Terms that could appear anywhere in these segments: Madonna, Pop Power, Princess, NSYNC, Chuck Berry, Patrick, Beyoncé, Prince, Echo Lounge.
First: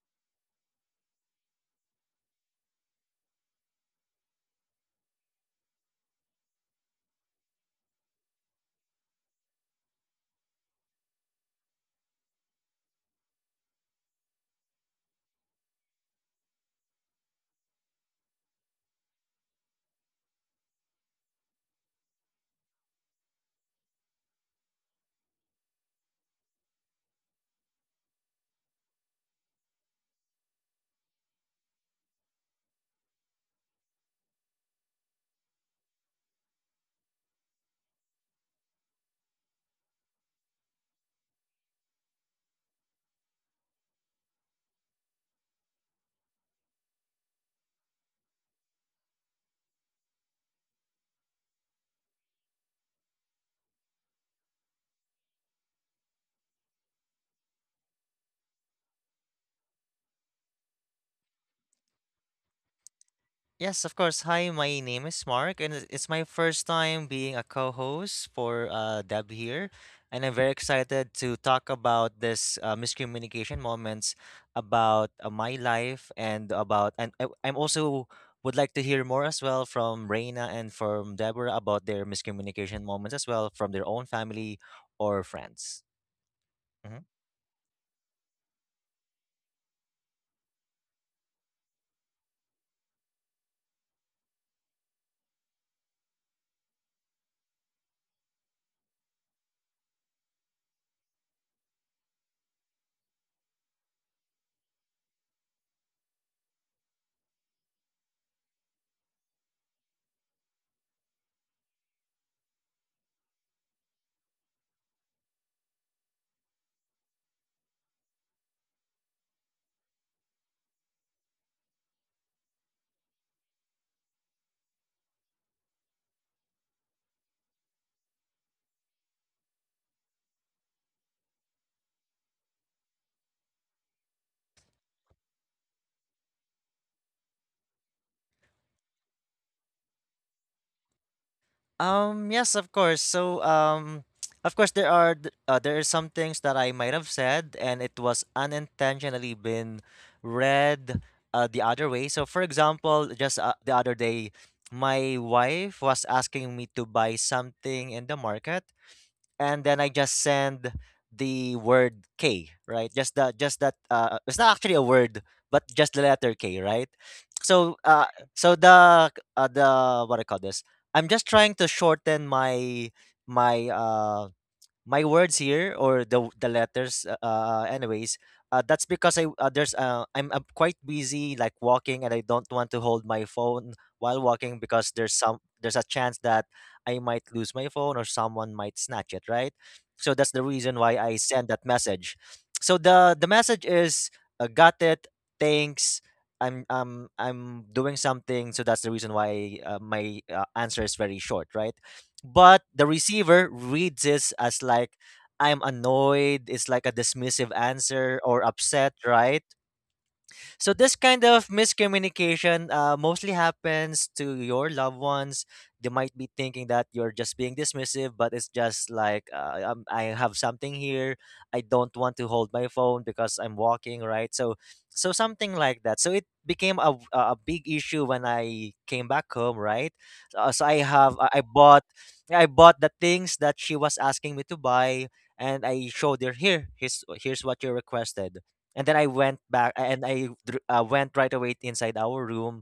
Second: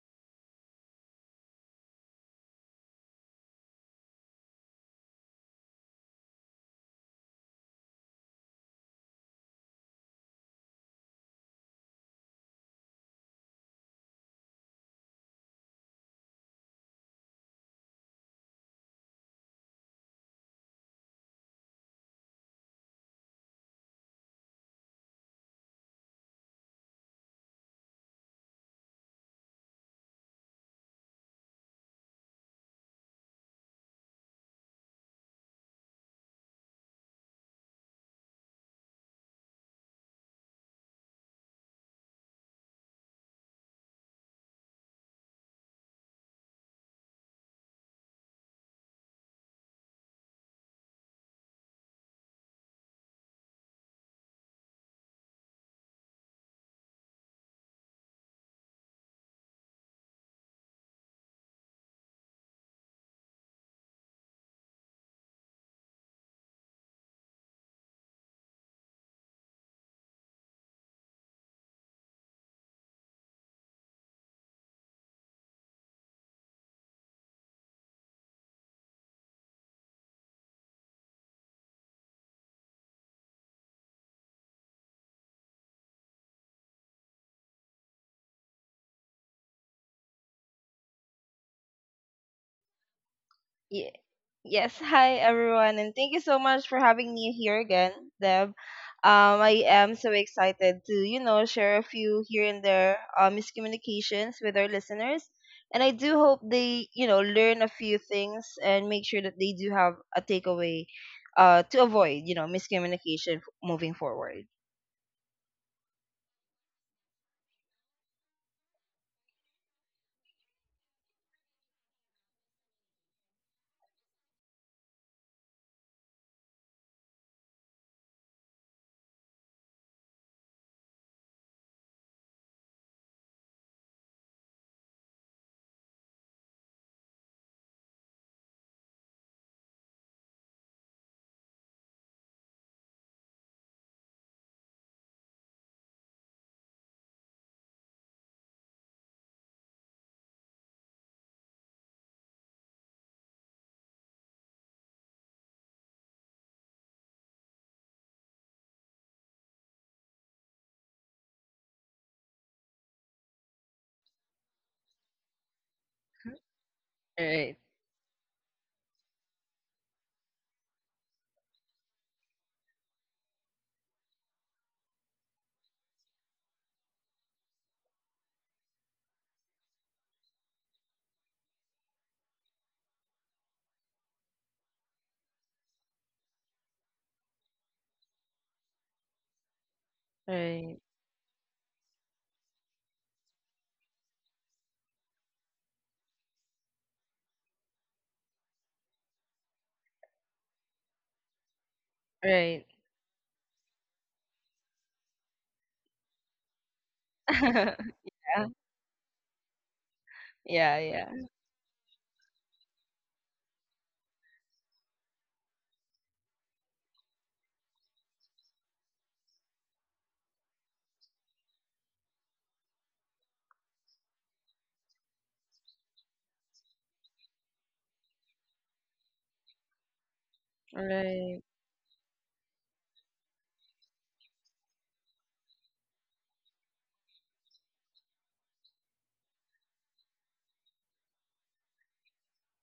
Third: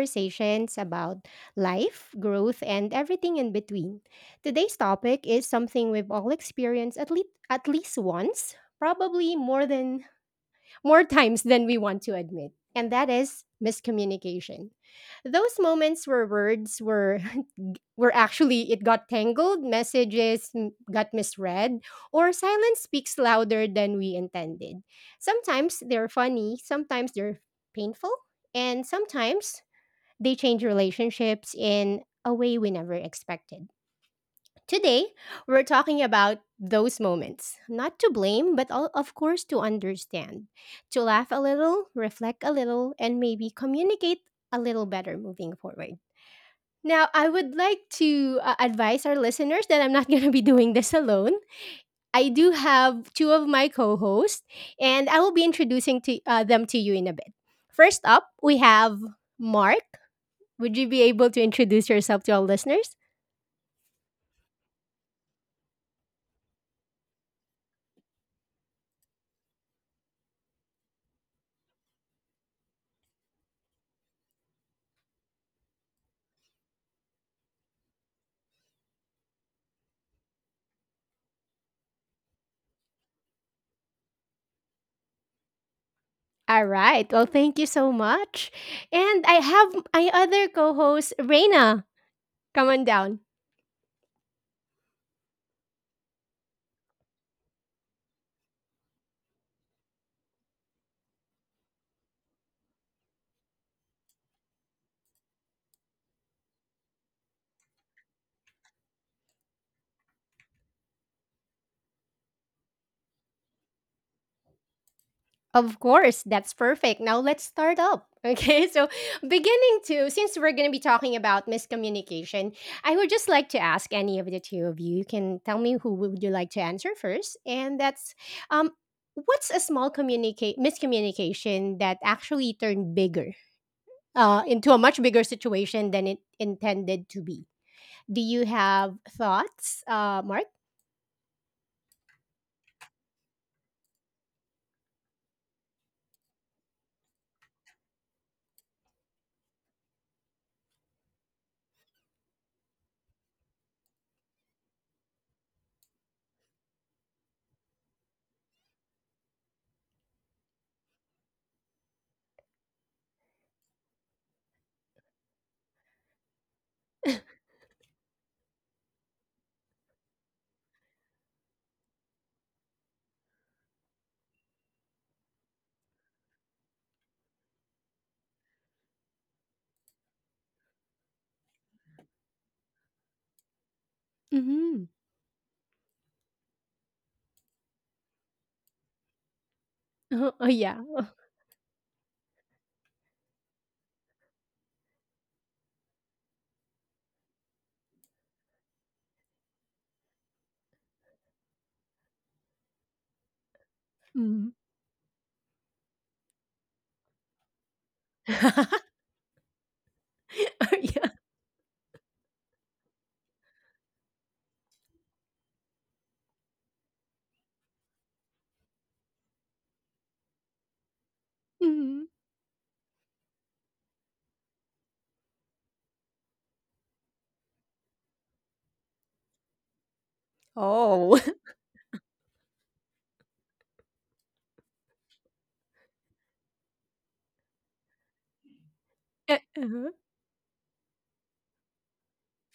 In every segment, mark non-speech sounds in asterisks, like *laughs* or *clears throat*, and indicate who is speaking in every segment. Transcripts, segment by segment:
Speaker 1: conversations about life, growth, and everything in between. Today's topic is something we've all experienced at least once, probably more than more *laughs* times than we want to admit, and that is miscommunication. Those moments where words were *laughs* where actually it got tangled, messages got misread, or silence speaks louder than we intended. Sometimes they're funny, sometimes they're painful, and sometimes they change relationships in a way we never expected. Today, we're talking about those moments, not to blame, but all, of course, to understand, to laugh a little, reflect a little, and maybe communicate a little better moving forward. Now, I would like to advise our listeners that I'm not *laughs* going to be doing this alone. I do have two of my co hosts, and I will be introducing them to you in a bit. First up, we have Mark. Would you be able to introduce yourself to our listeners?
Speaker 2: Yes, of course. Hi, my name is Mark, and it's my first time being a co-host for Deb here, and I'm very excited to talk about this miscommunication moments about my life, and about and I'm also would like to hear more as well from Reina and from Deborah about their miscommunication moments as well from their own family or friends.
Speaker 1: All
Speaker 2: Mm-hmm.
Speaker 1: right. Well, thank you so much. And I have my other co host, Reina. Come on down.
Speaker 3: Ye- Yes, *laughs* hi everyone, and thank you so much for having me here again, Deb. I am so excited to, you know, share a few here and there miscommunications with our listeners, and I do hope they, you know, learn a few things and make sure that they do have a takeaway, to avoid, you know, moving forward.
Speaker 1: Of course, that's perfect. Now let's start up. Okay, *laughs* so since we're going to be talking about miscommunication, I would just like to ask any of the two of you. You can tell me who would you like to answer first. And that's um, what's a small communicate miscommunication that actually turned bigger, into a much bigger situation than it intended to be? Do you have thoughts, Mark?
Speaker 2: Yes, of course. So, *tsk* of course, there are there are some things that I might have said, and it was unintentionally been read the other way. So, for example, just the other day, my wife was asking me to buy something in the market, and then I just send the word K, right? Just the just that it's not actually a word, but just the letter K, right?
Speaker 3: Right,
Speaker 2: So uh so the what I call this. I'm just trying to shorten my my uh words here, or the letters, anyways, that's because I'm quite busy, like walking, and I don't want to hold my phone while walking because
Speaker 1: *laughs*
Speaker 2: there's a chance that I might lose my phone or someone might snatch it, right? So that's
Speaker 1: Mm-hmm.
Speaker 2: the
Speaker 1: Oh,
Speaker 3: right,
Speaker 2: reason
Speaker 1: yeah.
Speaker 2: why I send that message. So the message is, got it, thanks, I'm doing something. So that's the reason why my answer is very short, right? But
Speaker 3: right,
Speaker 2: the receiver reads this
Speaker 1: Mm-hmm.
Speaker 2: as like I'm annoyed. It's like a dismissive
Speaker 3: *laughs*
Speaker 2: answer, or upset, right? So
Speaker 3: yeah,
Speaker 1: *laughs*
Speaker 2: this
Speaker 3: yeah.
Speaker 1: Yeah.
Speaker 2: kind of miscommunication mostly happens to your loved ones. They might be thinking that you're just being dismissive, but it's just like I have something here. I don't
Speaker 1: Mm-hmm.
Speaker 2: want to hold my phone because I'm walking, right? So, something like that. So it became a big issue when I came back home, right? So I have
Speaker 1: Oh.
Speaker 3: Right,
Speaker 2: I bought the things that she was asking me to buy, and I showed her. Here. Here's what you requested, and then I went
Speaker 1: Eh,
Speaker 2: back
Speaker 1: uh-huh.
Speaker 2: and I went right away inside our room.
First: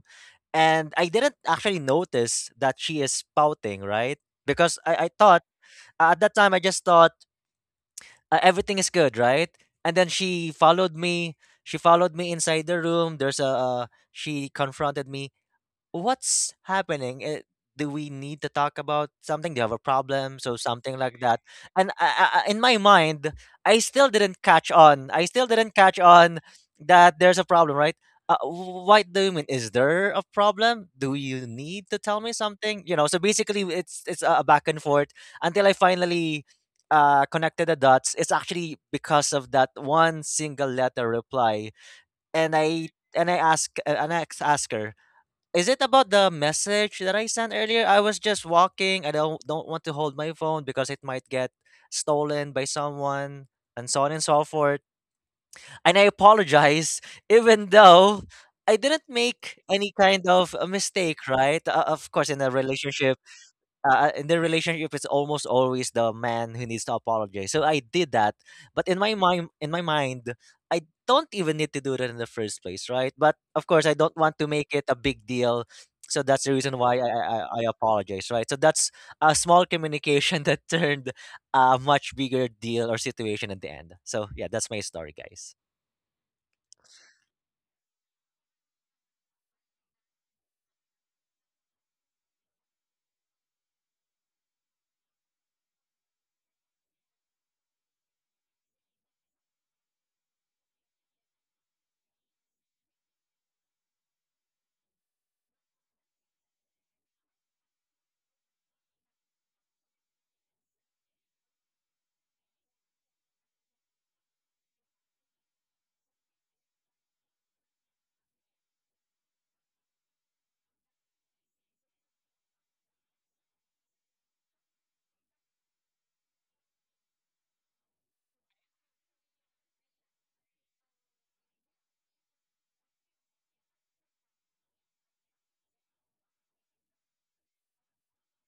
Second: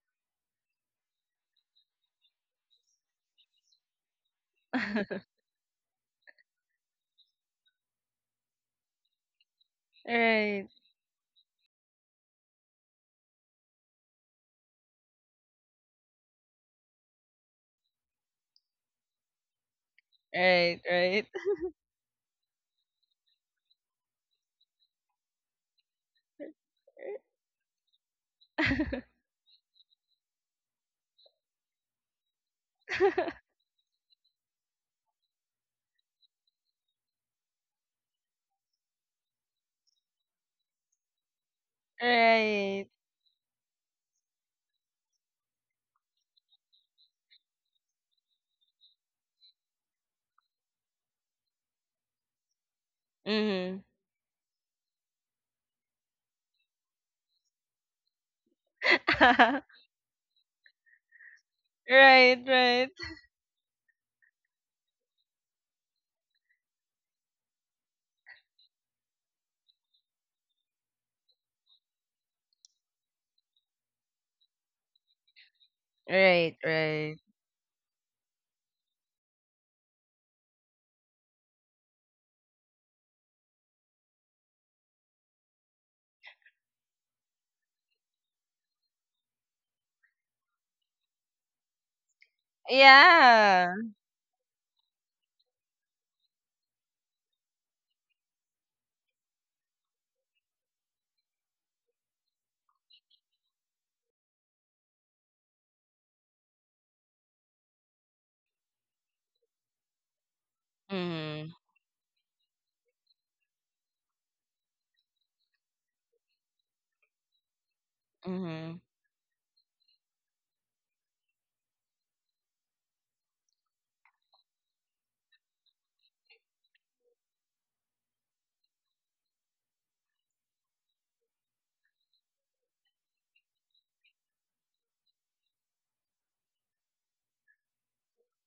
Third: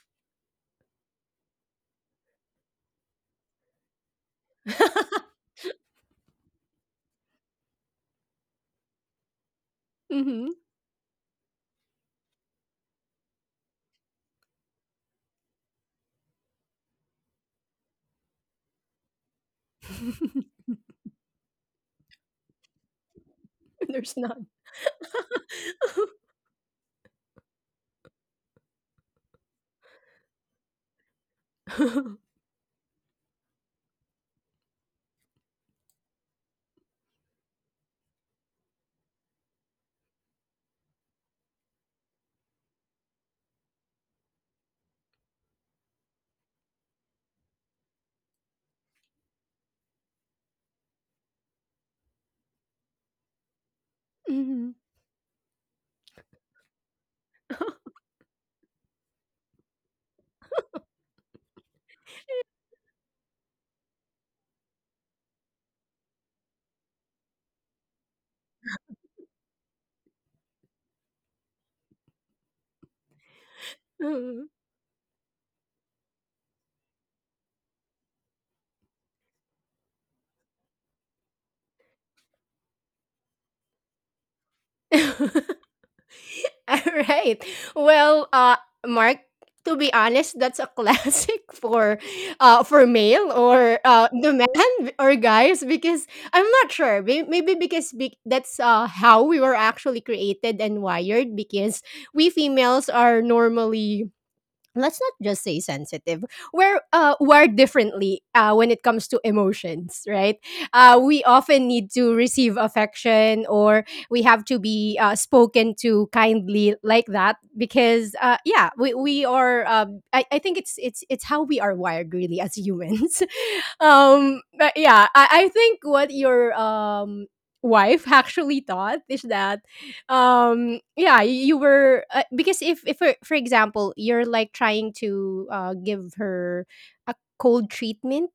Speaker 2: And I didn't actually notice that she is pouting, right? Because I
Speaker 3: *laughs*
Speaker 1: *laughs*
Speaker 2: thought, at that time, I just thought everything is good, right? And then she
Speaker 1: Mhm.
Speaker 3: right,
Speaker 2: followed me. She followed me inside the room. She confronted me. What's happening? Do we need to talk about something? Do you have a problem? So
Speaker 3: right,
Speaker 2: something like
Speaker 3: right.
Speaker 2: that. And in my mind, I still
Speaker 1: There's
Speaker 2: didn't
Speaker 1: none.
Speaker 2: catch on. I still didn't catch on that
Speaker 3: *laughs*
Speaker 2: there's a problem, right? Uh, what do
Speaker 3: *laughs*
Speaker 2: you mean? Is there a problem? Do you need to tell
Speaker 1: *laughs*
Speaker 2: me something? You know. So basically, it's a back and forth until I finally connected the dots. It's actually because of that one single letter reply, and
Speaker 3: Right.
Speaker 2: I ask her. Is it about the message that I sent earlier? I was just walking. I don't want to hold my phone because it might get stolen by someone
Speaker 3: Mhm.
Speaker 2: and so on and so forth.
Speaker 1: Mhm.
Speaker 2: And I apologize, *laughs* even though I didn't make
Speaker 3: *laughs*
Speaker 2: any kind of a mistake, right? Of course in
Speaker 3: Right,
Speaker 2: a
Speaker 3: right.
Speaker 2: relationship In the relationship, it's almost always the man who needs to apologize, so I did that. But in my mind, I don't even need to do that in the first place, right? But of course I don't want to
Speaker 1: Mhm.
Speaker 2: make it a big deal, so that's the
Speaker 3: Right,
Speaker 2: reason why i
Speaker 3: right.
Speaker 2: i, I I apologize, right? So that's a small communication *laughs* that turned a much bigger deal or situation at the end. So yeah, that's my story, guys.
Speaker 1: Alright. *laughs* Well, Mark, to be honest, that's a classic *laughs* for male
Speaker 3: Yeah.
Speaker 1: or, the man *laughs* or guys because I'm not sure. Maybe because that's, how we were actually created and wired, because we females are normally, let's not just say sensitive, we're, uh, wired differently, uh, when it comes to emotions, right? Uh, we
Speaker 3: Mhm.
Speaker 1: often need to receive affection, or we have to be, spoken to kindly like that, because, uh,
Speaker 3: Mhm.
Speaker 1: yeah, we are, um, I think it's it's how we are wired really as humans. *laughs* Um, but yeah, I think what your, um, wife actually thought is that, um, yeah, you were, because if for example you're like trying to, uh, give her a cold treatment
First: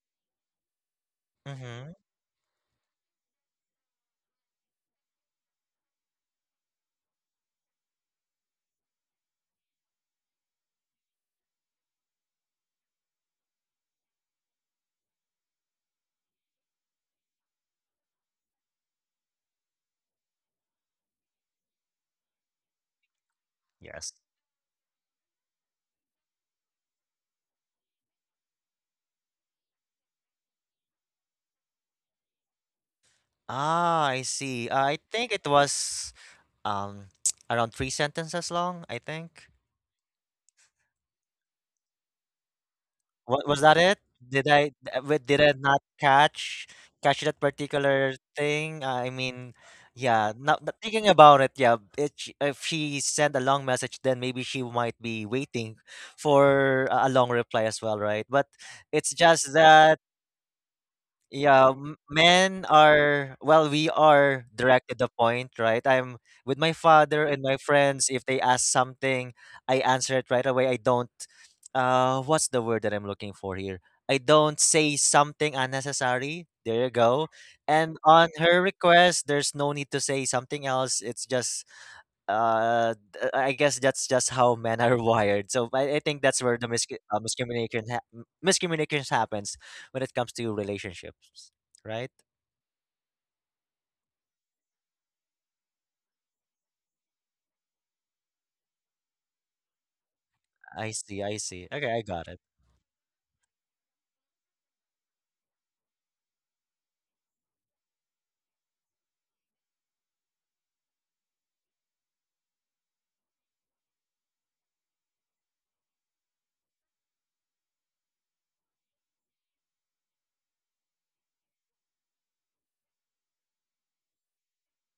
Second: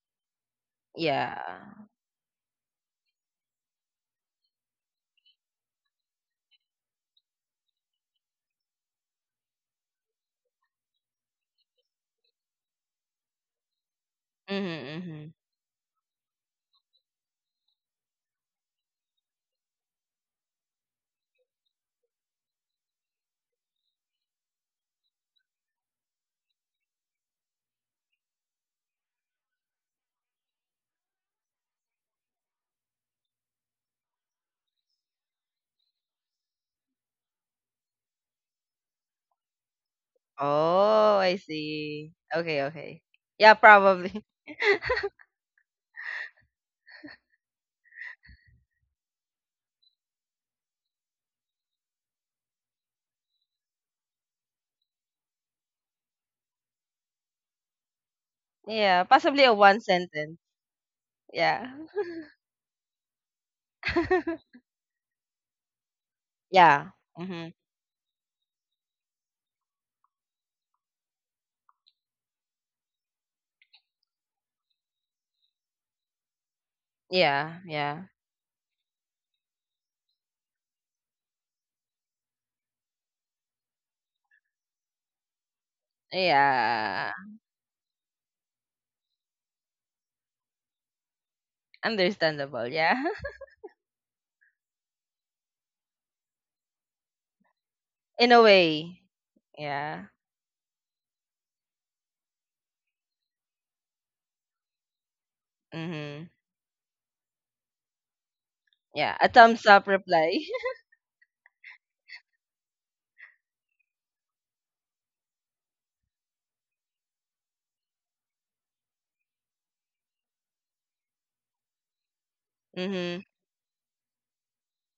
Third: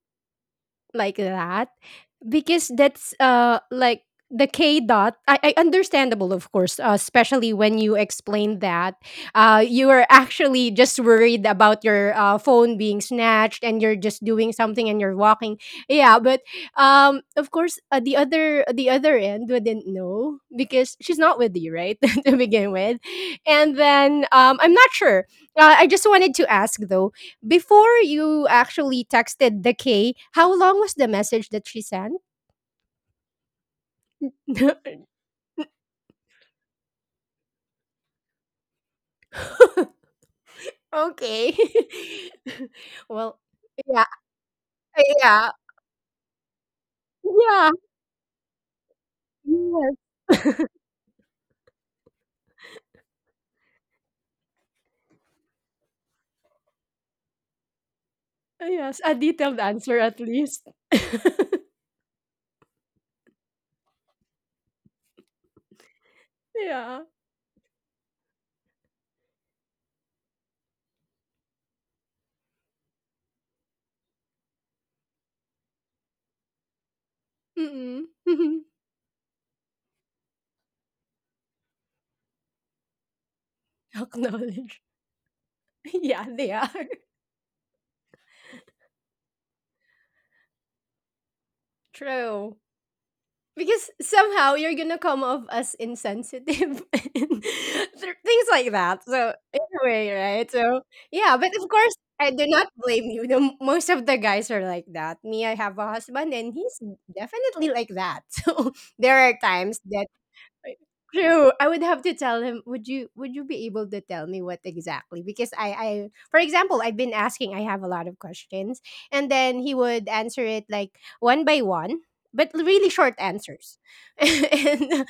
Speaker 1: like
Speaker 3: Yeah.
Speaker 1: that,
Speaker 2: Mm-hmm.
Speaker 1: because that's, uh, like the K dot. I understandable, of course, especially when you explain that, uh, you are actually just worried about your, phone being snatched and you're just doing something
Speaker 3: Mhm,
Speaker 1: and you're
Speaker 3: mhm.
Speaker 1: walking. Yeah, but, um, of course, the other end wouldn't know because she's not with you, right? *laughs* To begin with. And
Speaker 2: Yes.
Speaker 1: then, um, I'm not sure. Uh, I just wanted to ask though, before you actually texted the K, how long was the message that she sent?
Speaker 2: Ah, I see.
Speaker 1: *laughs*
Speaker 2: I think it was um *tsk* around three sentences long, I think.
Speaker 3: Oh, I
Speaker 1: Okay.
Speaker 3: see. Okay,
Speaker 1: *laughs*
Speaker 3: okay.
Speaker 1: Well,
Speaker 2: What
Speaker 3: Yeah,
Speaker 2: was that it?
Speaker 1: yeah,
Speaker 3: probably.
Speaker 2: Did
Speaker 3: *laughs*
Speaker 1: yeah,
Speaker 2: I not catch that
Speaker 1: yeah,
Speaker 2: particular thing? I mean, yeah,
Speaker 1: yes.
Speaker 2: not
Speaker 1: *laughs*
Speaker 2: thinking about it, yeah. If she sent a long message, then maybe she might be waiting for a long reply as well, right? But
Speaker 1: Yes,
Speaker 3: Yeah,
Speaker 2: it's
Speaker 1: a
Speaker 3: possibly
Speaker 2: just
Speaker 3: a
Speaker 1: detailed
Speaker 3: one
Speaker 1: answer
Speaker 2: that.
Speaker 1: at
Speaker 3: sentence.
Speaker 1: least.
Speaker 2: Yeah,
Speaker 3: Yeah.
Speaker 2: men are, well, we are
Speaker 3: *laughs*
Speaker 2: direct to the point, right? I'm with my
Speaker 3: Yeah.
Speaker 1: Yeah.
Speaker 2: father and
Speaker 3: Mhm.
Speaker 2: my friends. If they ask something, I answer it right away. I don't, what's the word that I'm looking for here? I don't say something unnecessary. There you go.
Speaker 3: Yeah,
Speaker 2: And
Speaker 3: yeah.
Speaker 1: Mm-mm.
Speaker 2: on her
Speaker 1: *laughs*
Speaker 2: request, there's no need to say something else. It's just I guess that's just how men
Speaker 1: Acknowledge.
Speaker 2: are *laughs* wired. So
Speaker 1: *laughs*
Speaker 2: I think
Speaker 1: Yeah,
Speaker 2: that's
Speaker 1: they
Speaker 2: where the
Speaker 1: are.
Speaker 3: Yeah.
Speaker 2: miscommunication happens when it comes to relationships, right?
Speaker 1: True.
Speaker 3: Understandable, yeah. *laughs*
Speaker 1: Because somehow you're gonna come off as insensitive *laughs* and
Speaker 3: In a
Speaker 1: things like
Speaker 3: way.
Speaker 1: that, so
Speaker 3: Yeah.
Speaker 1: anyway, right. So
Speaker 2: I see,
Speaker 1: yeah,
Speaker 2: I
Speaker 1: but of
Speaker 2: see. Okay,
Speaker 1: course,
Speaker 2: I got
Speaker 1: I
Speaker 2: it.
Speaker 1: do not blame you. The, most of the guys are like that. Me, I have a
Speaker 3: Mhm.
Speaker 1: husband and he's definitely like that. *laughs* So there
Speaker 3: Yeah, a
Speaker 1: are
Speaker 3: thumbs
Speaker 1: times
Speaker 3: up
Speaker 1: that,
Speaker 3: reply.
Speaker 1: true. I would have to tell him, would you be able to tell me what exactly? Because I for example, I've been asking, I have a lot of questions, and then he would answer it like one by one, but really short
Speaker 3: Mm-hmm.
Speaker 1: answers. *laughs* and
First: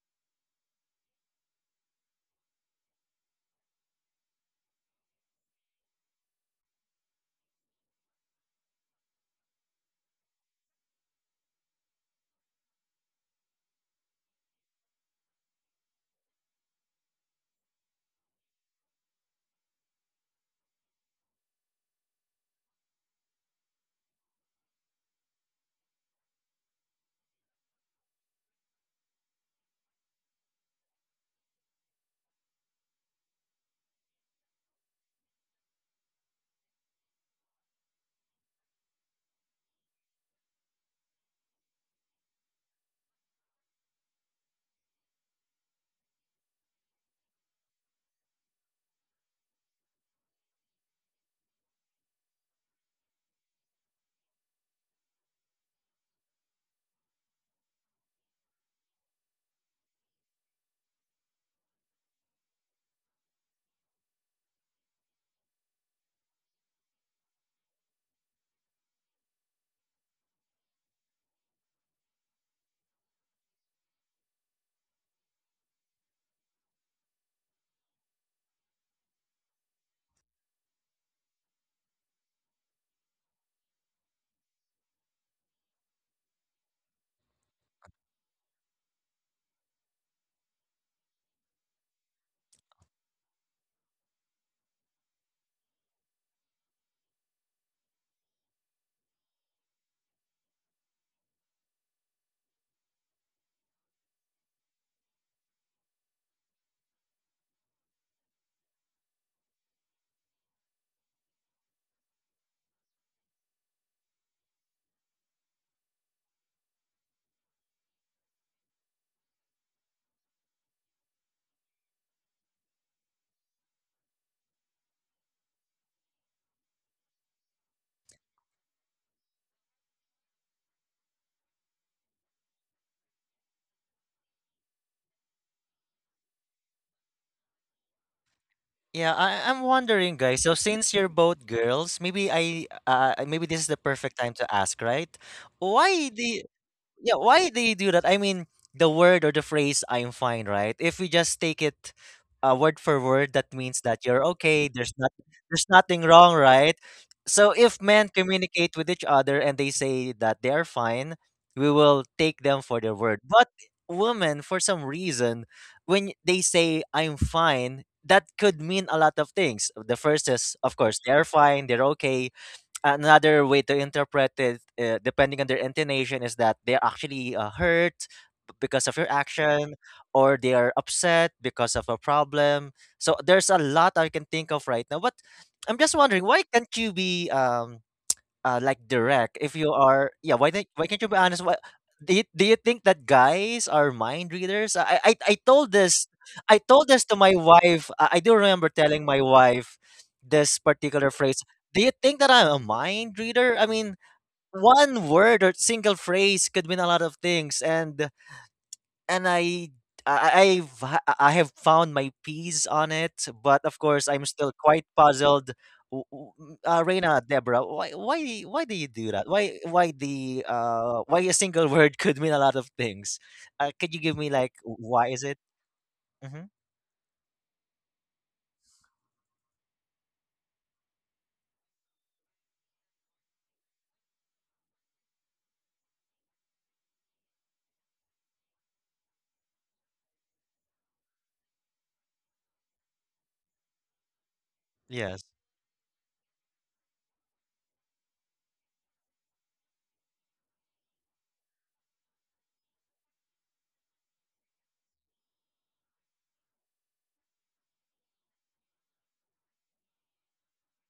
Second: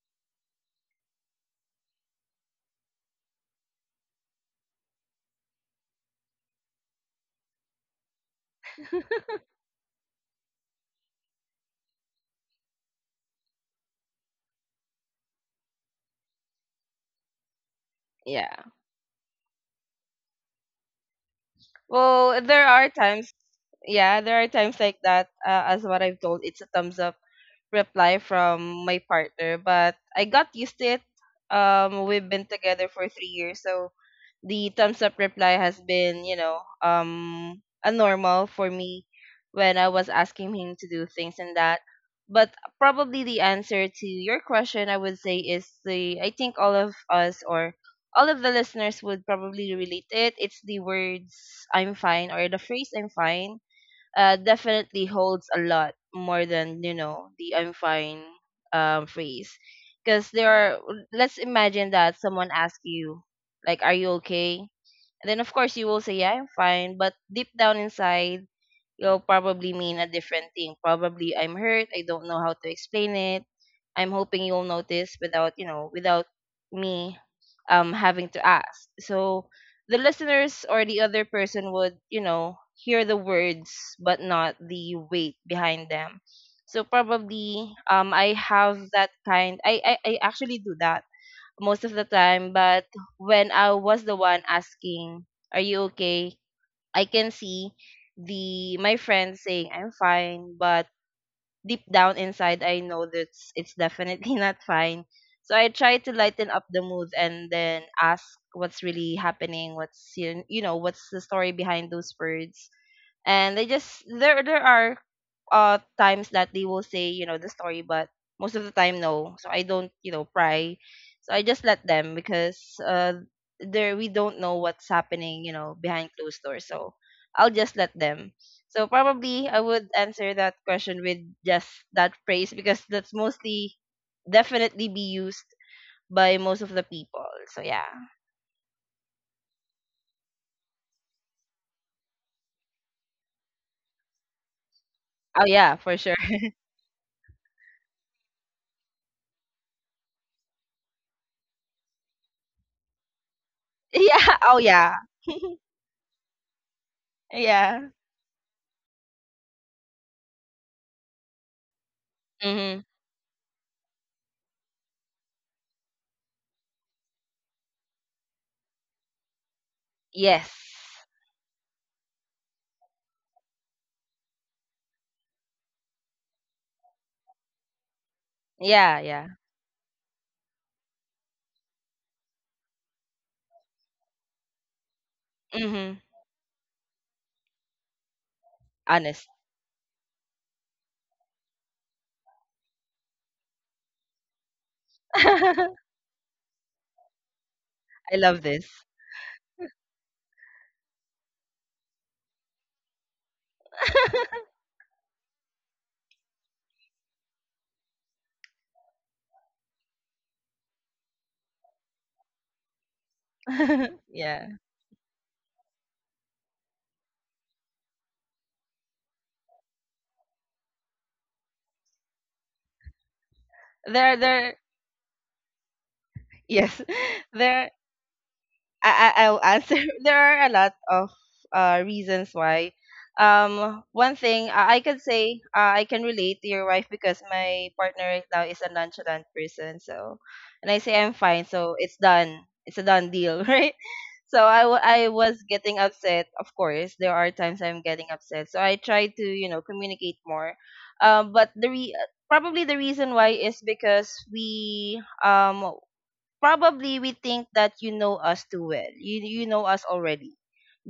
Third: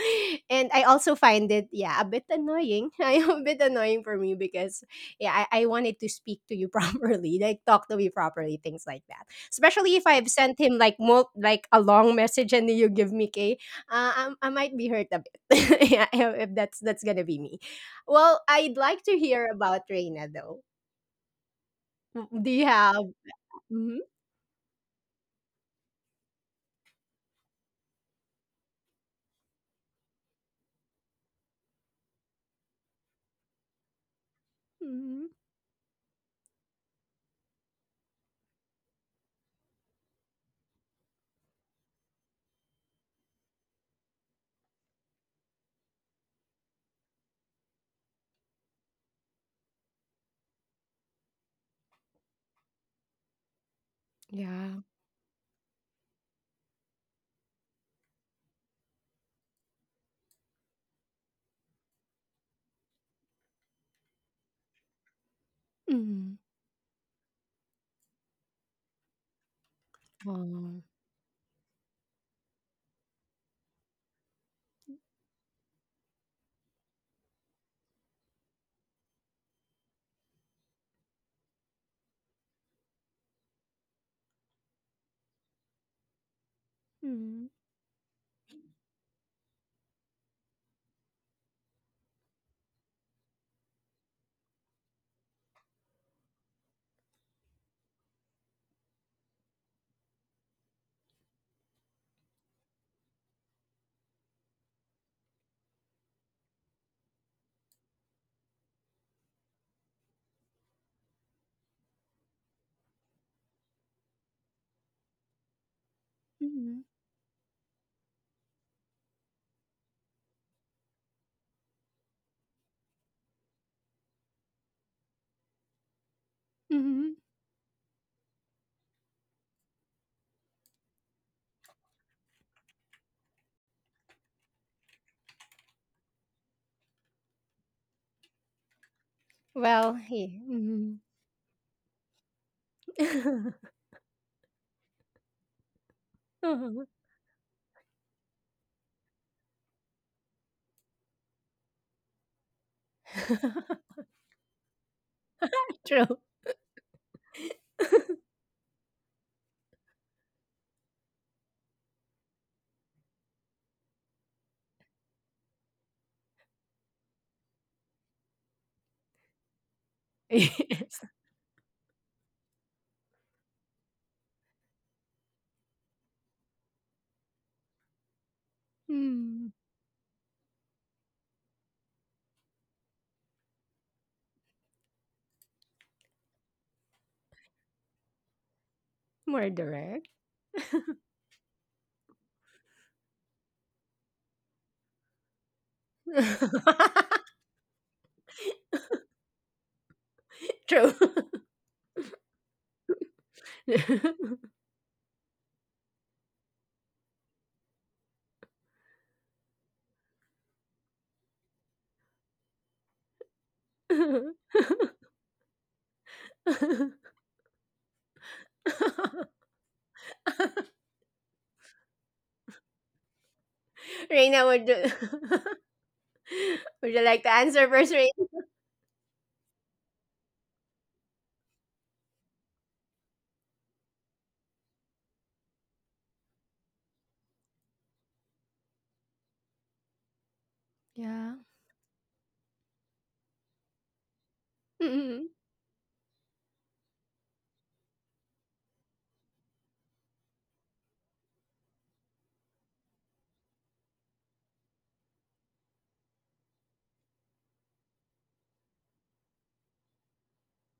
Speaker 1: and I also find it, yeah, a bit annoying. *laughs* I a bit annoying for me because yeah, I wanted to speak to you *laughs* properly, like talk to me properly, things like that. Especially if I've sent him like like a long message and then you give me K, I might be hurt a *laughs* yeah, if that's gonna be me. Well,
Speaker 3: Yeah.
Speaker 1: I'd like to hear about Reina though.
Speaker 3: Well,
Speaker 1: Do
Speaker 3: there
Speaker 1: you
Speaker 3: are
Speaker 1: have?
Speaker 3: times,
Speaker 1: Mhm.
Speaker 3: yeah, there are times like that. As what I've told, it's a thumbs up reply from my partner, but I got used to it. We've been together for 3 years, so the thumbs up
Speaker 1: Mm-hmm.
Speaker 3: reply has been, you know, a normal for me when I was asking him to do things and that. But probably the answer to your question, I would say, is the I think all of us or all of the listeners would probably relate it. It's the words "I'm fine," or the phrase "I'm fine,"
Speaker 1: Yeah.
Speaker 3: definitely holds a lot more than you know the I'm fine phrase. Because there are, let's imagine that someone asks you, like, "Are you okay?" And then of course you will say, "Yeah, I'm
Speaker 1: Mm-hmm.
Speaker 3: fine," but deep down inside, will probably mean a different thing.
Speaker 1: Wow.
Speaker 3: Probably I'm hurt. I don't know how to explain it. I'm hoping you'll notice without, you know, without me having to ask. So the listeners or the other person would, you know, hear the words but not the weight behind them. So
Speaker 1: Mm-hmm.
Speaker 3: probably I have that kind. I actually do that most of the time, but when I was the one asking, are you okay? I can see the my friends saying I'm fine, but deep down inside I know that it's definitely *laughs* not fine. So I try to lighten up the mood and then ask what's really happening, what's you you know, what's the story behind those words, and they just there are times that they will
Speaker 1: Mm-hmm.
Speaker 3: say you know the story, but most of the time no, so I don't, you know, pry. So I just let them, because there we don't know what's happening, you know, behind closed doors. So
Speaker 1: Mm-hmm.
Speaker 3: I'll just let them. So probably I would answer that question with just that phrase, because that's mostly definitely be used by most of the people, so yeah.
Speaker 2: Yeah, I'm
Speaker 1: Well,
Speaker 2: wondering, guys.
Speaker 1: hey.
Speaker 2: So since you're
Speaker 1: Mm-hmm.
Speaker 2: both girls, maybe I maybe this is the perfect time to ask, right?
Speaker 3: Oh yeah, for
Speaker 2: Why
Speaker 3: sure.
Speaker 2: do Yeah, why do you do that? I mean, the word or the phrase "I'm fine," right? If we just take it word for word, that means
Speaker 3: *laughs*
Speaker 1: *laughs*
Speaker 2: that you're
Speaker 3: Yeah, oh
Speaker 2: okay.
Speaker 3: yeah.
Speaker 2: There's nothing
Speaker 1: True.
Speaker 2: wrong,
Speaker 1: *laughs*
Speaker 2: right?
Speaker 3: *laughs*
Speaker 2: So if
Speaker 3: Yeah.
Speaker 2: men communicate with each other and they say that they are fine, we will take them for
Speaker 3: Hmm.
Speaker 2: their word. But women, for some reason, when they say "I'm fine," that could mean a lot of things. The first
Speaker 3: Yes.
Speaker 2: is, of course,
Speaker 1: Yes.
Speaker 2: they're fine, they're okay. Another way to interpret it, depending on their intonation, is that they're actually hurt, b- because of
Speaker 3: Yeah,
Speaker 2: your
Speaker 3: yeah.
Speaker 1: Mm.
Speaker 2: action, or they are upset because of a problem. So there's a lot I can think of right now. But I'm just
Speaker 3: Mhm.
Speaker 2: wondering, why can't you be like,
Speaker 3: Honest.
Speaker 2: direct? If
Speaker 1: More
Speaker 2: you are,
Speaker 1: direct.
Speaker 2: yeah, why not? Why can't you be honest? Why, do you think that guys are mind readers? I told
Speaker 3: *laughs*
Speaker 2: this, I told this
Speaker 1: *laughs*
Speaker 2: to my wife.
Speaker 3: I
Speaker 2: I do
Speaker 3: love
Speaker 2: remember
Speaker 3: this.
Speaker 2: telling my wife this
Speaker 1: True.
Speaker 2: particular phrase. Do you think that I'm a mind reader? I mean,
Speaker 1: *laughs*
Speaker 2: one word or single phrase could mean a lot of things, and and I I- I have found my peace on it, but of
Speaker 3: *laughs*
Speaker 2: course I'm
Speaker 3: Yeah.
Speaker 2: still quite puzzled. Reina, Deborah, why do you do that? Why a single *laughs* word could mean a lot of things? Could you
Speaker 3: There
Speaker 2: give me, like,
Speaker 1: Reina,
Speaker 3: there
Speaker 1: would you,
Speaker 2: why is it?
Speaker 1: *laughs*
Speaker 2: Mm-hmm.
Speaker 3: yes.
Speaker 1: would you
Speaker 3: *laughs*
Speaker 1: like to
Speaker 3: There
Speaker 1: answer first, Reina?
Speaker 3: I, I I'll answer. *laughs* There are a lot of reasons why. One thing I can say, I can relate to your wife because my partner right now is a nonchalant person. So, and I say I'm
Speaker 1: Yeah.
Speaker 3: fine, so it's done. It's a done deal, *laughs* right? So I
Speaker 2: Yes.
Speaker 3: was
Speaker 1: *laughs*
Speaker 3: getting upset. Of course, there are times I'm getting upset. So I try to you know communicate more. Um, but the re- Probably the reason why is because we probably we think that you know us too well. You know us already,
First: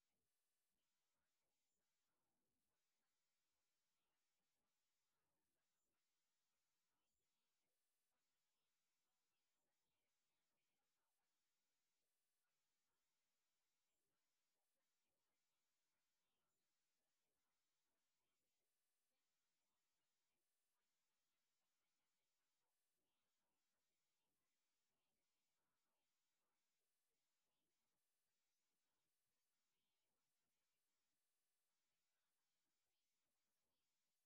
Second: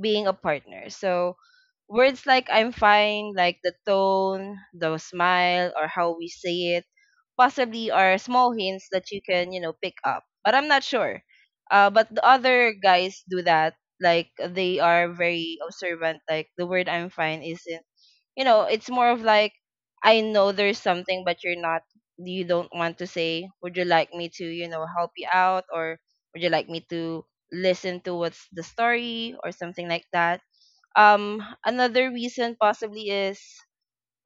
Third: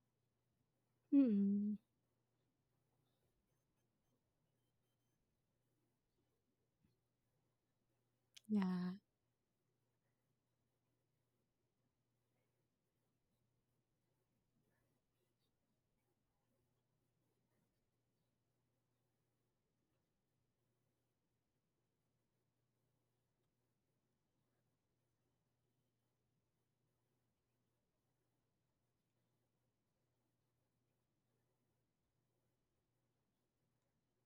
Speaker 3: being a partner. So
Speaker 1: Mm,
Speaker 3: words like I'm fine, like the tone, the smile, or how we say it, possibly are small hints
Speaker 1: yeah.
Speaker 3: that you can you know pick up. But I'm not sure. But the other guys do that. Like they are very observant. Like the word I'm fine isn't you know, it's more of like I know there's something but you're not, you don't want to say, would you like me to you know help you out, or would you like me to listen to what's the story or something like that. Another reason possibly is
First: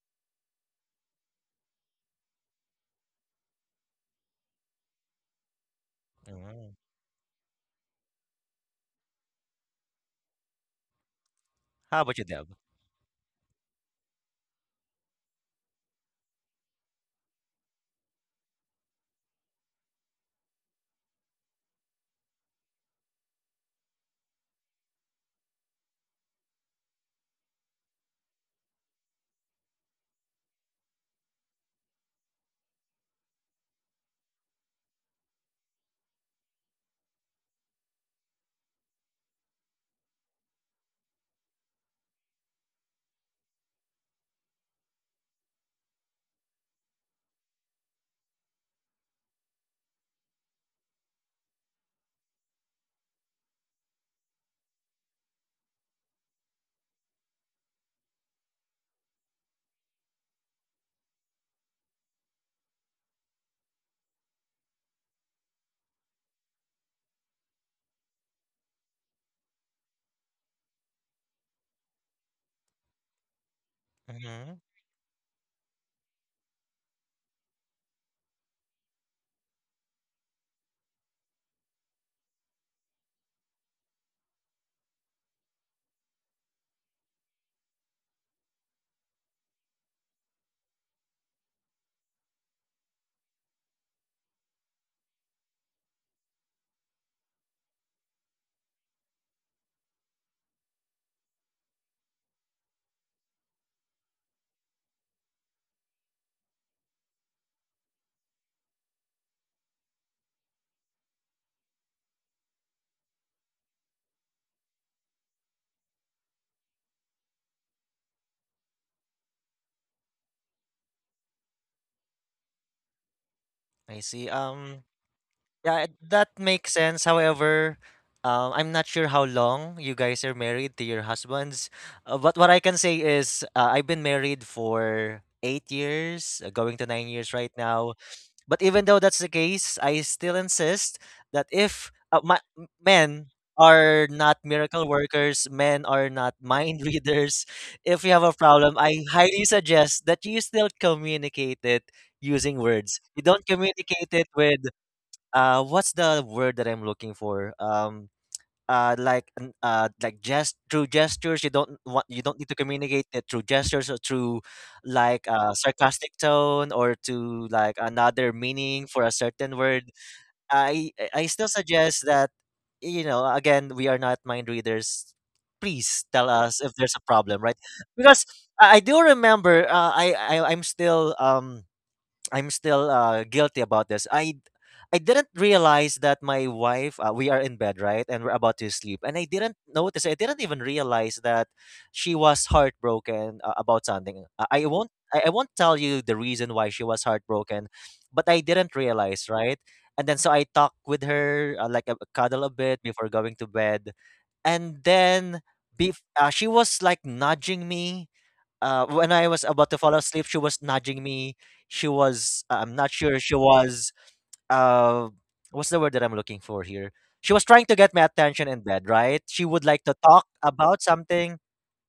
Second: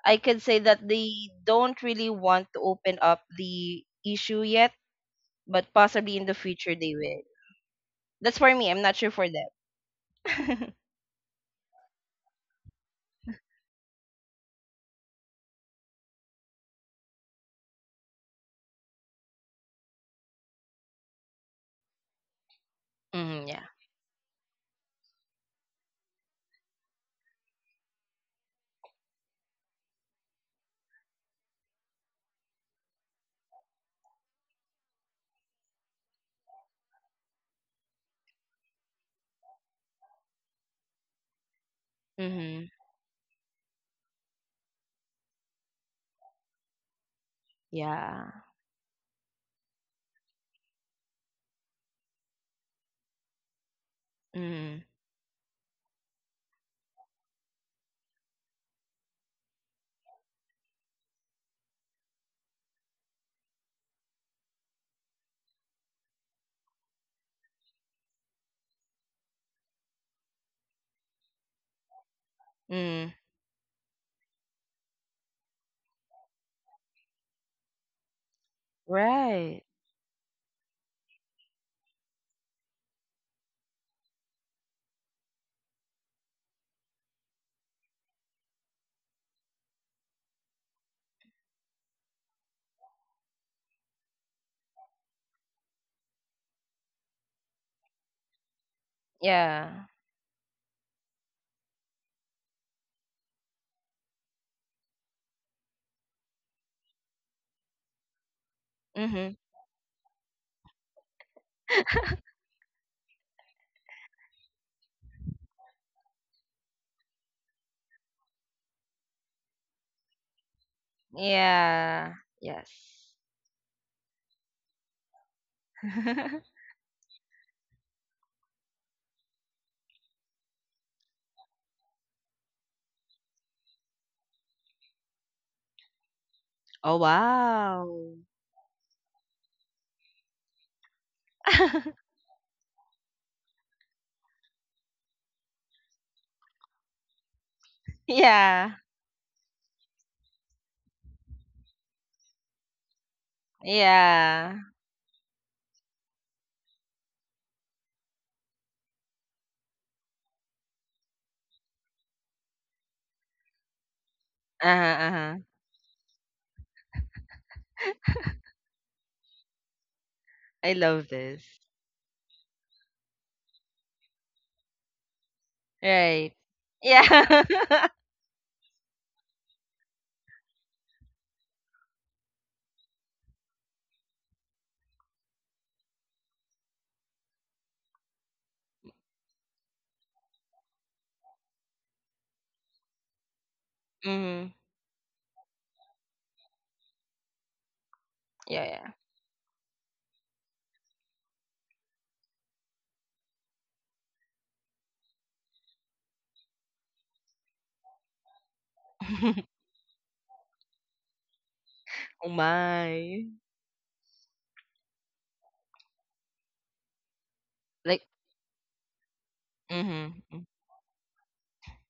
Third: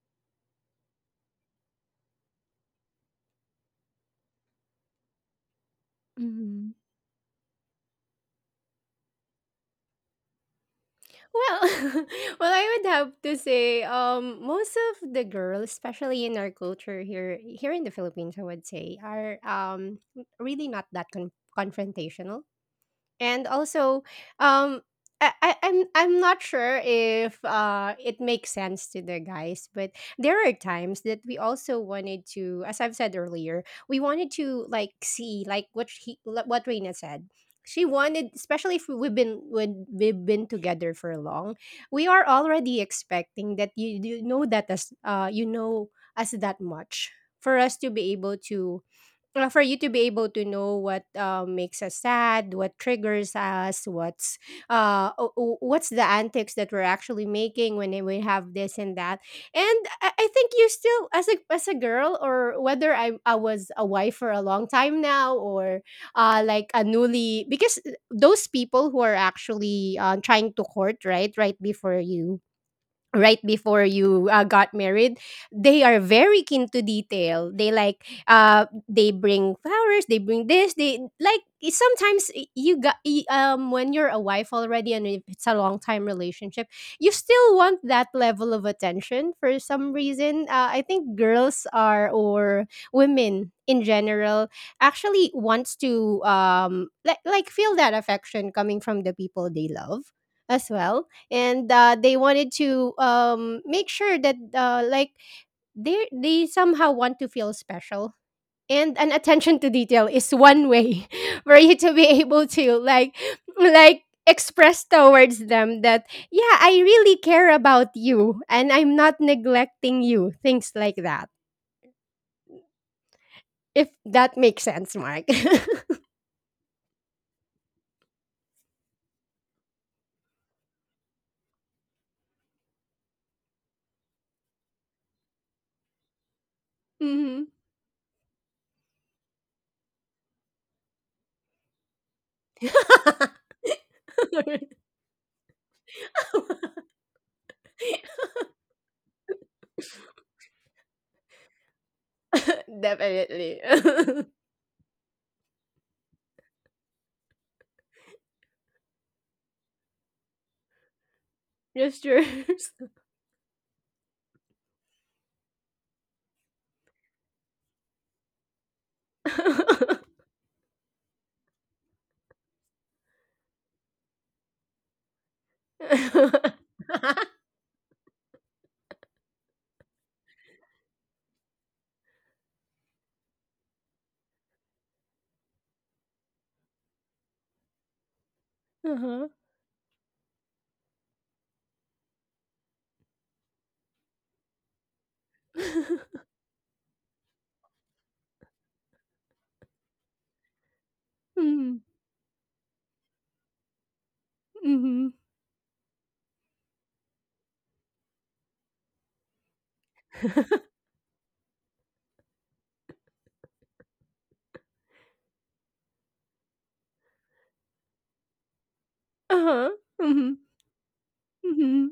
Speaker 3: I could say that they don't really want to open up the issue yet, but possibly in the
Speaker 1: Mhm.
Speaker 3: future
Speaker 2: Mm.
Speaker 3: they will. That's for me, I'm not sure for them.
Speaker 1: Well,
Speaker 2: How
Speaker 1: *laughs*
Speaker 2: about you,
Speaker 1: well,
Speaker 2: Deb?
Speaker 1: I would have to say, most of the girls, especially in our culture here, here in the Philippines, I would say, are, um, really not that confrontational. And
Speaker 3: Mm-hmm, yeah.
Speaker 1: also, um, I'm not sure if, it makes sense to the guys, but there are times that we also wanted to, as I've said earlier, we wanted to like see like what he, like what Reina said. She wanted, especially if we've been when we've been together for long, we are
Speaker 3: Mm-hmm,
Speaker 1: already expecting that you know that as, uh, you know us that much for us to be
Speaker 3: yeah.
Speaker 1: able to, for you to be able to know what, makes us sad, what triggers us, what's,
Speaker 3: Mm-hmm,
Speaker 1: what's the antics that we're actually making when we have this and that. And I think you still, as a girl, or whether I was a wife for a long time now, or, like a newly, because, those people who are actually, trying to court right before you
Speaker 3: mm-hmm.
Speaker 2: Mm-hmm.
Speaker 1: got married, they are very keen to detail. They like, uh, they bring
Speaker 3: Right.
Speaker 1: flowers, they bring this, they like, sometimes um, when you're a wife already and if it's a long time relationship, you still want that level of attention. For some reason, I think girls are, or women in general, actually wants to, um, like feel that affection coming from the people they
Speaker 3: Yeah.
Speaker 1: love as well. And, they wanted to, make sure that, like, they somehow want to feel special, and an
Speaker 3: Mm-hmm.
Speaker 1: attention to detail is one way *laughs* for you to be able to like express towards them that yeah, I really care about you and I'm not neglecting you, things like that,
Speaker 3: Yeah. Yes.
Speaker 1: if
Speaker 2: I see.
Speaker 1: that makes sense, Mark.
Speaker 2: Yeah,
Speaker 1: *laughs*
Speaker 2: that
Speaker 3: *laughs*
Speaker 2: makes sense. However, I'm not sure how long you guys are married to your husbands. But what I can say is, I've been married for 8 years, going to
Speaker 3: Oh,
Speaker 2: 9 years
Speaker 1: Mhm.
Speaker 2: right now.
Speaker 3: wow.
Speaker 2: But even though that's the case, I still insist that if
Speaker 3: *laughs*
Speaker 2: men
Speaker 1: *laughs*
Speaker 2: are not miracle workers, men are not *laughs* mind readers. If you have a
Speaker 3: Yeah.
Speaker 2: problem, I highly suggest that you still communicate it using words. You don't
Speaker 1: Definitely.
Speaker 2: communicate
Speaker 1: *laughs*
Speaker 2: it with,
Speaker 3: Yeah.
Speaker 2: what's the word that I'm looking for? Like like gest through gestures. You don't want, you don't need to
Speaker 1: Gestures.
Speaker 2: communicate it through gestures, or through
Speaker 3: Uh-huh,
Speaker 2: like
Speaker 3: uh-huh.
Speaker 2: a sarcastic tone, or to like another meaning for a certain word.
Speaker 1: *laughs*
Speaker 3: I love
Speaker 2: I still
Speaker 3: this.
Speaker 2: suggest that, you know, again, we are not mind readers. Please tell
Speaker 3: Right.
Speaker 2: us if there's a problem,
Speaker 3: Yeah.
Speaker 2: right?
Speaker 3: *laughs*
Speaker 2: Because I do remember, I'm still guilty about this. I didn't realize that my wife we are in bed, right, and we're about to sleep, and
Speaker 1: Uh-huh.
Speaker 2: I didn't even realize that she was heartbroken about something.
Speaker 3: Mm-hmm.
Speaker 2: I won't, I won't tell you the
Speaker 1: *laughs*
Speaker 2: reason why she was heartbroken, but I
Speaker 3: Yeah,
Speaker 2: didn't
Speaker 3: yeah.
Speaker 2: realize, right. And then so I talked with her,
Speaker 1: Mhm,
Speaker 2: like, cuddle a bit before going to bed, and
Speaker 1: mhm.
Speaker 2: then be, she was like nudging me. When I was about to fall asleep, she was nudging me. She
Speaker 3: *laughs* Oh,
Speaker 2: was, I'm not sure,
Speaker 3: my.
Speaker 2: she was, uh, what's the word that I'm looking for here? She was trying to get
Speaker 3: Like,
Speaker 2: my attention in bed, right? She would
Speaker 1: Uh-huh.
Speaker 2: like to talk
Speaker 1: Mhm,
Speaker 3: mm-hmm.
Speaker 2: about something.
Speaker 1: mhm.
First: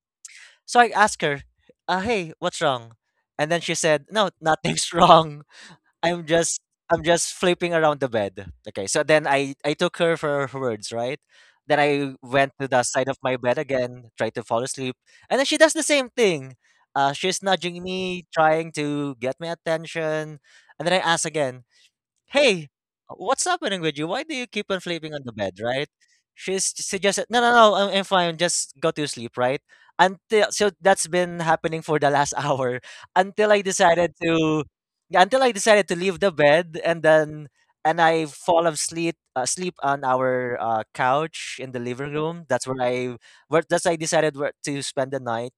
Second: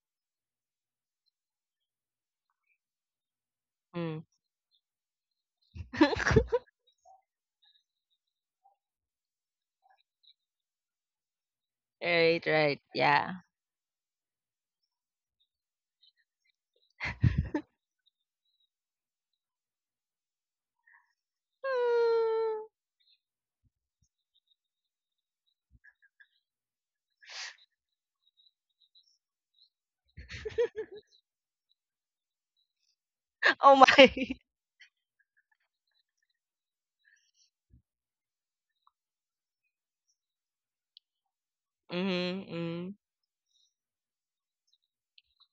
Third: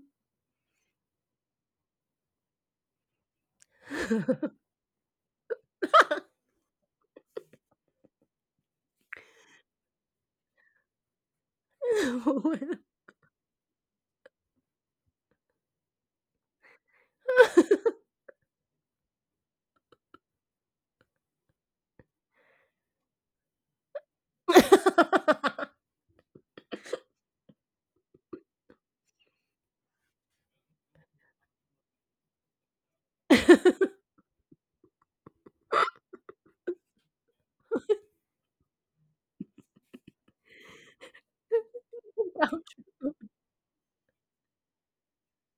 Speaker 2: So I asked her, hey, what's wrong? And then she said,
Speaker 3: Mm.
Speaker 2: no, nothing's *laughs* wrong. I'm just
Speaker 3: *laughs*
Speaker 2: I'm just flipping around the bed. Okay, so then I took her for her words, right? Then I
Speaker 3: Right,
Speaker 2: went to
Speaker 3: right.
Speaker 2: the side of
Speaker 3: Yeah.
Speaker 2: my
Speaker 3: *laughs*
Speaker 2: bed again, tried to fall asleep, and then she does the same thing. She's nudging me, trying to get my attention, and then I ask again, "Hey, what's happening with you? Why do you keep on sleeping on the bed,
Speaker 1: *laughs*
Speaker 2: right?" She's suggested, "No, no, no, I'm fine. Just go to sleep, right?" Until that's been happening for the last *laughs* hour until
Speaker 3: Mm.
Speaker 2: I
Speaker 3: Oh
Speaker 2: decided
Speaker 3: my.
Speaker 2: to yeah, until I decided to leave the bed, and I fall asleep sleep on our couch in the
Speaker 3: *laughs*
Speaker 2: living room. That's where
Speaker 3: Mm-hmm. Mm.
Speaker 2: I where that's I decided where to spend the night.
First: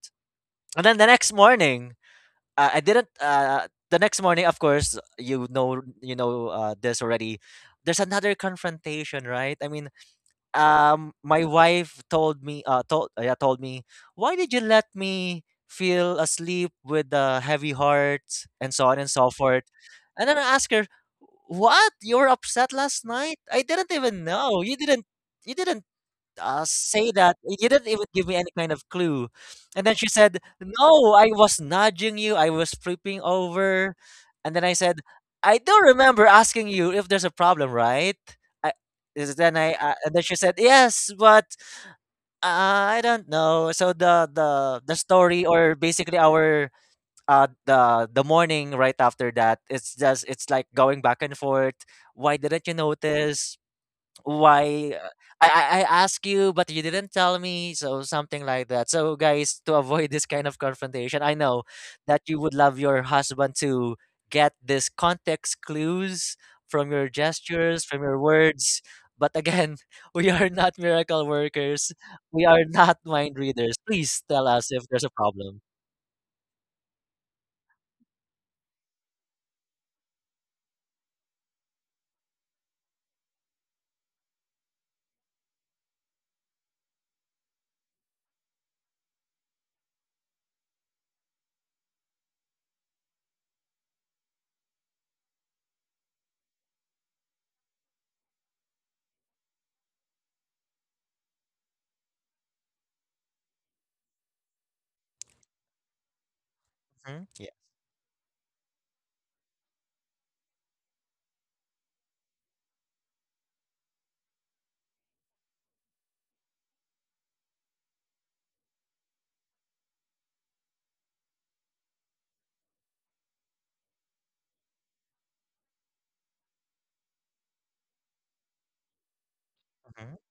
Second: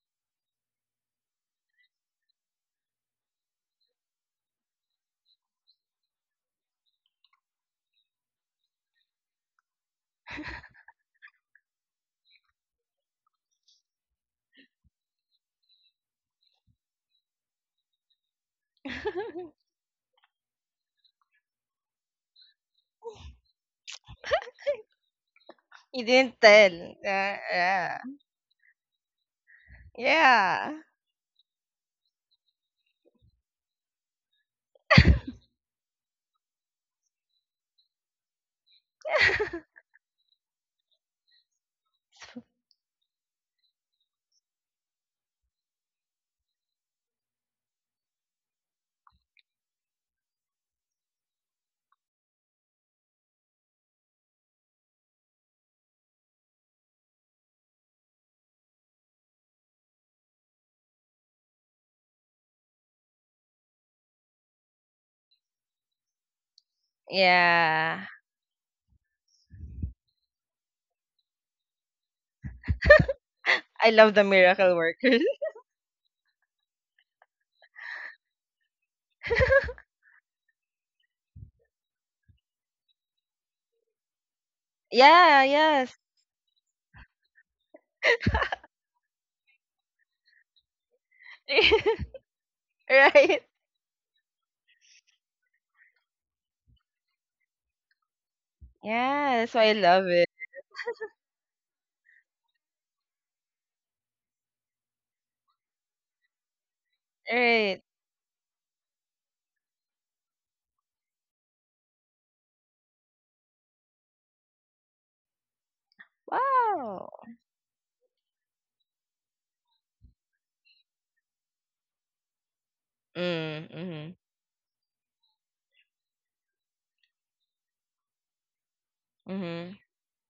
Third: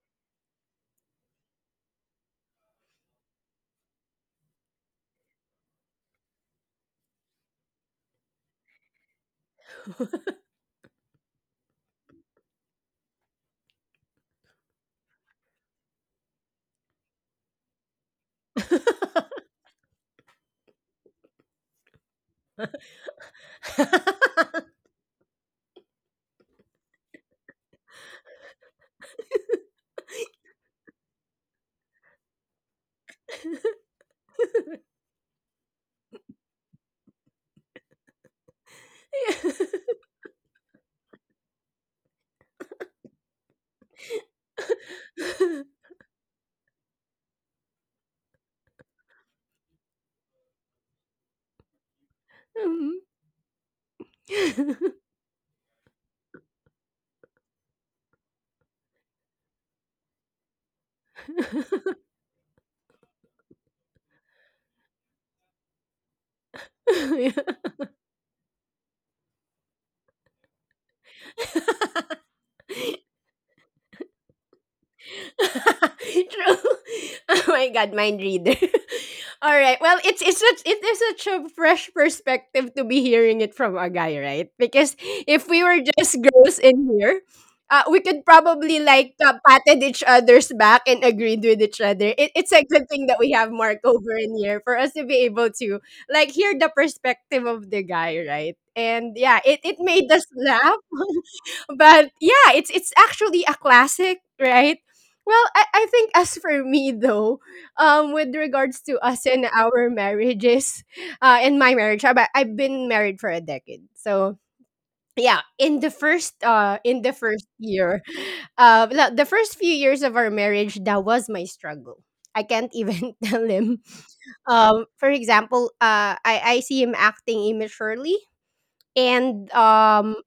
Speaker 2: And then the next morning, I didn't. The next morning, of course, this already. There's another confrontation, right? My wife told me, told me, why did you let me feel asleep with a heavy heart and so on and so forth?
Speaker 3: *laughs*
Speaker 2: And then I asked her, what? You were upset last night? I didn't even know. You didn't
Speaker 3: You didn't tell.
Speaker 2: say that.
Speaker 3: Yeah.
Speaker 2: You didn't even
Speaker 3: Yeah.
Speaker 2: give me any kind of clue. And then she said,
Speaker 3: Yeah.
Speaker 2: no, I was nudging you. I was flipping over. And then I said, I do remember asking you if there's a problem, right? I, is- then I, and then she said, yes, but I don't know. So the story, or basically our. The morning right after that, it's just it's like going back and forth. Why didn't you
Speaker 1: *laughs*
Speaker 2: notice?
Speaker 1: Mhm.
Speaker 2: Why
Speaker 1: *laughs*
Speaker 2: I asked you but you didn't tell me, so something like that. So guys, to avoid this kind of confrontation, I know that you would love your husband to get this context clues from your
Speaker 3: *laughs*
Speaker 1: Yeah.
Speaker 2: gestures, from
Speaker 3: Yeah.
Speaker 2: your words, but again, *laughs* we are not miracle workers, we
Speaker 1: *laughs*
Speaker 2: are not mind readers,
Speaker 3: I love
Speaker 2: please
Speaker 3: the
Speaker 2: tell us
Speaker 3: miracle
Speaker 2: if there's a
Speaker 3: workers.
Speaker 2: problem.
Speaker 1: *laughs* True. *laughs* Oh my god, mind reader. *laughs* All right.
Speaker 3: *laughs*
Speaker 1: Well, it's such it is such a fresh perspective to be hearing it from a guy, right? Because if
Speaker 3: Yeah,
Speaker 1: we were
Speaker 3: yes.
Speaker 1: just girls in here, we could probably like, patted each other's back and agreed with each other. It, it's a good
Speaker 3: *laughs*
Speaker 1: thing that we
Speaker 3: Right?
Speaker 1: have Mark over in here for us to be able to like hear the perspective of the guy, right? And yeah,
Speaker 3: Yeah,
Speaker 1: it,
Speaker 3: that's
Speaker 1: it
Speaker 3: why I
Speaker 1: made
Speaker 3: love
Speaker 1: us
Speaker 3: it.
Speaker 1: laugh. *laughs* But yeah, it's actually a classic, right? Well, I think as for me though,
Speaker 2: Yeah.
Speaker 3: Right.
Speaker 1: with regards to us and our marriages, in my marriage, I, I've been married for a decade, so yeah, in
Speaker 3: Wow.
Speaker 1: the first year, the first few years of our marriage, that was my struggle. I can't even *laughs* tell
Speaker 3: Mm,
Speaker 1: him.
Speaker 3: mm-hmm.
Speaker 1: For example, I see him acting immaturely, and
Speaker 3: Mm-hmm.
Speaker 2: hmm
Speaker 1: um,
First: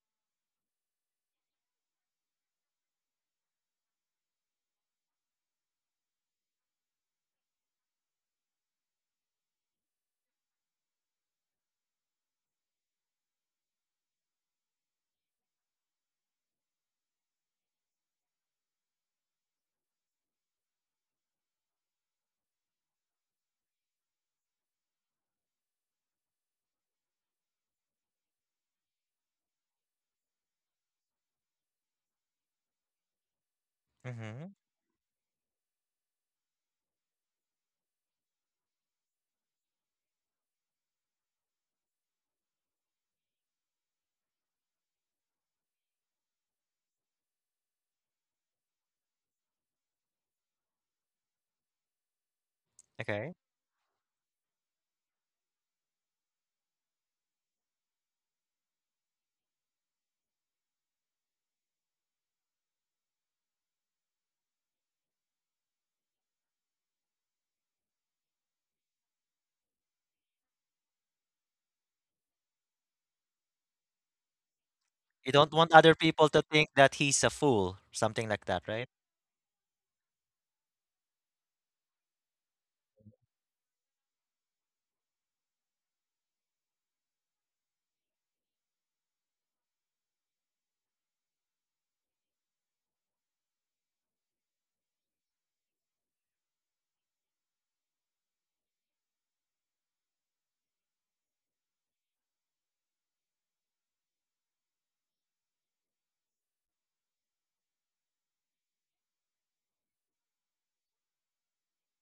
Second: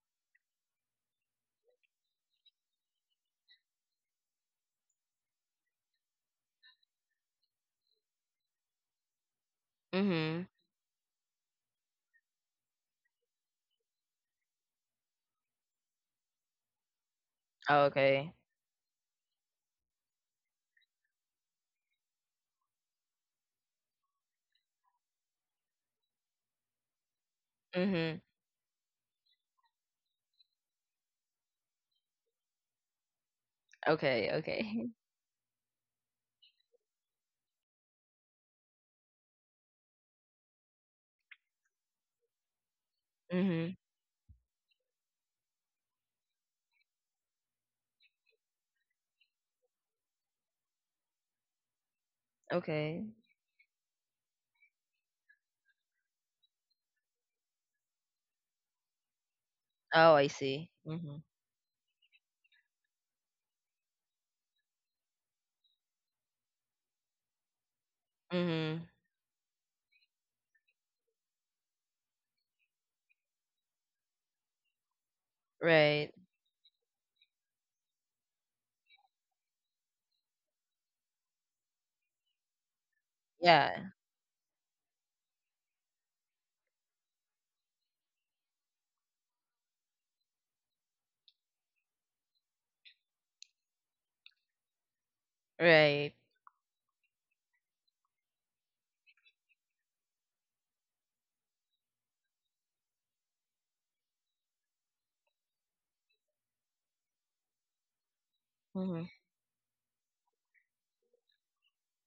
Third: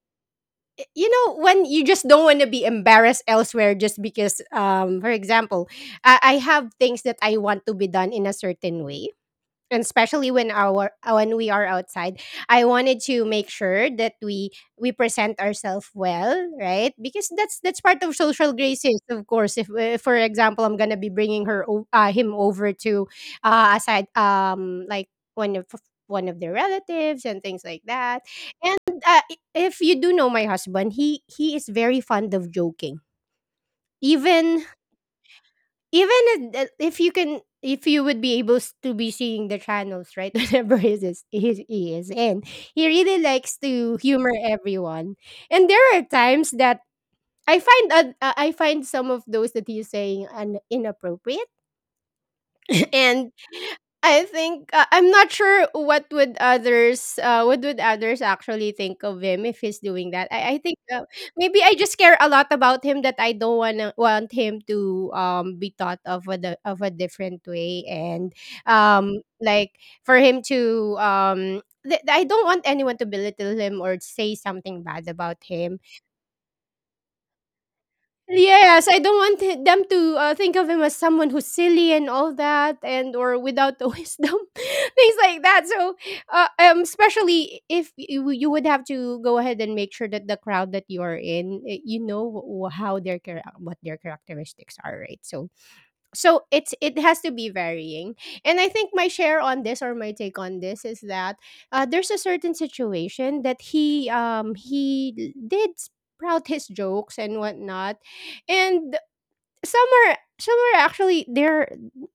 Speaker 1: you know when you just don't want to be embarrassed elsewhere, just because, um, for example, I have things that I want to be done in a certain way, and especially
Speaker 3: Mm-hmm.
Speaker 1: when our when we are outside, I wanted to make sure that we present ourselves well, right? Because
Speaker 3: Oh,
Speaker 1: that's part of
Speaker 3: okay.
Speaker 1: social graces, of course. If, for example, I'm gonna be bringing him over to, uh, aside, um, like one of one of their relatives and things like that.
Speaker 3: Mm-hmm.
Speaker 1: And, if you do know my husband, he is very fond of joking,
Speaker 3: Okay,
Speaker 1: even,
Speaker 2: hmm
Speaker 3: okay. *laughs*
Speaker 1: even if, if you can, if you would be able to be seeing the channels, right? *laughs* Whenever he is in, he really likes
Speaker 3: Mm-hmm.
Speaker 1: to humor everyone. And there are times that I find I find some of those that he's saying inappropriate. *clears throat*
Speaker 3: Okay.
Speaker 1: And
Speaker 2: okay,
Speaker 1: I think, I'm not sure what would others, what would others actually think of him if he's doing
Speaker 3: Oh,
Speaker 1: that.
Speaker 3: I
Speaker 1: I think
Speaker 3: see. Mm-hmm.
Speaker 1: Maybe I just care a lot about him that I don't want him to be thought of of a different way. And
Speaker 3: Mm-hmm.
Speaker 1: um like for I don't want anyone to belittle him or say something bad about
Speaker 2: you don't
Speaker 1: him.
Speaker 2: want other
Speaker 3: Right.
Speaker 2: people to think that he's a fool, something like that,
Speaker 1: Yes, I
Speaker 2: right?
Speaker 1: don't want them to think of him as someone who's silly and all that, and or without the *laughs*
Speaker 3: Yeah.
Speaker 1: wisdom, things like that. So, especially if you would have to go ahead and make sure that the crowd that you are in, you know how their what their characteristics are, right? So,
Speaker 3: Right.
Speaker 1: it has to be varying. And I think my share on this or my take on this is that there's a certain situation that he did sprout his jokes and whatnot. And
Speaker 3: Mm-hmm.
Speaker 1: some are actually there.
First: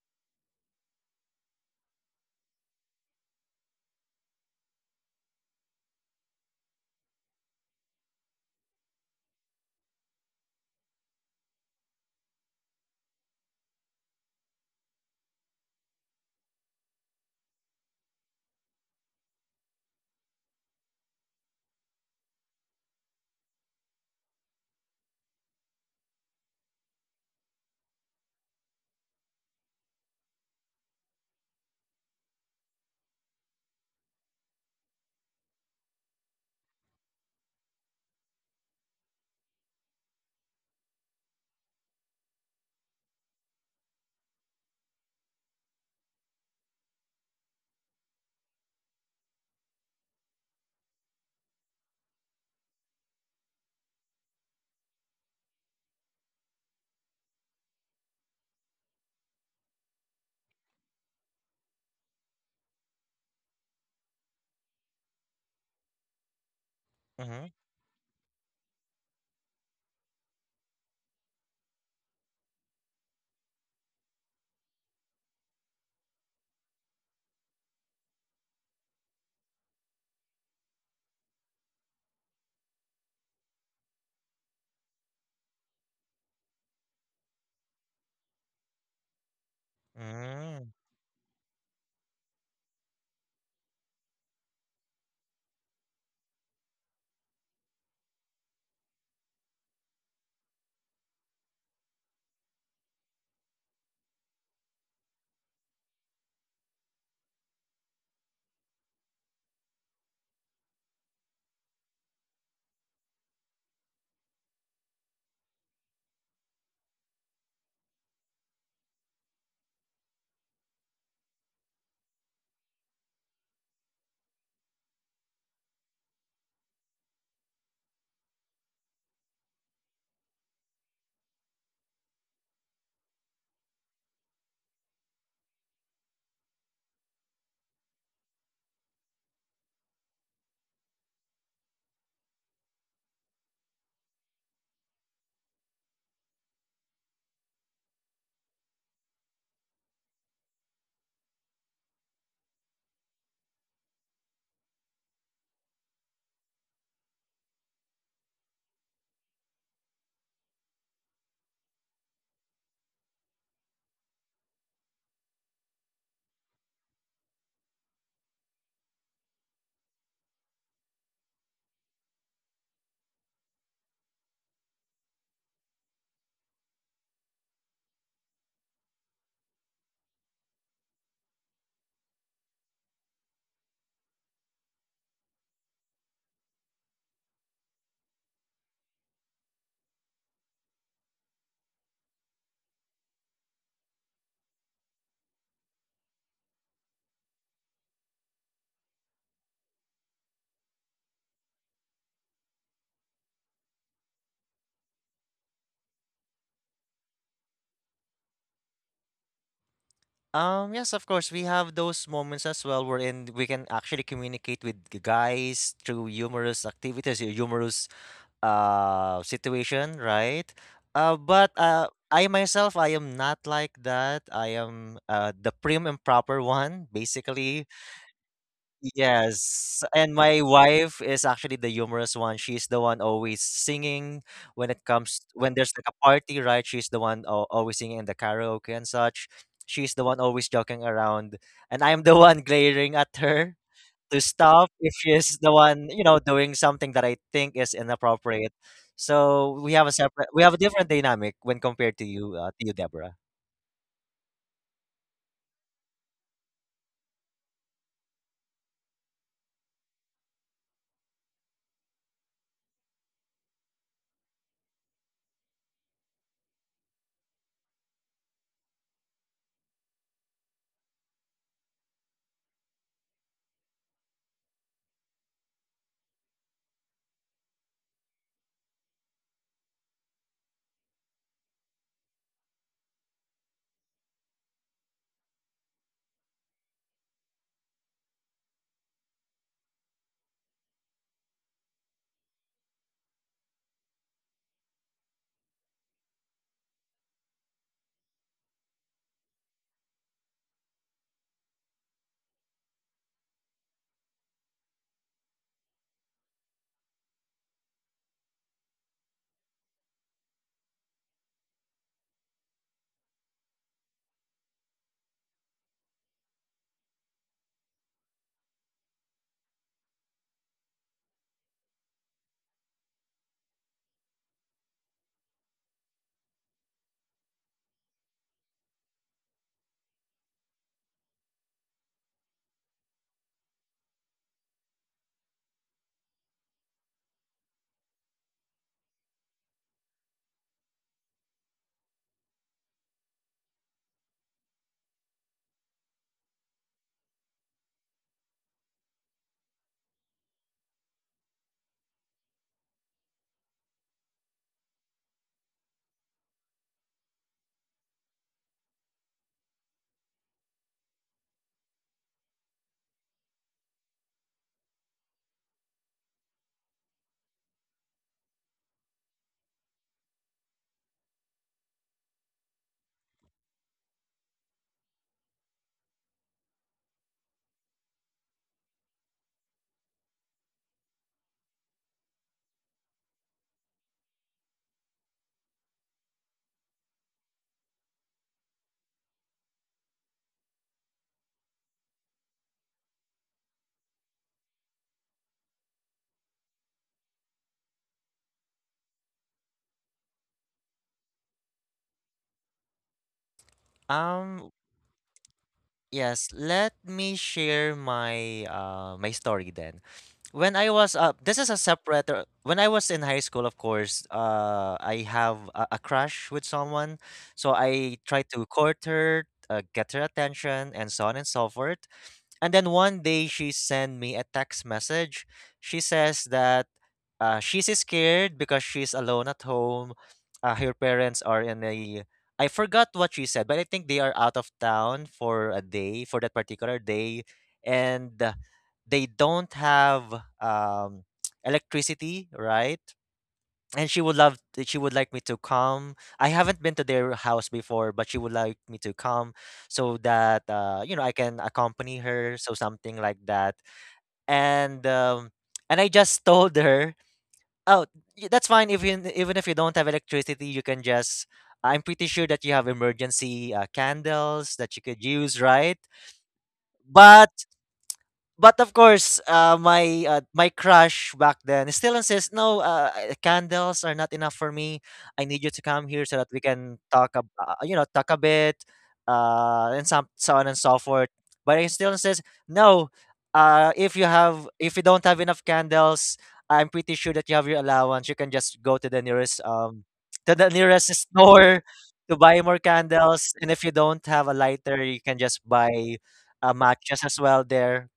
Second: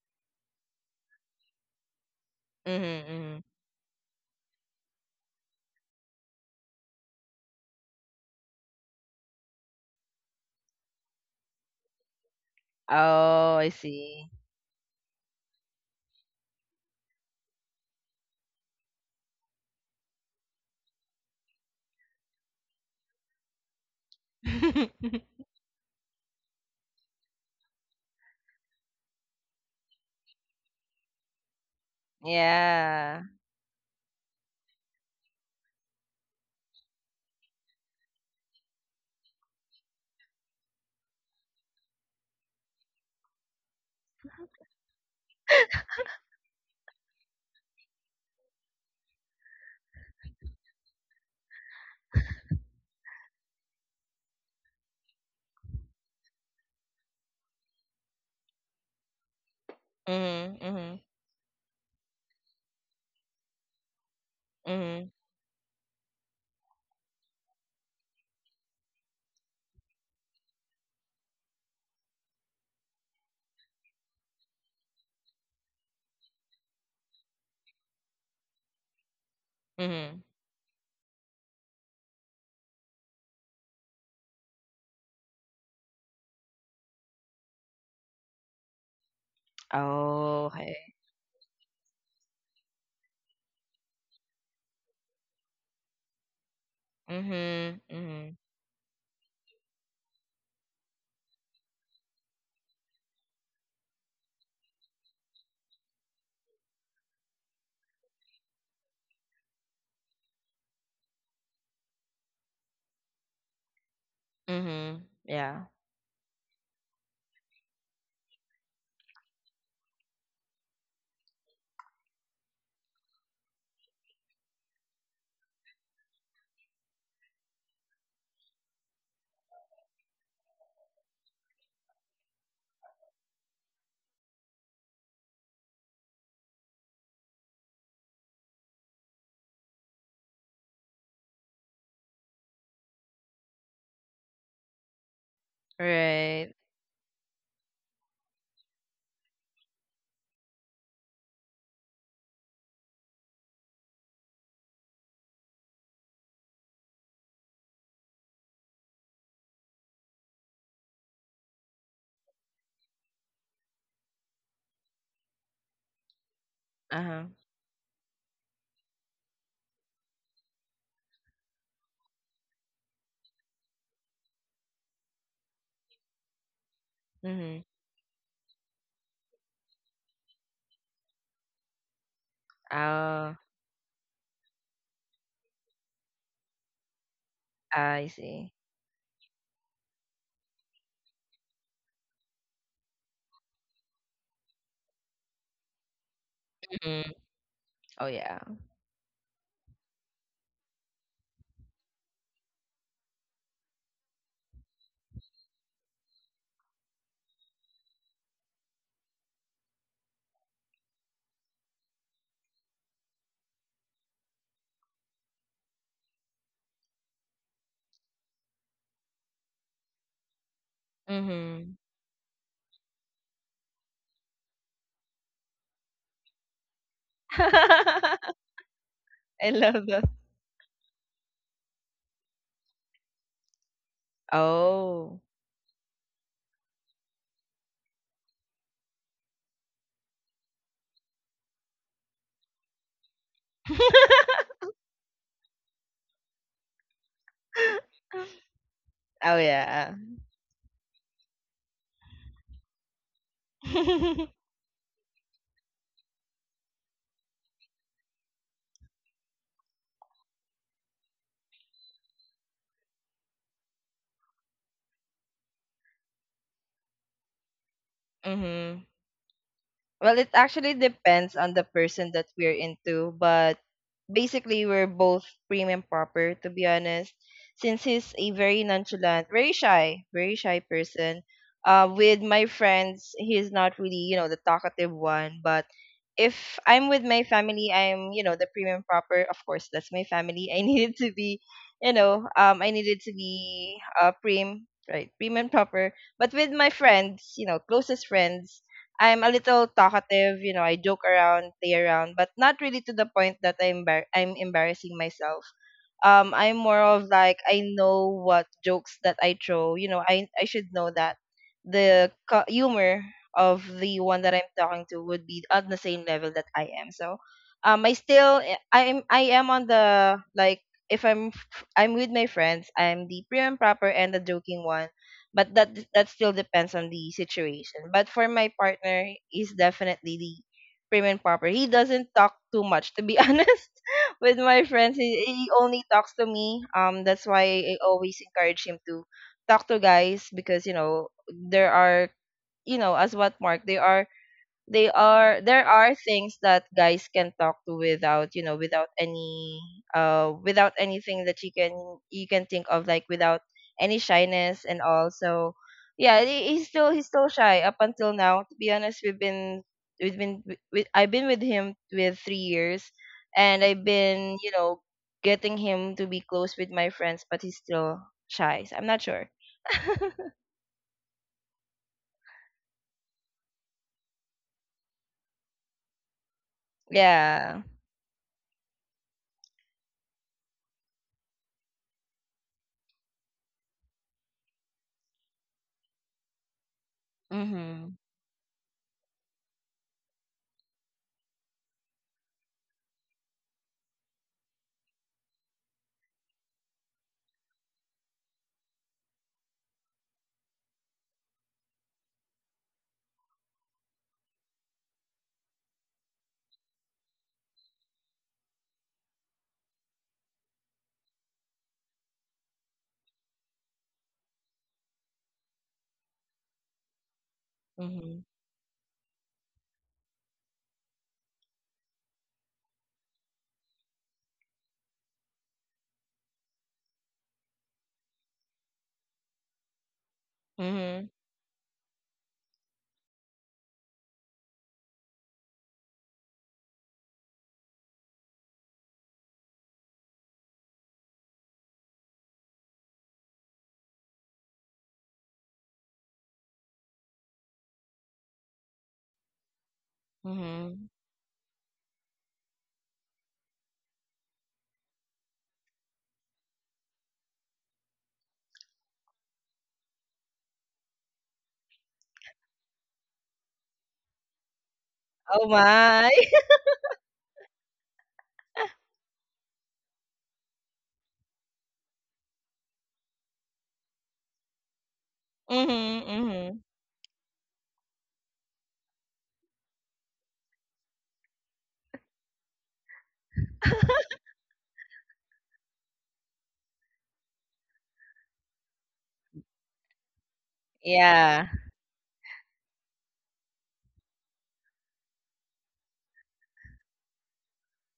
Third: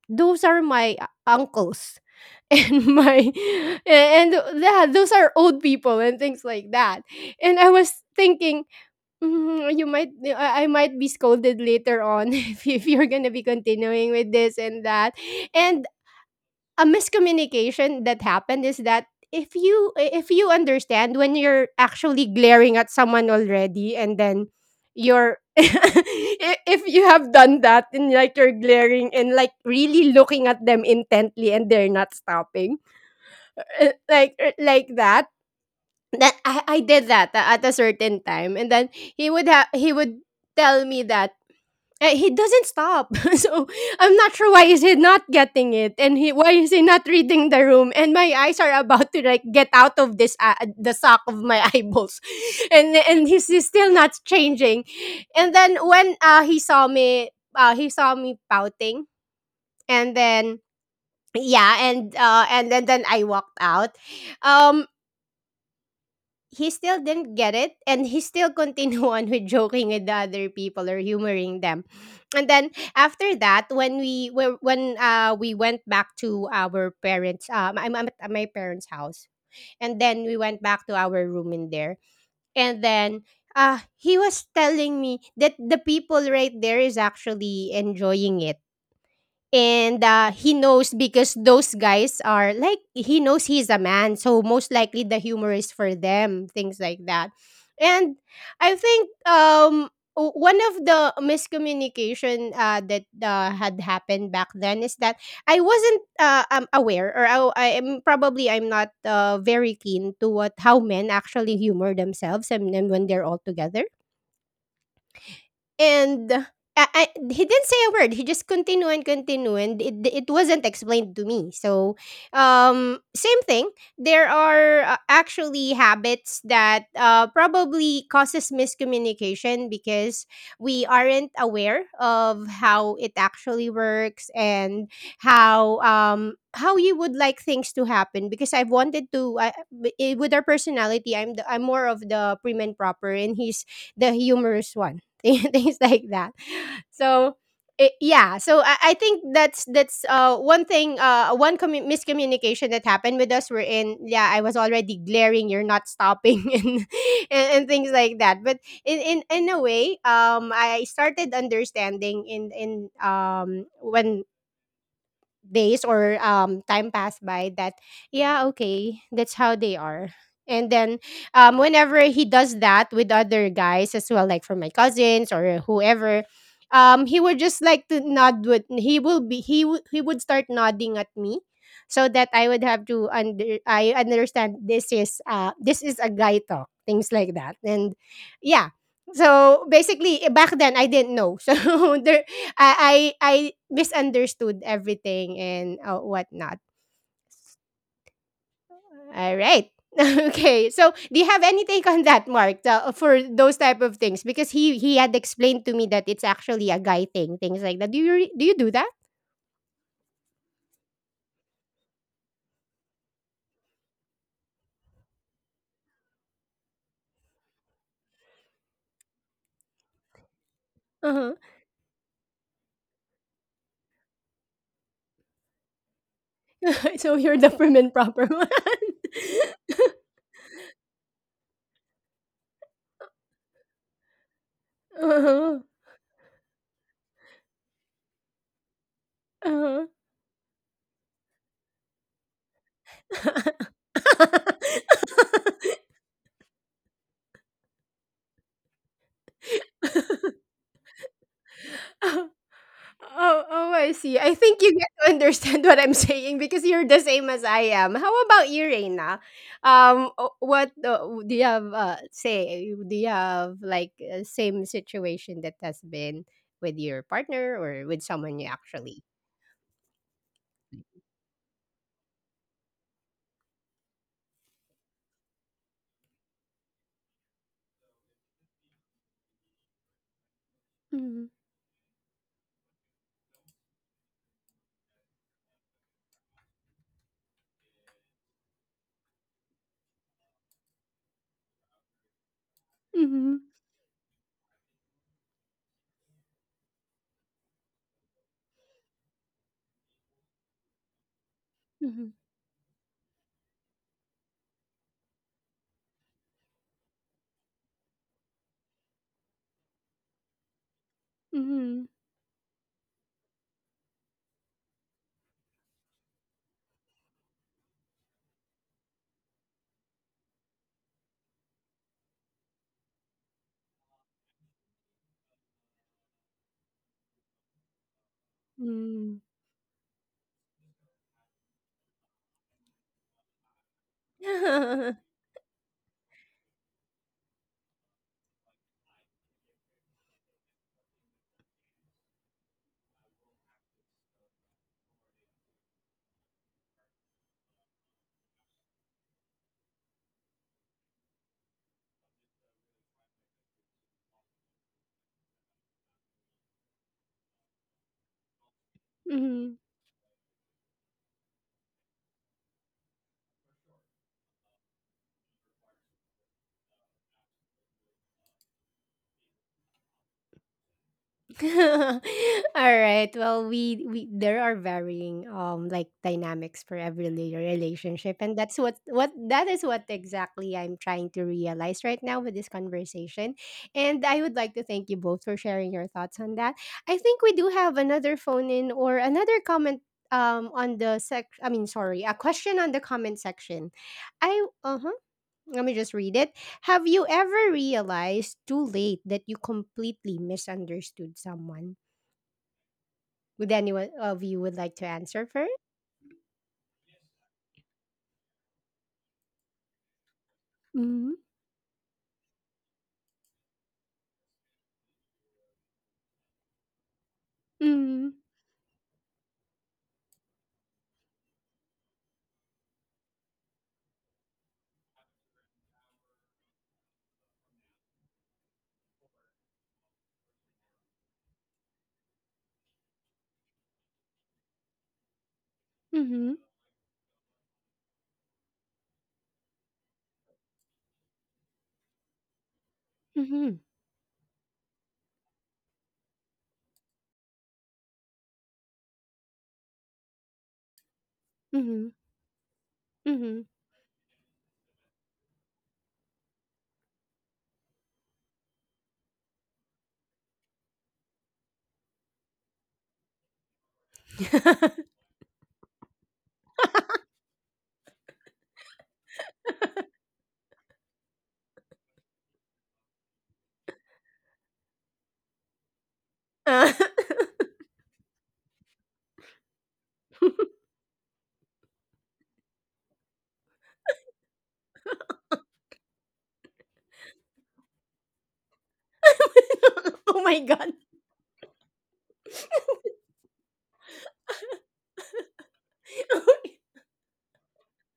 Speaker 1: Those are my uncles *laughs* and
Speaker 3: Mm-hmm.
Speaker 1: my.
Speaker 3: Mm-hmm.
Speaker 1: And yeah, those are old people and things like that. And I was thinking, mhm, you might, I might be scolded later on *laughs* if you're gonna be
Speaker 3: Oh, I
Speaker 1: continuing
Speaker 3: see.
Speaker 1: with this and that. And a miscommunication that happened is that if you understand when you're actually glaring at someone already, and then you're
Speaker 3: *laughs*
Speaker 1: *laughs* if you have done that and like you're glaring and like really looking at them intently and they're not stopping,
Speaker 3: Yeah.
Speaker 1: like that. That I did that at a certain time, and then he would tell me that, he doesn't stop. *laughs* So I'm not sure why is he not getting it, and he why is he not reading the room, and my eyes are about to like get out of this the sock of my *laughs* eyeballs. And he's still not changing. And then when uh, he saw me pouting, and
Speaker 3: Mm-hmm.
Speaker 1: then
Speaker 3: Mm-hmm.
Speaker 1: yeah. And then I walked out. um
Speaker 3: Mm-hmm.
Speaker 1: he still didn't get it, and he still continued *laughs* on with joking with the other people or humoring them. And then after that when we went back to our parents, I'm at my parents house. And
Speaker 3: Mm-hmm.
Speaker 1: then we went back to our room in there. And then he was telling me that the people right there is actually enjoying it. And
Speaker 3: Oh,
Speaker 1: he
Speaker 2: Mm-hmm.
Speaker 3: okay.
Speaker 1: knows because those guys are like, he knows he's a man, so most likely the humor is for them, things like that.
Speaker 3: Mhm,
Speaker 1: And
Speaker 3: mhm,
Speaker 1: I think one of the miscommunication that had happened back then is that I wasn't aware, or I am probably I'm not very keen to what how men actually humor themselves and when they're all together.
Speaker 3: mhm. Yeah.
Speaker 1: And he didn't say a word. He just continued and continued, and it wasn't explained to me. So, same thing. There are actually habits that probably causes miscommunication because we aren't aware of how it actually works, and how you would like things to happen. Because I've wanted to with our personality, I'm the, I'm more of the prim and proper and he's the humorous one, *laughs* things like that.
Speaker 3: Right.
Speaker 1: So yeah, so I think that's one thing, one miscommunication that happened with us. We're in, yeah, I was already glaring, you're not stopping, *laughs* and things like that. But in a way, I started understanding in when days or time
Speaker 3: Uh-huh.
Speaker 1: passed by, that yeah, okay, that's how they are. And then whenever he does that with other guys as well, like for my cousins or whoever, he
Speaker 3: Mhm.
Speaker 1: would just like to nod with, he will be he would start nodding at me, so that I would have to
Speaker 3: Oh,
Speaker 1: under I understand this is a guy talk, things like that. And
Speaker 3: I see.
Speaker 1: yeah, so basically, back then I didn't know. *laughs* So there, I misunderstood everything and whatnot.
Speaker 3: Mhm. Oh yeah.
Speaker 1: All right. *laughs* Okay, so do you have any take on that, Mark, for those type of things? Because he had explained to me that it's actually a guy thing, things like that. Do you do you do that?
Speaker 2: Yes, of course. We have those moments as well wherein we can actually communicate with guys through humorous activities, humorous situation, right? Uh,
Speaker 1: Uh
Speaker 2: but
Speaker 3: Mhm.
Speaker 2: uh, I myself, I am not like that. I am the prim and proper one,
Speaker 1: huh. *laughs* So you're the
Speaker 2: basically.
Speaker 1: prim and proper
Speaker 3: *laughs*
Speaker 1: one.
Speaker 3: I love
Speaker 2: Yes,
Speaker 3: that.
Speaker 2: and my wife is actually the humorous one. She's the one always singing when it
Speaker 1: *laughs*
Speaker 3: Oh.
Speaker 2: comes when
Speaker 1: Uh
Speaker 2: there's like a party, right? She's the one always singing in the karaoke and such.
Speaker 1: huh.
Speaker 2: She's the one always joking around, and I'm the *laughs* one glaring at her to
Speaker 1: Uh
Speaker 3: *laughs*
Speaker 2: stop if she's the one, you know, doing something that I think is inappropriate.
Speaker 3: Oh
Speaker 2: So we have a
Speaker 3: yeah.
Speaker 2: separate, we have a different dynamic when compared to
Speaker 1: huh. *laughs*
Speaker 2: you, Deborah.
Speaker 1: Oh, oh, I see. I
Speaker 3: *laughs*
Speaker 1: think you get to understand *laughs* what I'm saying because you're the same as I am. How about you, Reina? What do you have? Say, do you have like same situation that has been with your partner or with someone you
Speaker 3: Mhm.
Speaker 1: actually?
Speaker 3: Well, it actually depends on the person that we're into, but basically we're both prim and proper, to be honest, since he's a very nonchalant, very shy
Speaker 1: Mm-hmm.
Speaker 3: person. Uh, with my friends he's not really you know the talkative one, but if I'm with my family I'm you know the prim and proper. Of course, that's my family, I *laughs* needed to be, you know, I needed to
Speaker 1: Mm-hmm.
Speaker 3: be prim, right, prim and proper. But with my friends, you know, closest friends, I'm a little talkative, you know, I joke around, play
Speaker 1: Mm-hmm.
Speaker 3: around, but not really to the point that I'm I'm embarrassing myself. I'm more of like I know what jokes that I throw. You know, I should know that
Speaker 1: Mm-hmm.
Speaker 3: the humor of the one that I'm talking to would be at the same level that I am. So I still I'm I am on the like, if I'm with my friends, I'm the prim and proper and the joking one. But that that still depends on the situation. But for my partner, he's definitely the prim and proper, he doesn't talk too much, to be *laughs* honest. With my
Speaker 1: Mm-hmm.
Speaker 3: friends, he only talks to me. That's why I always encourage him to talk to guys, because you know as what Mark, there are things that guys can talk to without you know without any without anything that you can think of like without any shyness and all. So yeah, he's still shy up until now, to be honest. we've been
Speaker 1: *laughs*
Speaker 3: we've been with, I've been with him with 3 years, and I've been you know getting him to be close with my friends, but he's still shy, so I'm not sure. *laughs*
Speaker 1: *laughs* All right. Well, we there are varying like dynamics for every
Speaker 3: Yeah.
Speaker 1: relationship, and that's what that is what exactly I'm trying to realize right now with this conversation. And I would like to thank you both for sharing your thoughts on that. I think we do have
Speaker 3: Mhm.
Speaker 1: another phone in or another comment on the sec. I mean, sorry, a question on the comment section. I, uh huh, let me just read it. Have you ever realized too late that you completely misunderstood someone? Would anyone of you
Speaker 2: Um,
Speaker 1: would like to answer first?
Speaker 2: Yes, let me share my my story then. When I was
Speaker 1: Mm-hmm.
Speaker 2: this is a separate when I was in high school, of course, I have a crush with someone, so I
Speaker 3: Mhm.
Speaker 1: Mm-hmm.
Speaker 2: tried to court her, get her attention and so on and so forth. And then one day she sent me a text message. She says that she's scared because she's alone at home. Her
Speaker 3: Mhm.
Speaker 2: parents are in a I forgot what she said, but I think they are out of town for a day, for that
Speaker 1: Mm-hmm.
Speaker 2: particular day, and they don't have um, *tsk* electricity, right?
Speaker 1: Mm-hmm.
Speaker 2: And she would love she would like me to come. I haven't been to their house before, but she would like me to come so that
Speaker 3: Mhm.
Speaker 2: you know, I can accompany her, so something like
Speaker 1: Mm-hmm.
Speaker 2: that. And and I just *laughs* told her, oh, that's fine if you, even if you don't have electricity, you can just, I'm pretty sure that you have emergency candles
Speaker 1: *laughs*
Speaker 2: that you could use,
Speaker 3: Oh
Speaker 2: right?
Speaker 3: my.
Speaker 2: but but of
Speaker 3: *laughs*
Speaker 2: course, my crush back then still insists, no, candles are not enough for me. I need you to come
Speaker 3: Mhm,
Speaker 2: here so that we
Speaker 3: mhm.
Speaker 2: can
Speaker 1: Oh
Speaker 2: talk, you know, talk a bit, and some so on and so forth. But he still says, no, if you have, if you don't have enough candles, I'm pretty sure that you have your allowance. You can just go to
Speaker 1: my
Speaker 2: the
Speaker 1: god.
Speaker 2: nearest
Speaker 3: Yeah.
Speaker 2: store to buy more candles. And if you don't have a lighter, you can just buy matches as well there.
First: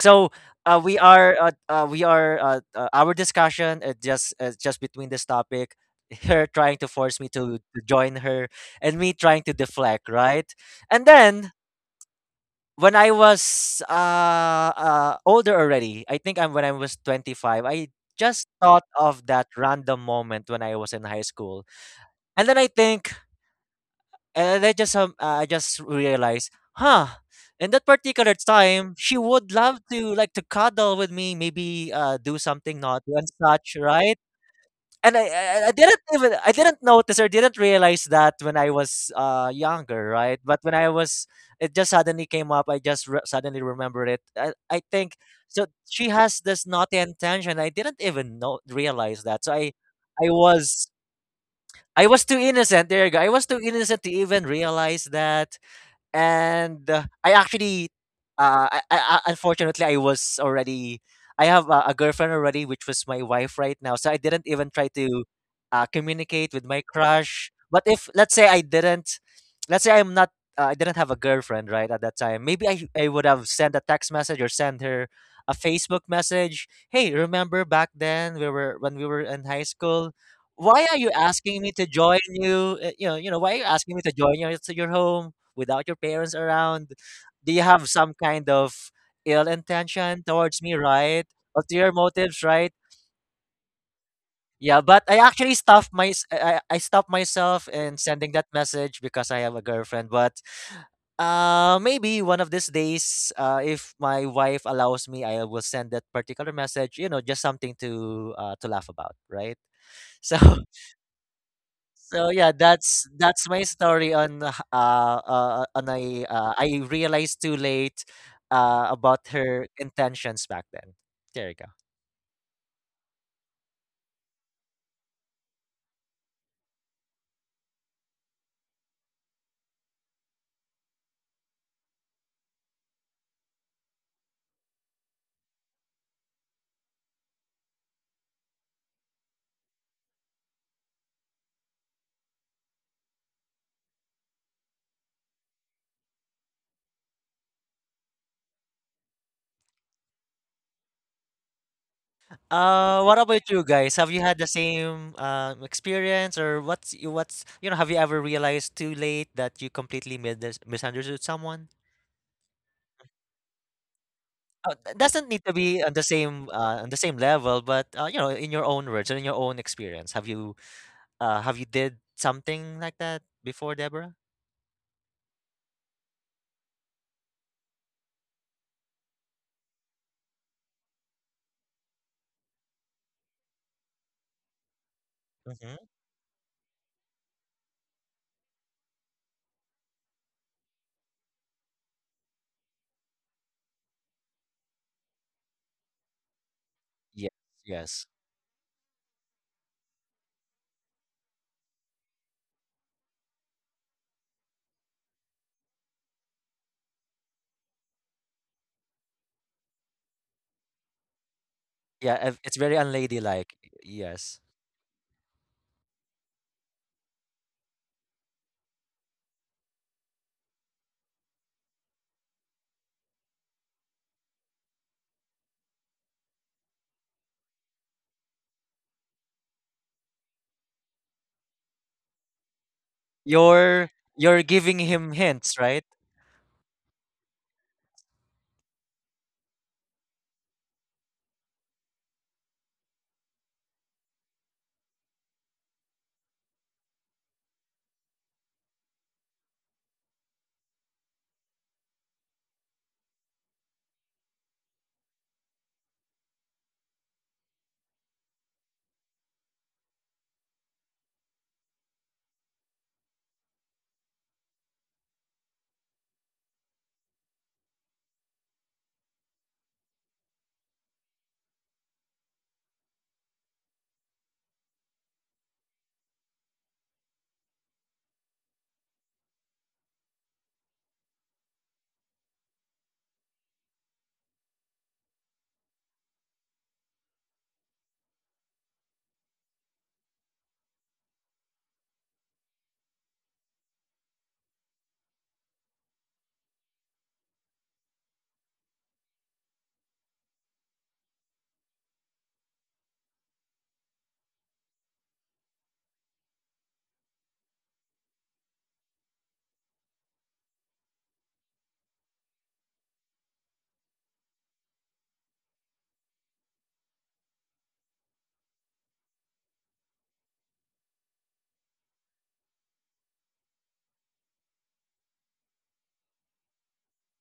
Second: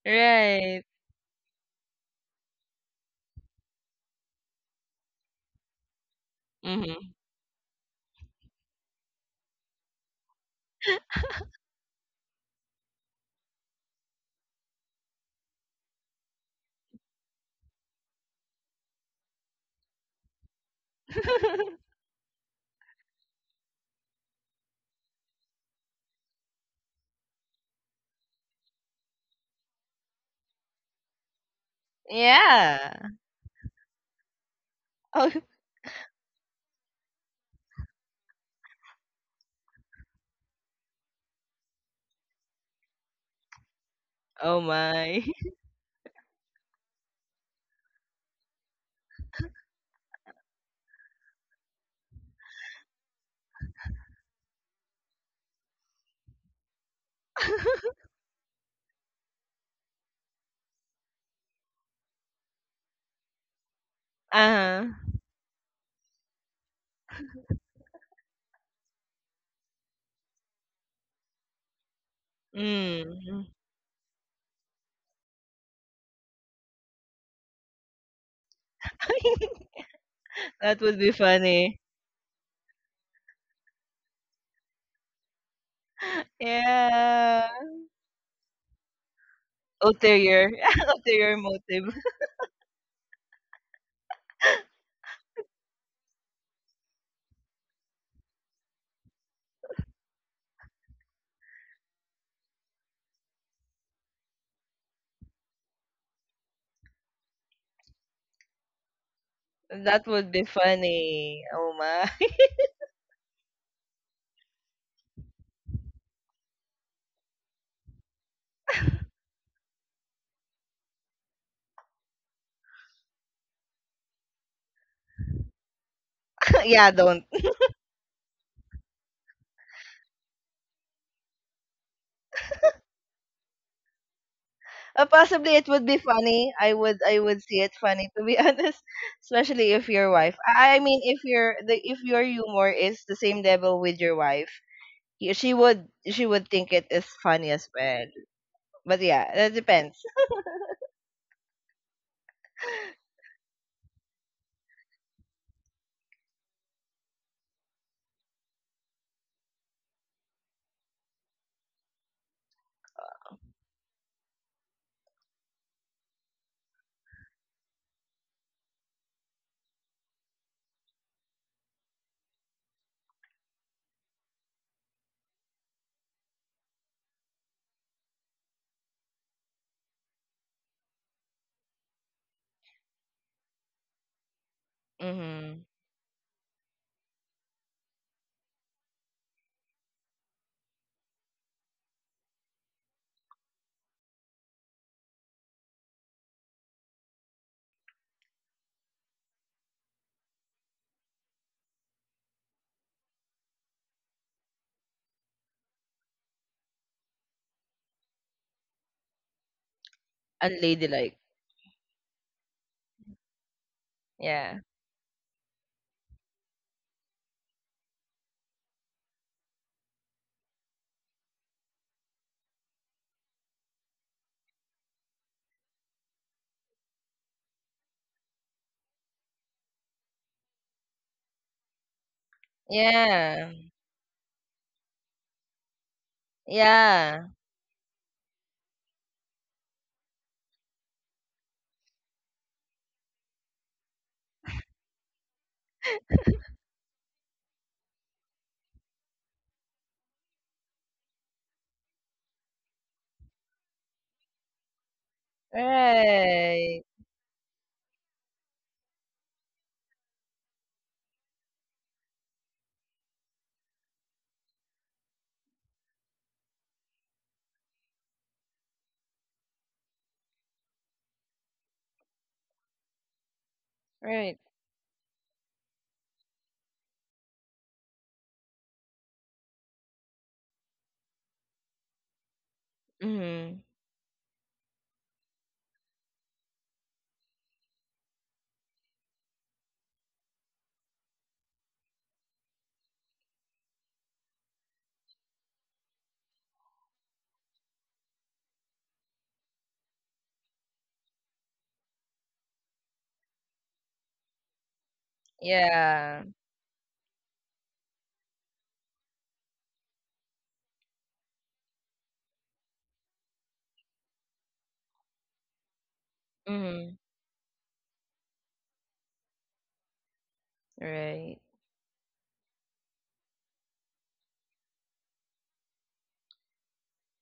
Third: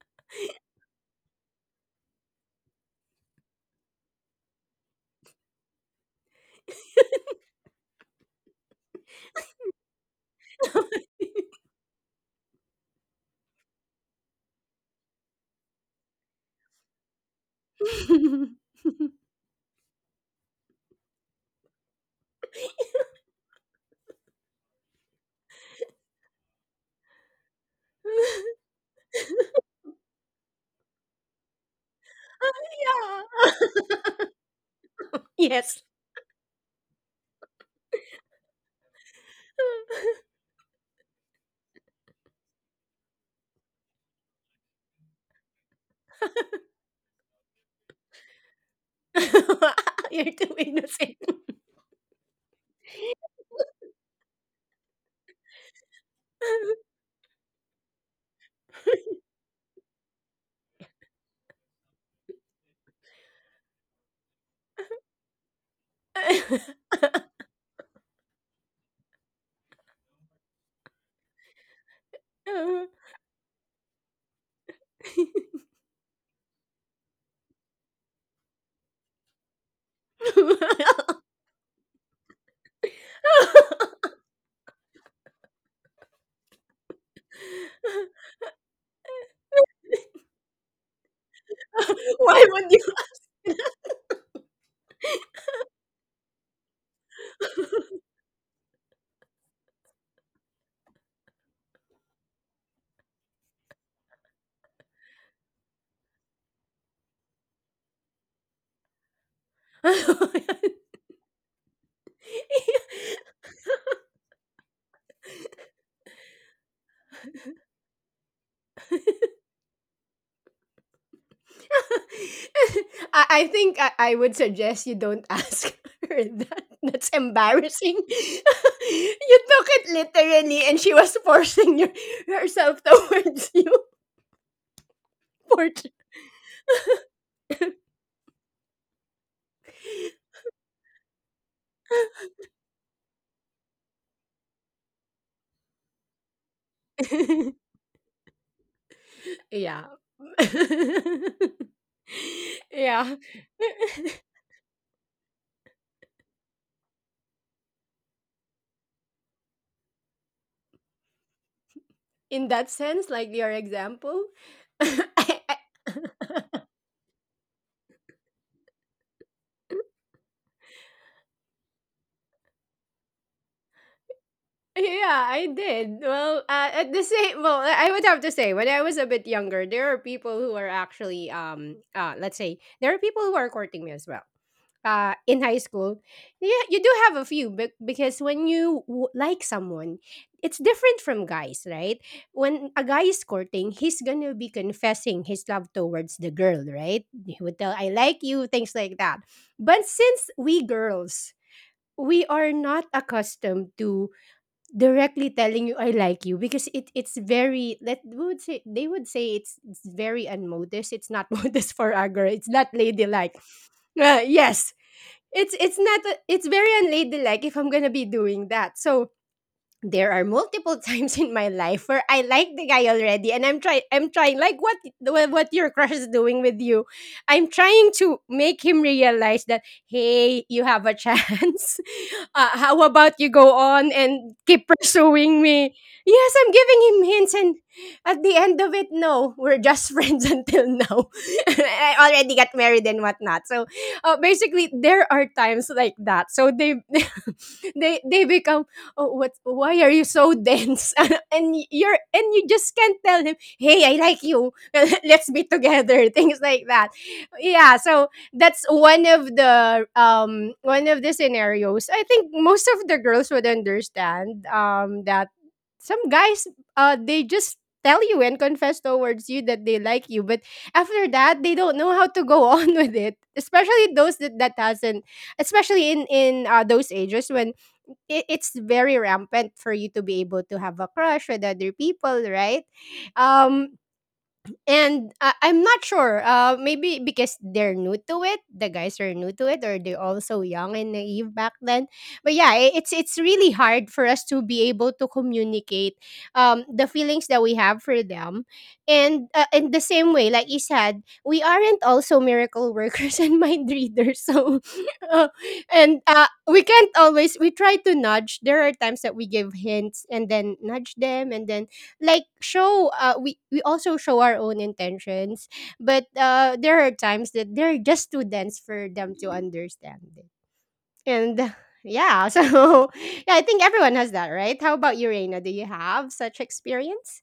Speaker 2: So
Speaker 3: Right.
Speaker 2: we are our discussion just between this topic, *laughs* her trying to
Speaker 3: Mhm.
Speaker 2: force me to join her, and me trying to deflect, right? And then when I was older already, I think I'm when I was 25, I just thought of that random moment when I was in high school.
Speaker 3: *laughs*
Speaker 2: And then i think and I just realized, huh? In that particular time, she would love to like to cuddle with me, maybe do something
Speaker 3: Yeah.
Speaker 2: naughty and such, right? And
Speaker 3: Oh,
Speaker 1: Yeah.
Speaker 2: I didn't even, I didn't notice or didn't realize that when I was younger, right? But when I was, it just suddenly came up. I just suddenly remembered it.
Speaker 3: oh
Speaker 2: I think
Speaker 3: my.
Speaker 2: so. She has this naughty intention. I didn't even know realize that. So
Speaker 1: *laughs* You're
Speaker 2: I
Speaker 1: too
Speaker 2: was
Speaker 1: innocent.
Speaker 2: I was too innocent. There you go. I was too innocent to even realize that. And I
Speaker 3: *laughs*
Speaker 2: actually, I- unfortunately, I was already, I have a girlfriend already, which was my wife right now. So I didn't even
Speaker 3: Uh-huh.
Speaker 2: try to communicate with my crush. But if, let's say I didn't, let's say I'm not, I didn't have a girlfriend, right, at that time, maybe
Speaker 1: *laughs*
Speaker 2: I would have
Speaker 3: Mm.
Speaker 2: sent a text message or sent her a Facebook message. Hey, remember back then we were, when we were in high
Speaker 3: *laughs*
Speaker 2: school?
Speaker 3: That
Speaker 2: Why are
Speaker 3: would
Speaker 2: you
Speaker 3: be
Speaker 2: asking me
Speaker 3: funny.
Speaker 2: to join you? You know, why are you asking me to join you to your home without your parents around?
Speaker 3: Yeah.
Speaker 2: Do you have some kind of ill intention
Speaker 3: Ulterior.
Speaker 2: towards me,
Speaker 3: *laughs*
Speaker 2: right?
Speaker 3: Ulterior
Speaker 2: Ulterior
Speaker 3: motive.
Speaker 2: motives,
Speaker 1: Why would
Speaker 2: right?
Speaker 1: you
Speaker 2: Yeah,
Speaker 3: *laughs*
Speaker 2: but I actually stopped my I, I stopped myself in sending that message because I have a girlfriend. But maybe one of these days, if my wife allows me, I will send that particular message. You know, just something to laugh about, right? *laughs*
Speaker 3: That would
Speaker 2: So
Speaker 3: be funny. Oh my.
Speaker 2: So yeah, that's my story on h- on a I realized too late about her intentions back then. There you go.
Speaker 1: *laughs* I think I would suggest you don't ask *laughs* her that.
Speaker 3: *laughs* Yeah,
Speaker 1: That's
Speaker 3: don't.
Speaker 1: embarrassing. *laughs* You took it literally and she was forcing your, herself towards you. *laughs*
Speaker 3: Possibly
Speaker 1: For
Speaker 3: it would be funny. I would, I would see it funny, to be *laughs* honest, especially if your wife. I mean, if your the if your humor is the same level with your wife, she would, she would think it is funny as well. But yeah,
Speaker 1: *laughs*
Speaker 3: that
Speaker 1: yeah.
Speaker 3: depends.
Speaker 1: *laughs* Yeah.
Speaker 2: What about you guys? Have you had the same experience, or what's what's, you know, have you ever realized too late that you completely misunderstood someone?
Speaker 1: In that sense, like your example, *laughs*
Speaker 2: Doesn't
Speaker 1: I,
Speaker 2: need to be on the same level, but you know, in your own words and in your own experience, have you did something like that before, Deborah?
Speaker 1: yeah, I did. Well, at the same, well, I would have to say when I was a bit younger, there are people who are actually, let's say, there are people who are courting me as well. In high
Speaker 3: Mhm.
Speaker 2: Mm-hmm.
Speaker 1: school, yeah, you do have a few, but because when you like someone, it's different from guys, right? When a guy is courting, he's gonna be confessing his love towards the girl, right? He
Speaker 2: Yes,
Speaker 1: would tell, "I
Speaker 2: yes.
Speaker 1: like you," things like that. But since we girls, we are not accustomed to directly telling you I like you, because it's very, let we would say they would say it's very unmodest. It's
Speaker 3: Unladylike.
Speaker 1: not *laughs* modest for a girl. It's
Speaker 2: It's
Speaker 1: not
Speaker 2: very
Speaker 1: ladylike.
Speaker 2: unladylike. Yes.
Speaker 3: Yeah.
Speaker 1: Yes, it's not it's very unladylike if I'm gonna be doing that. So there are multiple *laughs* times in my life where I like the guy already, and I'm trying like what what your crush is doing with you. I'm trying to make him realize that, hey, you have a *laughs* chance, how about you
Speaker 3: Yeah.
Speaker 1: go on
Speaker 2: You're
Speaker 1: and
Speaker 2: you're
Speaker 1: keep
Speaker 2: giving him
Speaker 1: pursuing
Speaker 2: hints,
Speaker 1: me?
Speaker 2: right?
Speaker 1: Yes, I'm giving him
Speaker 3: Yeah.
Speaker 1: hints, and at the end of it, no, we're just *laughs* friends until now. *laughs* I already got married and whatnot. So, basically, there are times like that. So *laughs* they become, oh, what? Why are you so dense? *laughs* And you're, and you just can't tell him, hey, I like you. *laughs* Let's be together. *laughs* Things like that.
Speaker 3: Right.
Speaker 1: Yeah. So that's one of the scenarios, I think most of the girls would understand that some guys they just tell you and confess towards you that they like you, but after that they don't know how to go *laughs* on with it, especially those
Speaker 3: Right.
Speaker 1: that hasn't, especially in those ages when it's very rampant for you to be able to have a crush with other people, right?
Speaker 3: Mhm.
Speaker 1: um and I'm not sure. Maybe because they're new to it, the guys are new to it, or they're also young and naive back then. But yeah, it's really hard for us to be able to communicate the feelings that we have for them, and in the same way, like you said, we aren't also miracle workers *laughs* and mind readers. So, *laughs* uh, and
Speaker 3: Yeah.
Speaker 1: we can't always. We try to nudge. There are times that we give hints and then nudge them, and then like show we also show our own intentions. But there are
Speaker 3: Mhm.
Speaker 1: times that they're just too dense for them to understand it. And
Speaker 3: Right.
Speaker 1: yeah, *laughs* so yeah, I think everyone has that, right? How about you, Reina, do you have such experience?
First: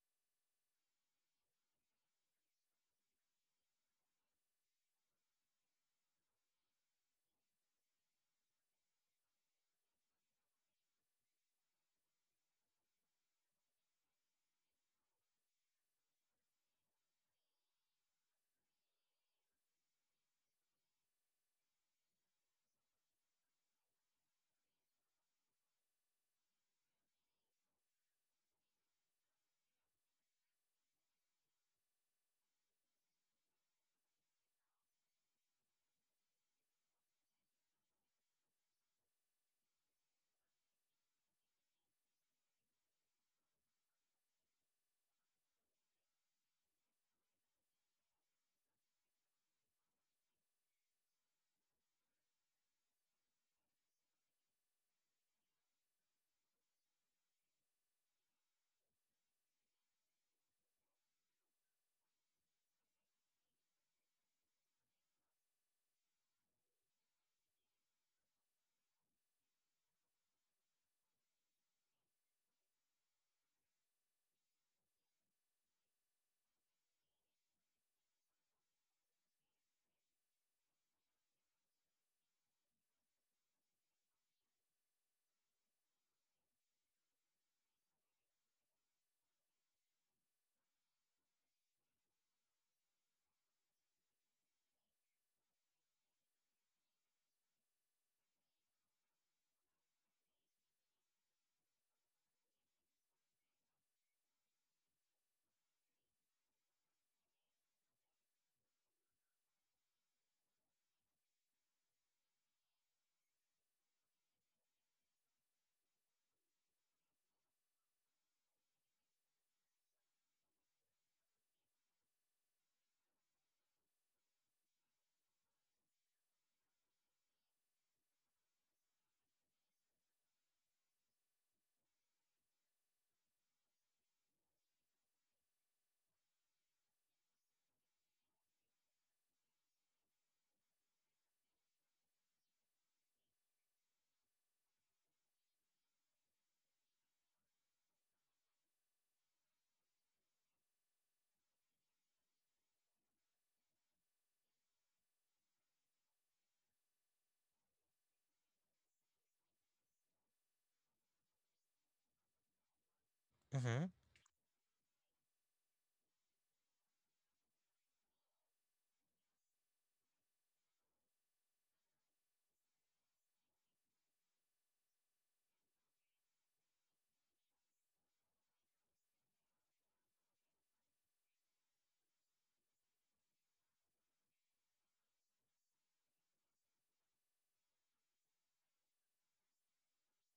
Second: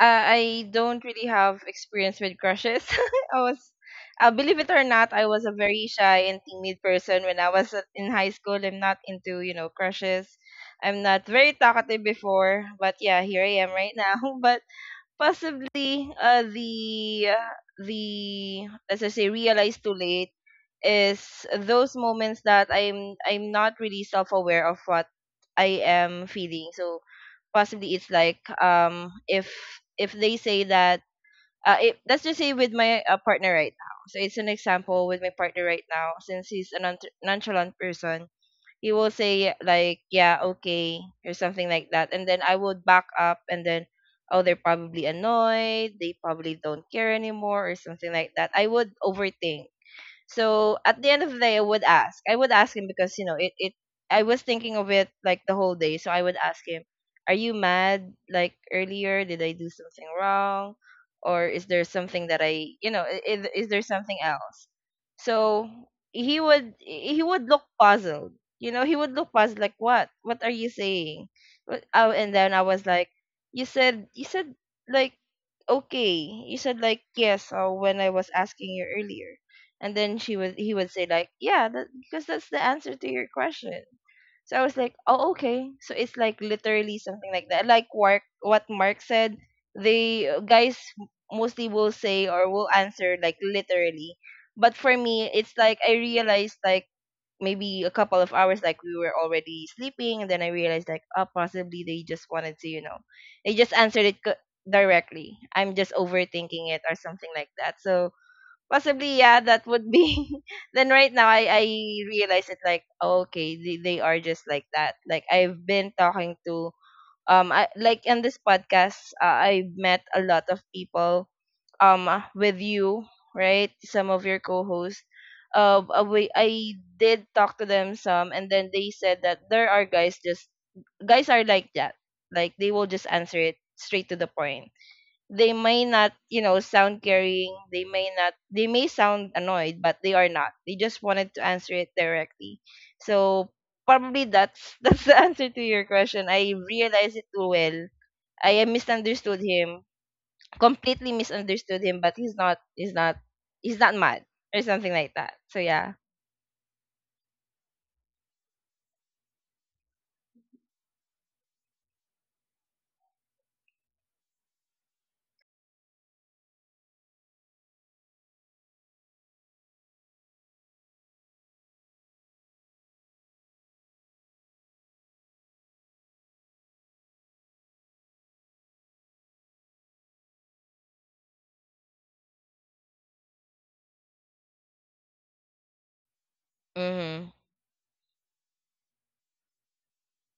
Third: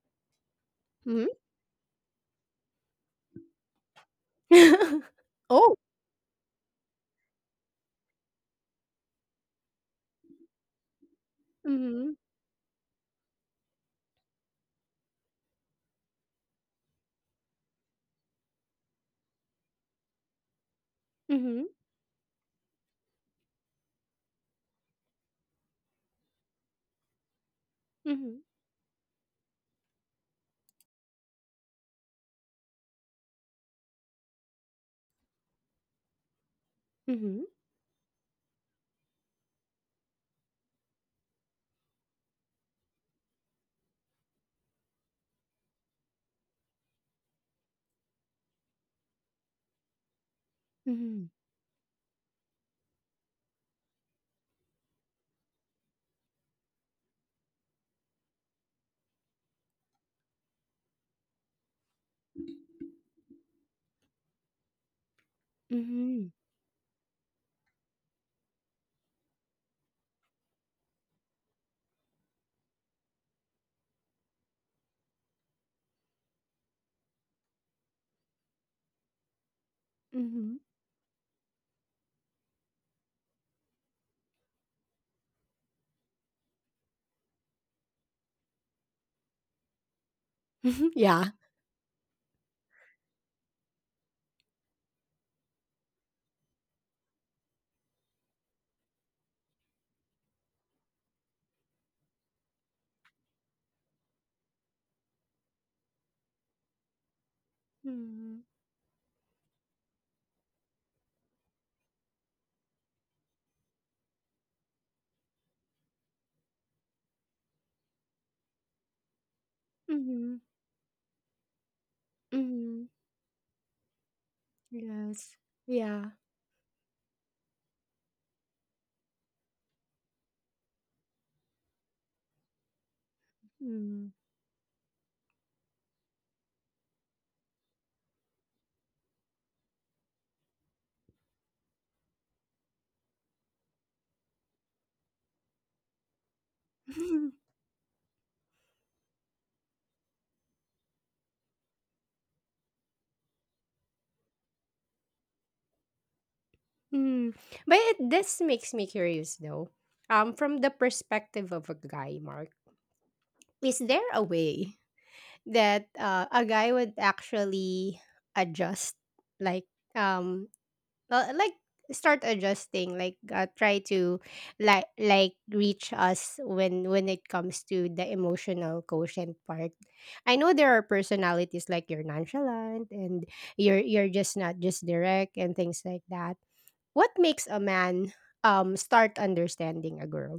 Speaker 3: Uh, I don't really
Speaker 1: Hmm.
Speaker 3: have experience with crushes. *laughs* I was, believe it or
Speaker 1: *laughs*
Speaker 3: not, I was a
Speaker 1: Oh.
Speaker 3: very shy and timid person when I was in high school. I'm not into, you know, crushes. I'm not very talkative
Speaker 1: Mm-hmm.
Speaker 3: before, but yeah, here I am right now. *laughs* But possibly the as I say realize too late is
Speaker 1: Mm-hmm.
Speaker 3: those moments that I'm not really self aware of what I am feeling. So possibly it's like
Speaker 1: Mm-hmm.
Speaker 3: if they say that let's just say with my partner right now. So it's an example with my partner right now, since he's a
Speaker 1: Mm-hmm.
Speaker 3: nonchalant person, he will say like yeah okay or something like that, and then I would back up and then, oh, they're probably annoyed, they probably don't care anymore or something like that. I would overthink. So at the end
Speaker 1: Mm-hmm.
Speaker 3: of the day, I would ask. I would ask him because you know it. It, I was thinking of it like the whole day, so I would ask him, "Are you mad? Like earlier, did I do something wrong, or is there something that I, you know, I- is there something else?" So
Speaker 1: Mm-hmm.
Speaker 3: he would look puzzled. You know, he would look puzzled, like, "What? What are you saying?" Oh, and then I was like, you said like." Okay. You said like yes, when I was asking you earlier, and then she
Speaker 1: Mm-hmm.
Speaker 3: would he would say like, yeah, that, because that's the answer to your question. So I was like, oh, okay, so it's like literally something like that, like mark what mark said. They guys
Speaker 1: *laughs* Yeah.
Speaker 3: mostly will say or will answer like literally. But for me, it's like I realized, like maybe a couple of hours, like we were already sleeping, and then I realized like, oh, possibly they just wanted to, they just answered it directly. I'm just overthinking it or something like that. So
Speaker 1: Mm-hmm.
Speaker 3: possibly, yeah, that would be *laughs* then right now I realize it like, oh, okay, they are just like that. Like I've been talking to, like in this podcast, I've met a
Speaker 1: Mm-hmm.
Speaker 3: lot of people, with
Speaker 1: Mm-hmm.
Speaker 3: you, right, some of your co-hosts.
Speaker 1: Yes.
Speaker 3: uh uh,
Speaker 1: Yeah.
Speaker 3: we i did talk to them some, and then they said that there are guys are like that. Like they will just answer it straight
Speaker 1: Mm.
Speaker 3: to the point. They may not sound caring. They may not, they may sound annoyed, but they are not. They just wanted to answer it directly. So probably that's *laughs* that's the answer to your question. I realized it
Speaker 1: *laughs*
Speaker 3: too well. I misunderstood him, completely misunderstood him, but he's not mad or something like that. So yeah.
Speaker 1: Mm. But this makes me curious though. From the perspective of a guy, Mark, is
Speaker 2: Mm-hmm.
Speaker 1: there a way that a guy would actually adjust, like um, like start adjusting, like try to like reach us when it comes to the emotional quotient part? I know there are personalities like you're nonchalant and you're just not just direct and things like that. What
Speaker 3: Mhm.
Speaker 1: makes a man start understanding a girl?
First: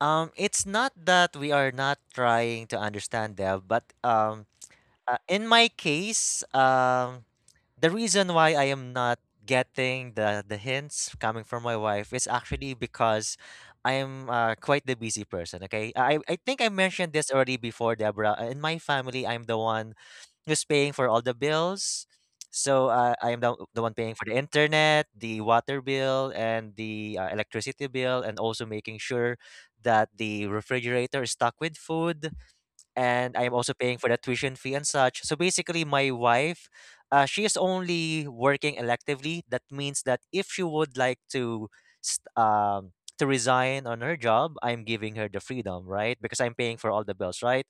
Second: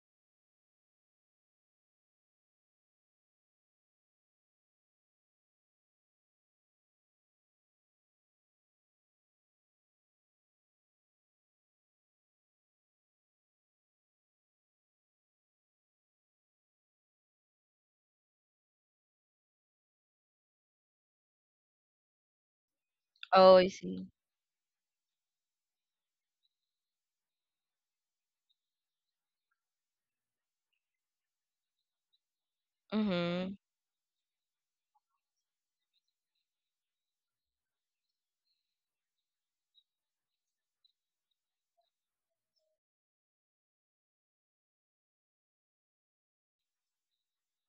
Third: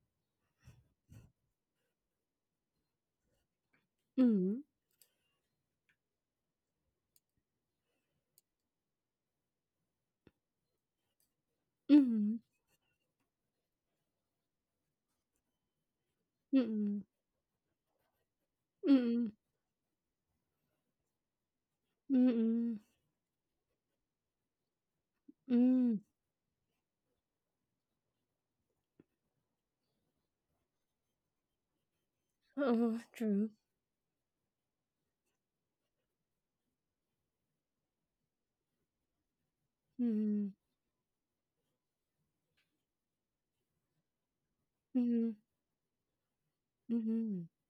Speaker 2: It's not that we are not trying to understand them, but
Speaker 1: Mhm,
Speaker 2: in my case, the reason why I am not getting the hints coming from my wife is
Speaker 1: mhm,
Speaker 2: actually because I am quite the busy person. Okay, I think I
Speaker 1: mm,
Speaker 2: mentioned this already before, Deborah. In my family,
Speaker 1: mm,
Speaker 2: I'm the one who's paying for all the bills.
Speaker 1: mm,
Speaker 2: So I am
Speaker 3: Oh, I
Speaker 2: the one
Speaker 3: see.
Speaker 2: paying for the internet, the water
Speaker 1: mm.
Speaker 2: bill, and the electricity bill, and also making sure that the refrigerator is stocked with food,
Speaker 1: Oh,
Speaker 2: and I
Speaker 1: true.
Speaker 2: am
Speaker 3: Mhm.
Speaker 2: also paying for the tuition fee and such. So basically, my wife, she is only working electively. That means that if
Speaker 1: Mm,
Speaker 2: she would like to, st- um, to resign on her job, I'm giving her
Speaker 1: mhm,
Speaker 2: the freedom, right? Because I'm paying for all the bills,
Speaker 1: mhm.
Speaker 2: right?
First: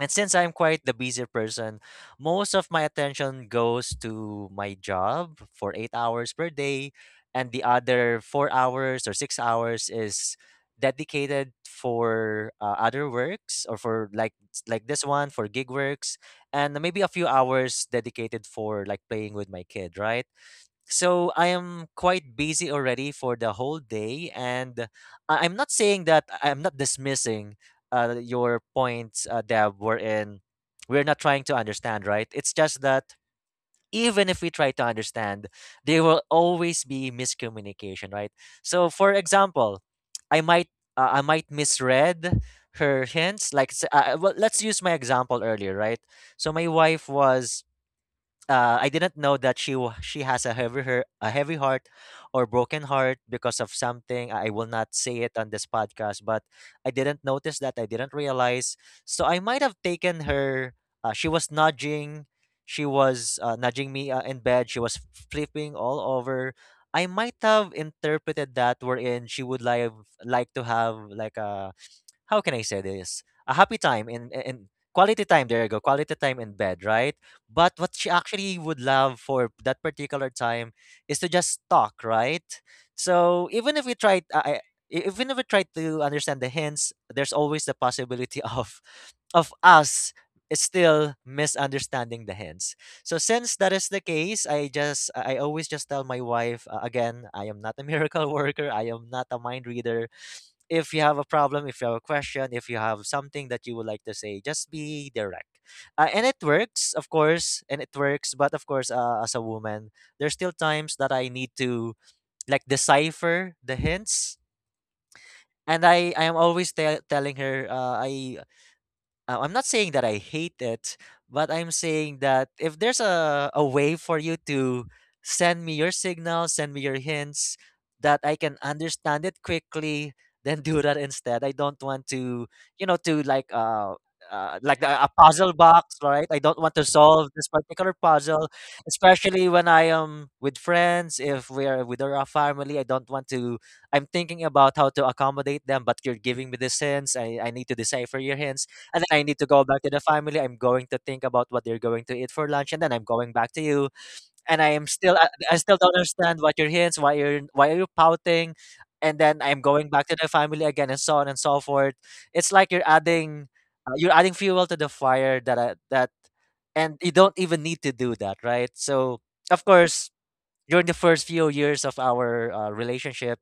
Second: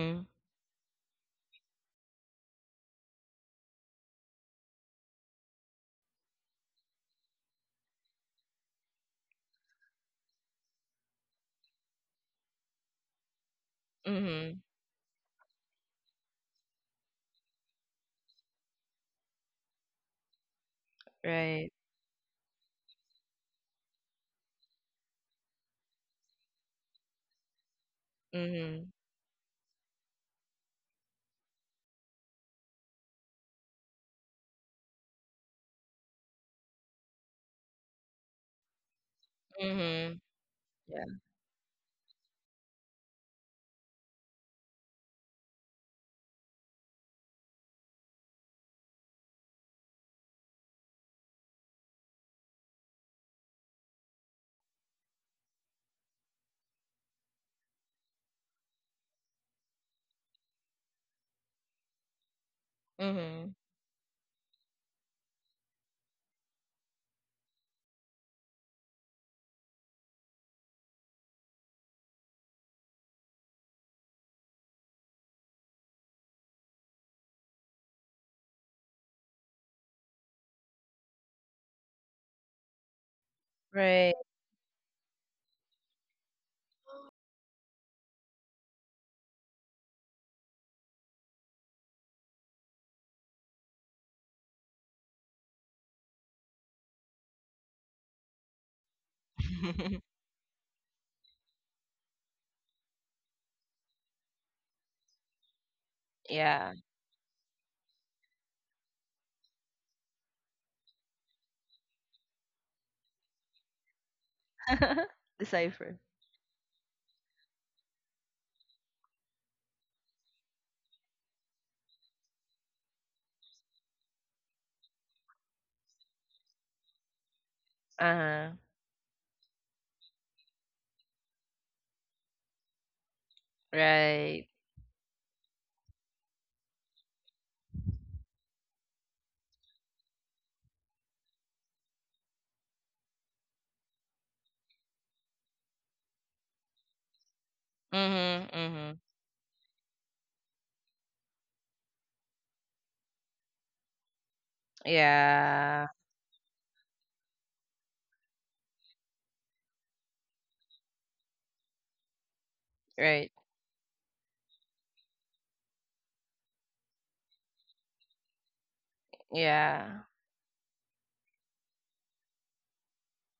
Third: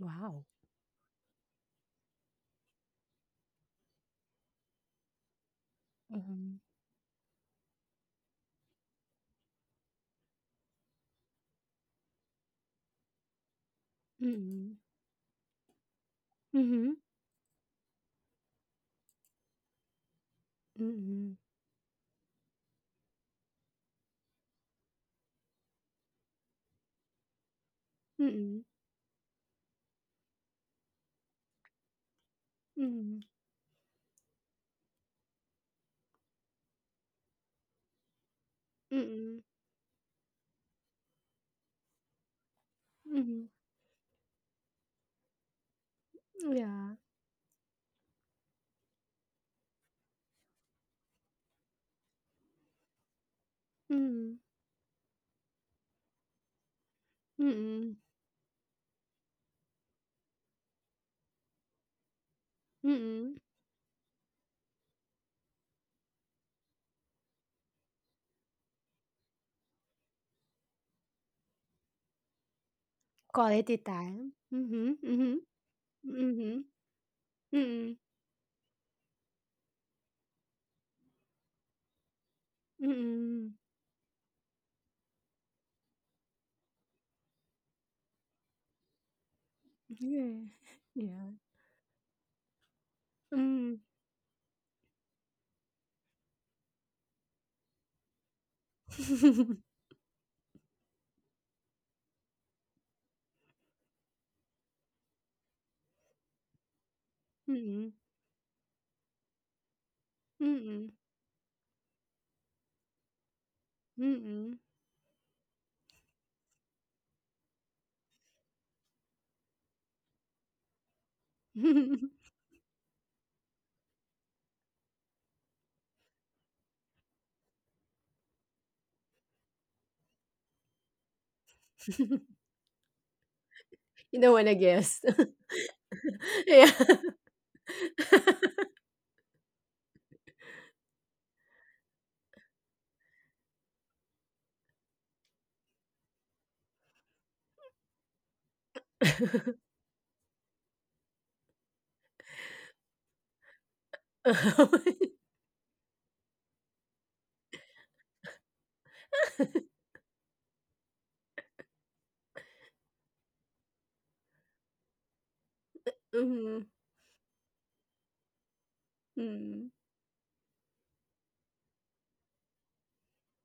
Speaker 2: And since I'm quite the busy person, most of my attention goes to my job for 8 hours per
Speaker 1: Mhm,
Speaker 2: day, and the other 4 hours or 6 hours is dedicated for other works or for
Speaker 3: Mhm.
Speaker 1: mm,
Speaker 2: like this one for gig works, and
Speaker 1: mhm,
Speaker 2: maybe a few hours dedicated for like playing with my kid, right? So
Speaker 1: mm,
Speaker 2: I
Speaker 3: Right.
Speaker 2: am quite busy already for the whole day, and I'm not saying that I'm not dismissing your
Speaker 1: mm,
Speaker 3: Mhm.
Speaker 2: points, Deb. Wherein we're not trying to understand, right? It's just that
Speaker 1: mm,
Speaker 2: even if we try to understand, there will always be miscommunication, right? So, for
Speaker 1: mm,
Speaker 2: example,
Speaker 3: Mhm.
Speaker 2: I might
Speaker 3: Yeah.
Speaker 2: I might misread her
Speaker 1: mhm.
Speaker 2: hints. Like, well, let's use my example earlier, right? So my
Speaker 1: Yeah.
Speaker 2: wife was I didn't know that she has a heavy her a heavy heart or broken heart because of something.
Speaker 1: Mm,
Speaker 2: I will not say it on this podcast, but I didn't notice that. I
Speaker 1: mm,
Speaker 2: didn't realize. So I might have taken her. She was nudging. She was
Speaker 1: mm.
Speaker 3: Mhm.
Speaker 2: nudging me in bed. She was flipping all over. I might have interpreted that wherein she would like to have like a how can I say this? A
Speaker 1: Quality
Speaker 2: happy time
Speaker 1: time.
Speaker 2: in
Speaker 1: Mhm,
Speaker 2: quality
Speaker 1: mhm,
Speaker 2: time. There you go, quality time in
Speaker 1: mhm,
Speaker 2: bed, right? But what
Speaker 1: mm,
Speaker 2: she actually would love for that particular time is to just talk, right? So
Speaker 1: mm.
Speaker 2: even if we
Speaker 3: Right.
Speaker 2: tried, even if we tried to understand the hints, there's always the possibility *laughs* of us
Speaker 1: Yeah.
Speaker 2: still
Speaker 1: Yeah.
Speaker 2: misunderstanding the hints. So since that
Speaker 1: Mm.
Speaker 2: is the case, I always just tell my wife, again, I am not a miracle *laughs* worker, I am not a
Speaker 1: *laughs*
Speaker 2: mind reader.
Speaker 3: *laughs*
Speaker 2: If you have a problem, if you have a question, if you have something that you would like to say, just be direct. And it
Speaker 3: Yeah.
Speaker 2: works, of course, and
Speaker 1: Mm.
Speaker 2: it works. But of course, as a woman, there's still
Speaker 1: Mm,
Speaker 2: times that I need to like decipher the hints.
Speaker 1: mm.
Speaker 3: *laughs*
Speaker 2: And
Speaker 3: Decipher.
Speaker 2: I am always telling her, I'm not saying that I hate it, but I'm saying
Speaker 1: *laughs*
Speaker 2: that if there's a way for you to send me your signals, send me your hints, that I
Speaker 3: Uh-huh.
Speaker 2: can understand it quickly, then do that instead. I don't want to, you know, to
Speaker 1: You don't
Speaker 3: Right.
Speaker 1: wanna
Speaker 2: like
Speaker 1: guess.
Speaker 2: a puzzle box, right? I
Speaker 1: *laughs*
Speaker 2: don't
Speaker 1: Yeah.
Speaker 2: want to solve this particular puzzle, especially when I am with friends. If we're with our family, I don't want to. I'm thinking about how to accommodate them, but you're giving me the hints. I need to decipher your
Speaker 3: Mm-hmm.
Speaker 2: hints,
Speaker 3: Mm-hmm.
Speaker 2: and then I need to go back to the family. I'm going to think about what they're going to eat for lunch, and then I'm going back to you. And I am
Speaker 1: *laughs*
Speaker 2: still, I still
Speaker 3: Yeah.
Speaker 2: don't understand what your hints, why are you pouting? And then I'm going back to the family again, and so on and so forth. It's like
Speaker 3: Right.
Speaker 2: you're adding fuel to the fire
Speaker 1: Mhm.
Speaker 2: and you don't even need to do that, right? So of
Speaker 1: Mm,
Speaker 3: Yeah.
Speaker 2: course during the first few years of our relationship,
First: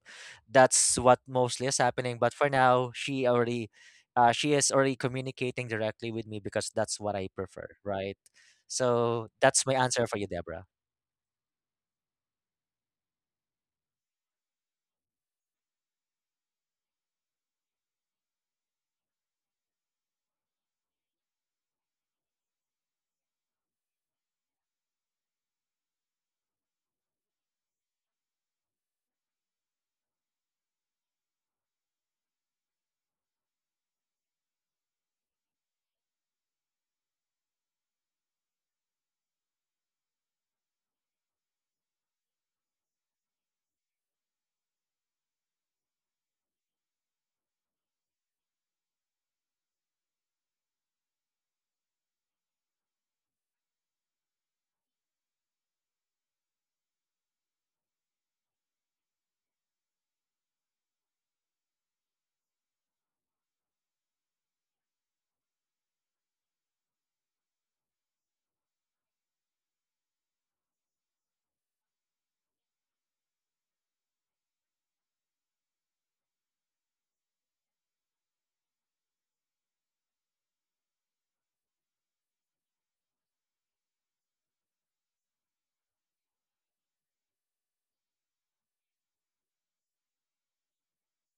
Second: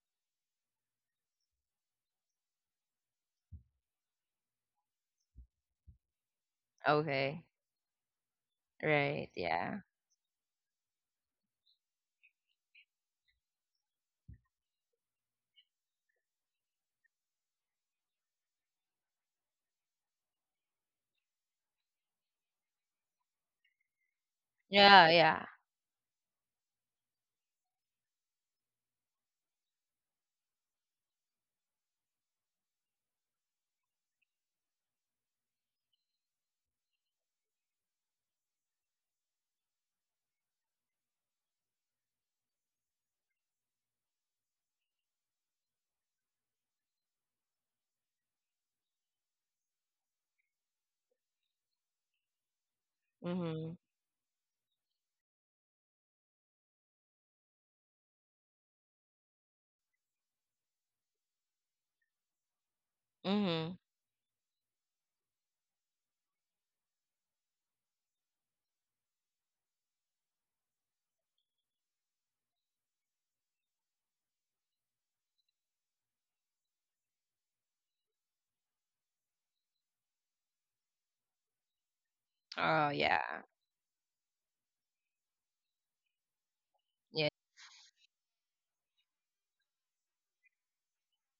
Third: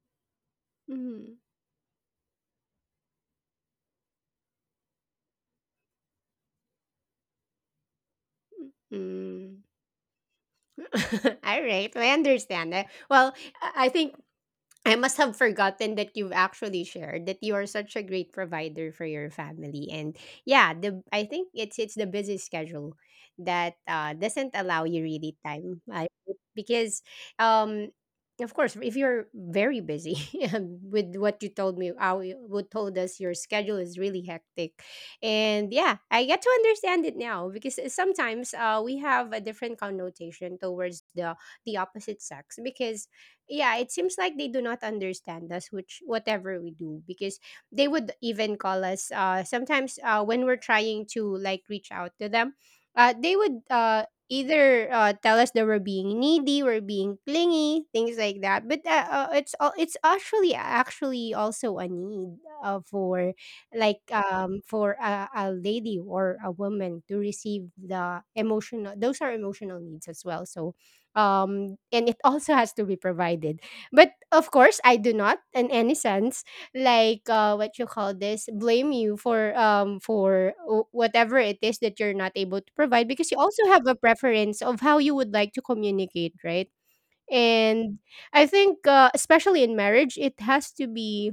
Speaker 2: that's
Speaker 1: mhm,
Speaker 2: what
Speaker 1: mm.
Speaker 2: mostly is happening. But for now, she already, she is already communicating directly with me because that's what I
Speaker 3: Okay.
Speaker 2: prefer, right?
Speaker 1: *laughs*
Speaker 2: So
Speaker 3: Right.
Speaker 1: Mm.
Speaker 2: that's my
Speaker 3: Yeah.
Speaker 2: answer for you, Deborah.
Speaker 1: All right, I understand that. Well, I think I must have forgotten that you've actually shared that you are such a great provider for your family. And yeah, the I think it's the busy schedule that doesn't allow you
Speaker 3: Yeah.
Speaker 1: really
Speaker 3: Yeah.
Speaker 1: time, because um of course if you're very busy *laughs* with what you told me how you what told us your schedule is really hectic. And yeah, I get to understand it now, because sometimes, we have a different connotation towards the opposite sex, because yeah, it seems like they do not understand us, which whatever we do, because they would even call us. Sometimes, when we're trying to like reach out to them, they would
Speaker 3: Mm-hmm.
Speaker 1: either tell us that we're being needy, we're being clingy, things like that. But it's all, it's actually actually also a need, for
Speaker 3: Mm-hmm.
Speaker 1: like for a lady or a woman to receive the emotional. Those are emotional needs as well. So and it *laughs* also has to be provided, but of course I do not in any sense like, what you call this, blame you for whatever it is that you're not able to
Speaker 3: Oh,
Speaker 1: provide, because
Speaker 3: yeah.
Speaker 1: you also have a preference of how you would like to communicate, right?
Speaker 3: Yeah.
Speaker 1: And I think, especially in marriage, it has to be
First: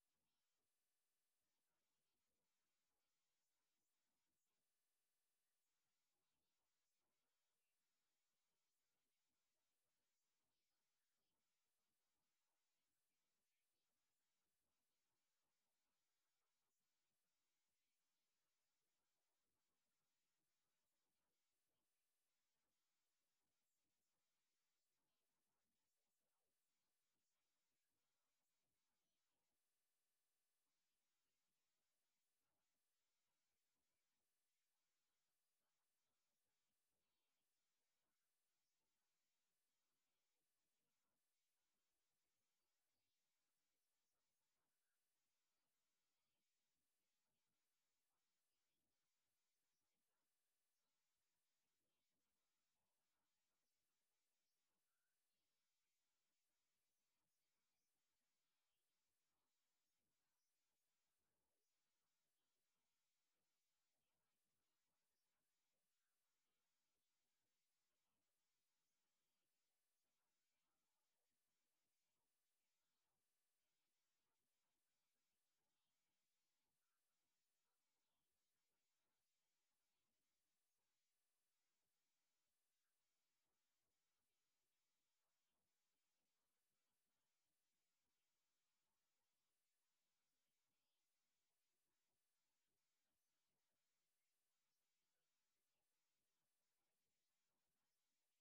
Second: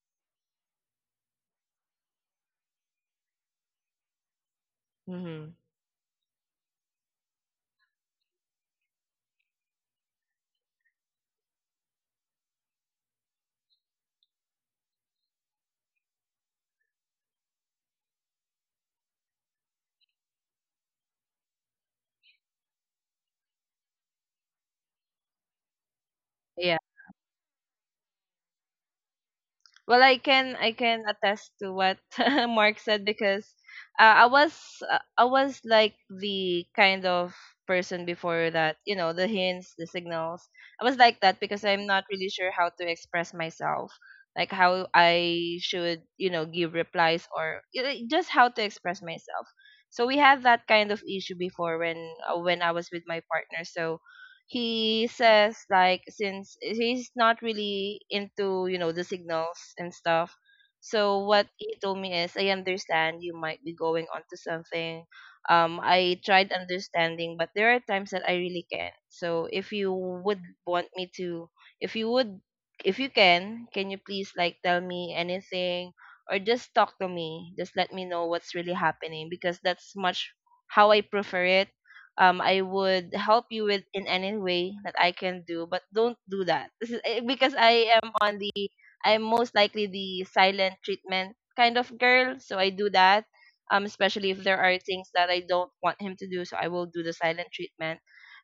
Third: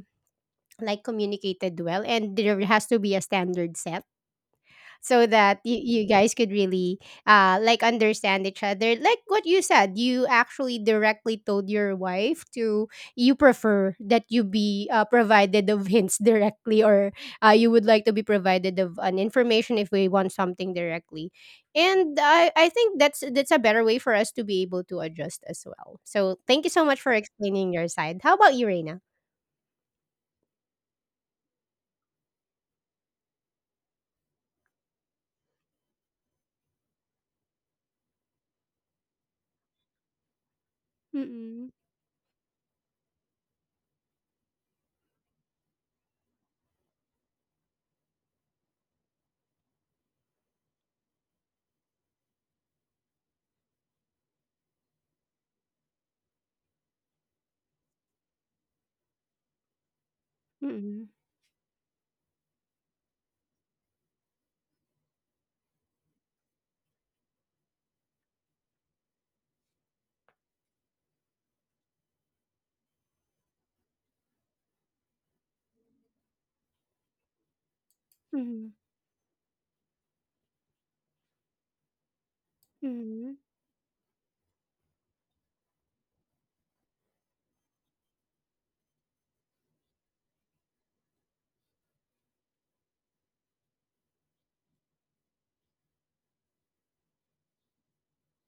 Speaker 1: like communicated well, and there has to be a standard set so
Speaker 3: Mm-hmm.
Speaker 1: that you guys could really like understand each other. Like what you said, you actually directly told your wife to, you prefer that you be, provided of hints directly, or you would like to be provided of an information if we want something directly. And I think that's a better way for us to be able to adjust as well. So thank you so
Speaker 3: Yeah.
Speaker 1: much for explaining your side. How about you, Reina?
Speaker 3: Well, I can attest to what *laughs* Mark said, because uh, I was I was like the kind of person before that, you know, the hints, the signals. I was like that
Speaker 1: Mm-mm.
Speaker 3: because I'm not really sure how to express myself, like how I should give replies, or just how to express myself. So we had that kind of issue before when I was with my partner. So he says like, since he's not really into the signals and stuff,
Speaker 1: Mm-mm.
Speaker 3: so what he told me is, I understand you might be going on to something. I tried understanding, but there are times that I really can't. So if you would want me to if you would if you can, you please like tell me anything, or just talk to me, just let me know what's really happening, because that's much how I prefer it. I would
Speaker 1: Mm-mm.
Speaker 3: help you with in any way that I can do, but don't do that. This is because I am on. I'm most likely the silent treatment kind of girl, so I do that. Especially if there are things that I don't want him to do, so I will do the silent treatment,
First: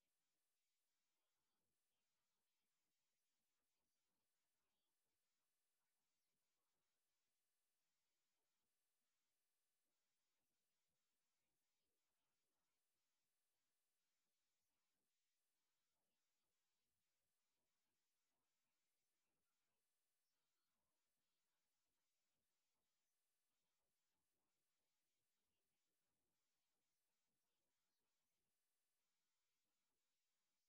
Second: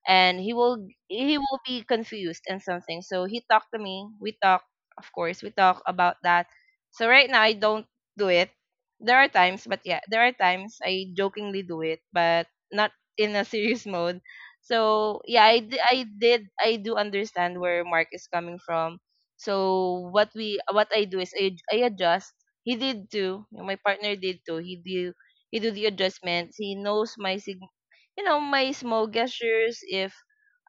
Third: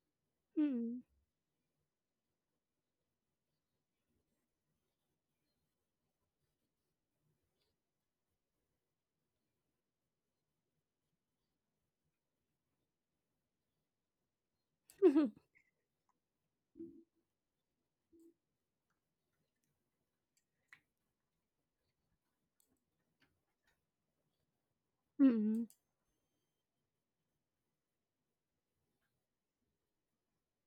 Speaker 3: and he will
Speaker 1: Mm-mm.
Speaker 3: he will be confused and something. So he talked to me. We talk, of course, we talk about that. So right now I don't do it. There are times, but yeah, there are times I jokingly do it, but not in a serious mode. So
Speaker 1: Mm-mm.
Speaker 3: yeah, I, d- I did I do understand where Mark is coming from. So what I do is I adjust. He did too. My partner did too. He do he
Speaker 1: Mm-mm.
Speaker 3: do the adjustments. He knows my sig you know my small gestures. If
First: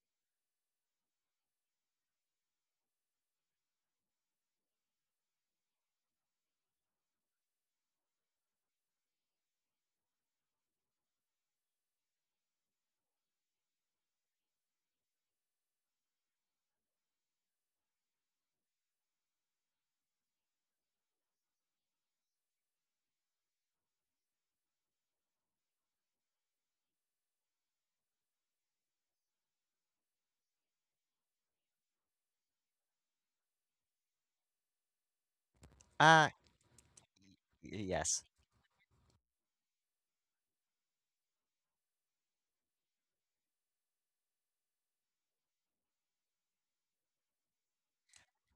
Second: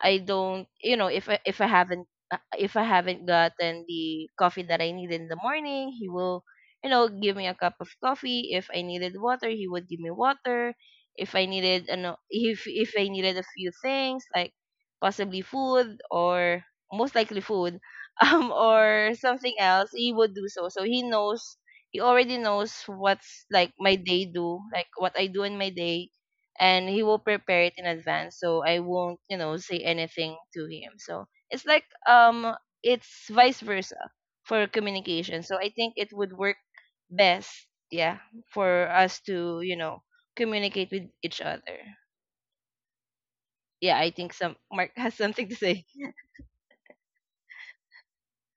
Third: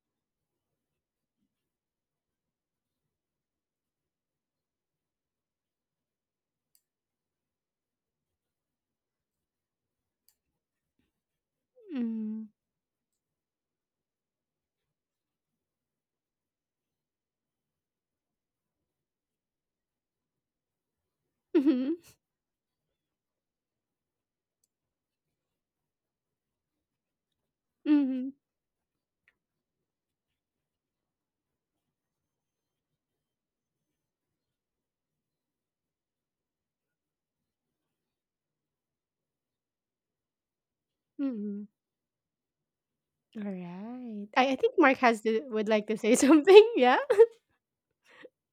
Speaker 3: I don't, if I haven't if I haven't gotten the coffee that I needed in the morning, he will give me a cup of coffee. If I needed water, he would give me water. If I needed
Speaker 1: Mm-mm. *laughs*
Speaker 3: a few things, like possibly food, or most likely food, *laughs* or something else, he would do So
Speaker 1: Mhm,
Speaker 3: he already knows what I do in my day, and he will prepare it in
Speaker 1: mhm,
Speaker 3: advance, so I won't say anything to him. So it's like it's vice versa for communication, so I think it
Speaker 2: Ah,
Speaker 3: would work best, yeah,
Speaker 2: yes.
Speaker 3: for us to communicate with each
Speaker 1: mhm.
Speaker 3: other. Yeah, I
Speaker 1: Alright.
Speaker 3: think
Speaker 1: I
Speaker 3: some
Speaker 1: think
Speaker 3: mark *laughs*
Speaker 1: Mark
Speaker 3: has
Speaker 1: has to
Speaker 3: something to
Speaker 1: would
Speaker 3: say.
Speaker 1: like to say *laughs* something, yeah?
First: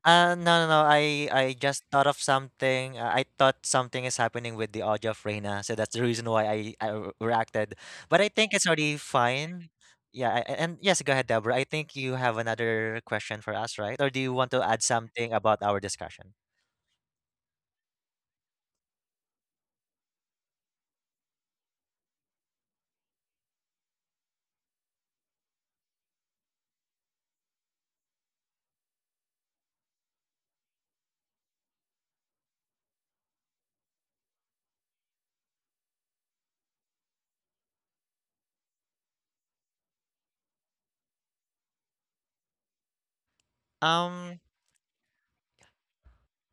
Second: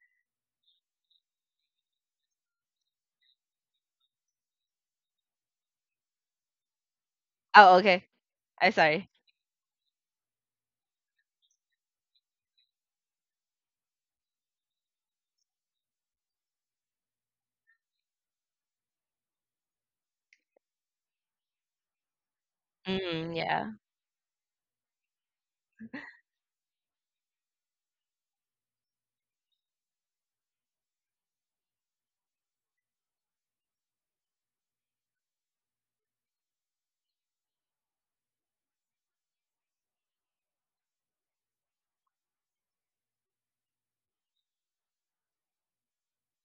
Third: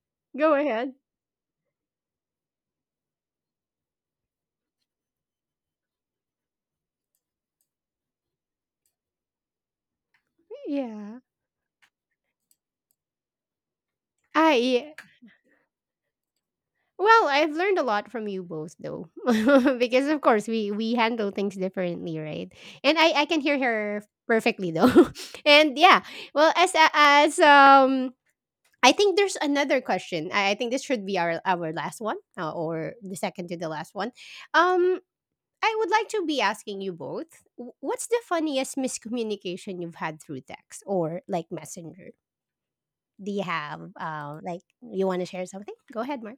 Speaker 1: Go
Speaker 2: No, no, no.
Speaker 1: ahead.
Speaker 2: I just thought of something. I thought something is happening with the audio of Reina, so that's the reason why I reacted.
Speaker 3: Oh, okay.
Speaker 2: But I think it's
Speaker 3: I'm
Speaker 2: already
Speaker 3: sorry.
Speaker 2: fine. Yeah, and yes, go
Speaker 1: Yeah.
Speaker 2: ahead, Deborah. I think you have another question for us, right? Or do you want
Speaker 1: I
Speaker 2: to add
Speaker 1: yeah.
Speaker 2: something about our discussion?
Speaker 1: Well, I've learned a lot from you both though. *laughs* Because of course we handle things differently, right? And I
Speaker 3: Mm,
Speaker 1: can hear
Speaker 3: yeah.
Speaker 1: her perfectly though. *laughs* And yeah. Well, as I think there's another question. I think this should be our last one, or the second to the last one. Um I would like to be asking you both, what's the funniest miscommunication you've had through text or like messenger? Do you have,
Speaker 2: Um,
Speaker 1: like you want to share something? Go ahead, Mark.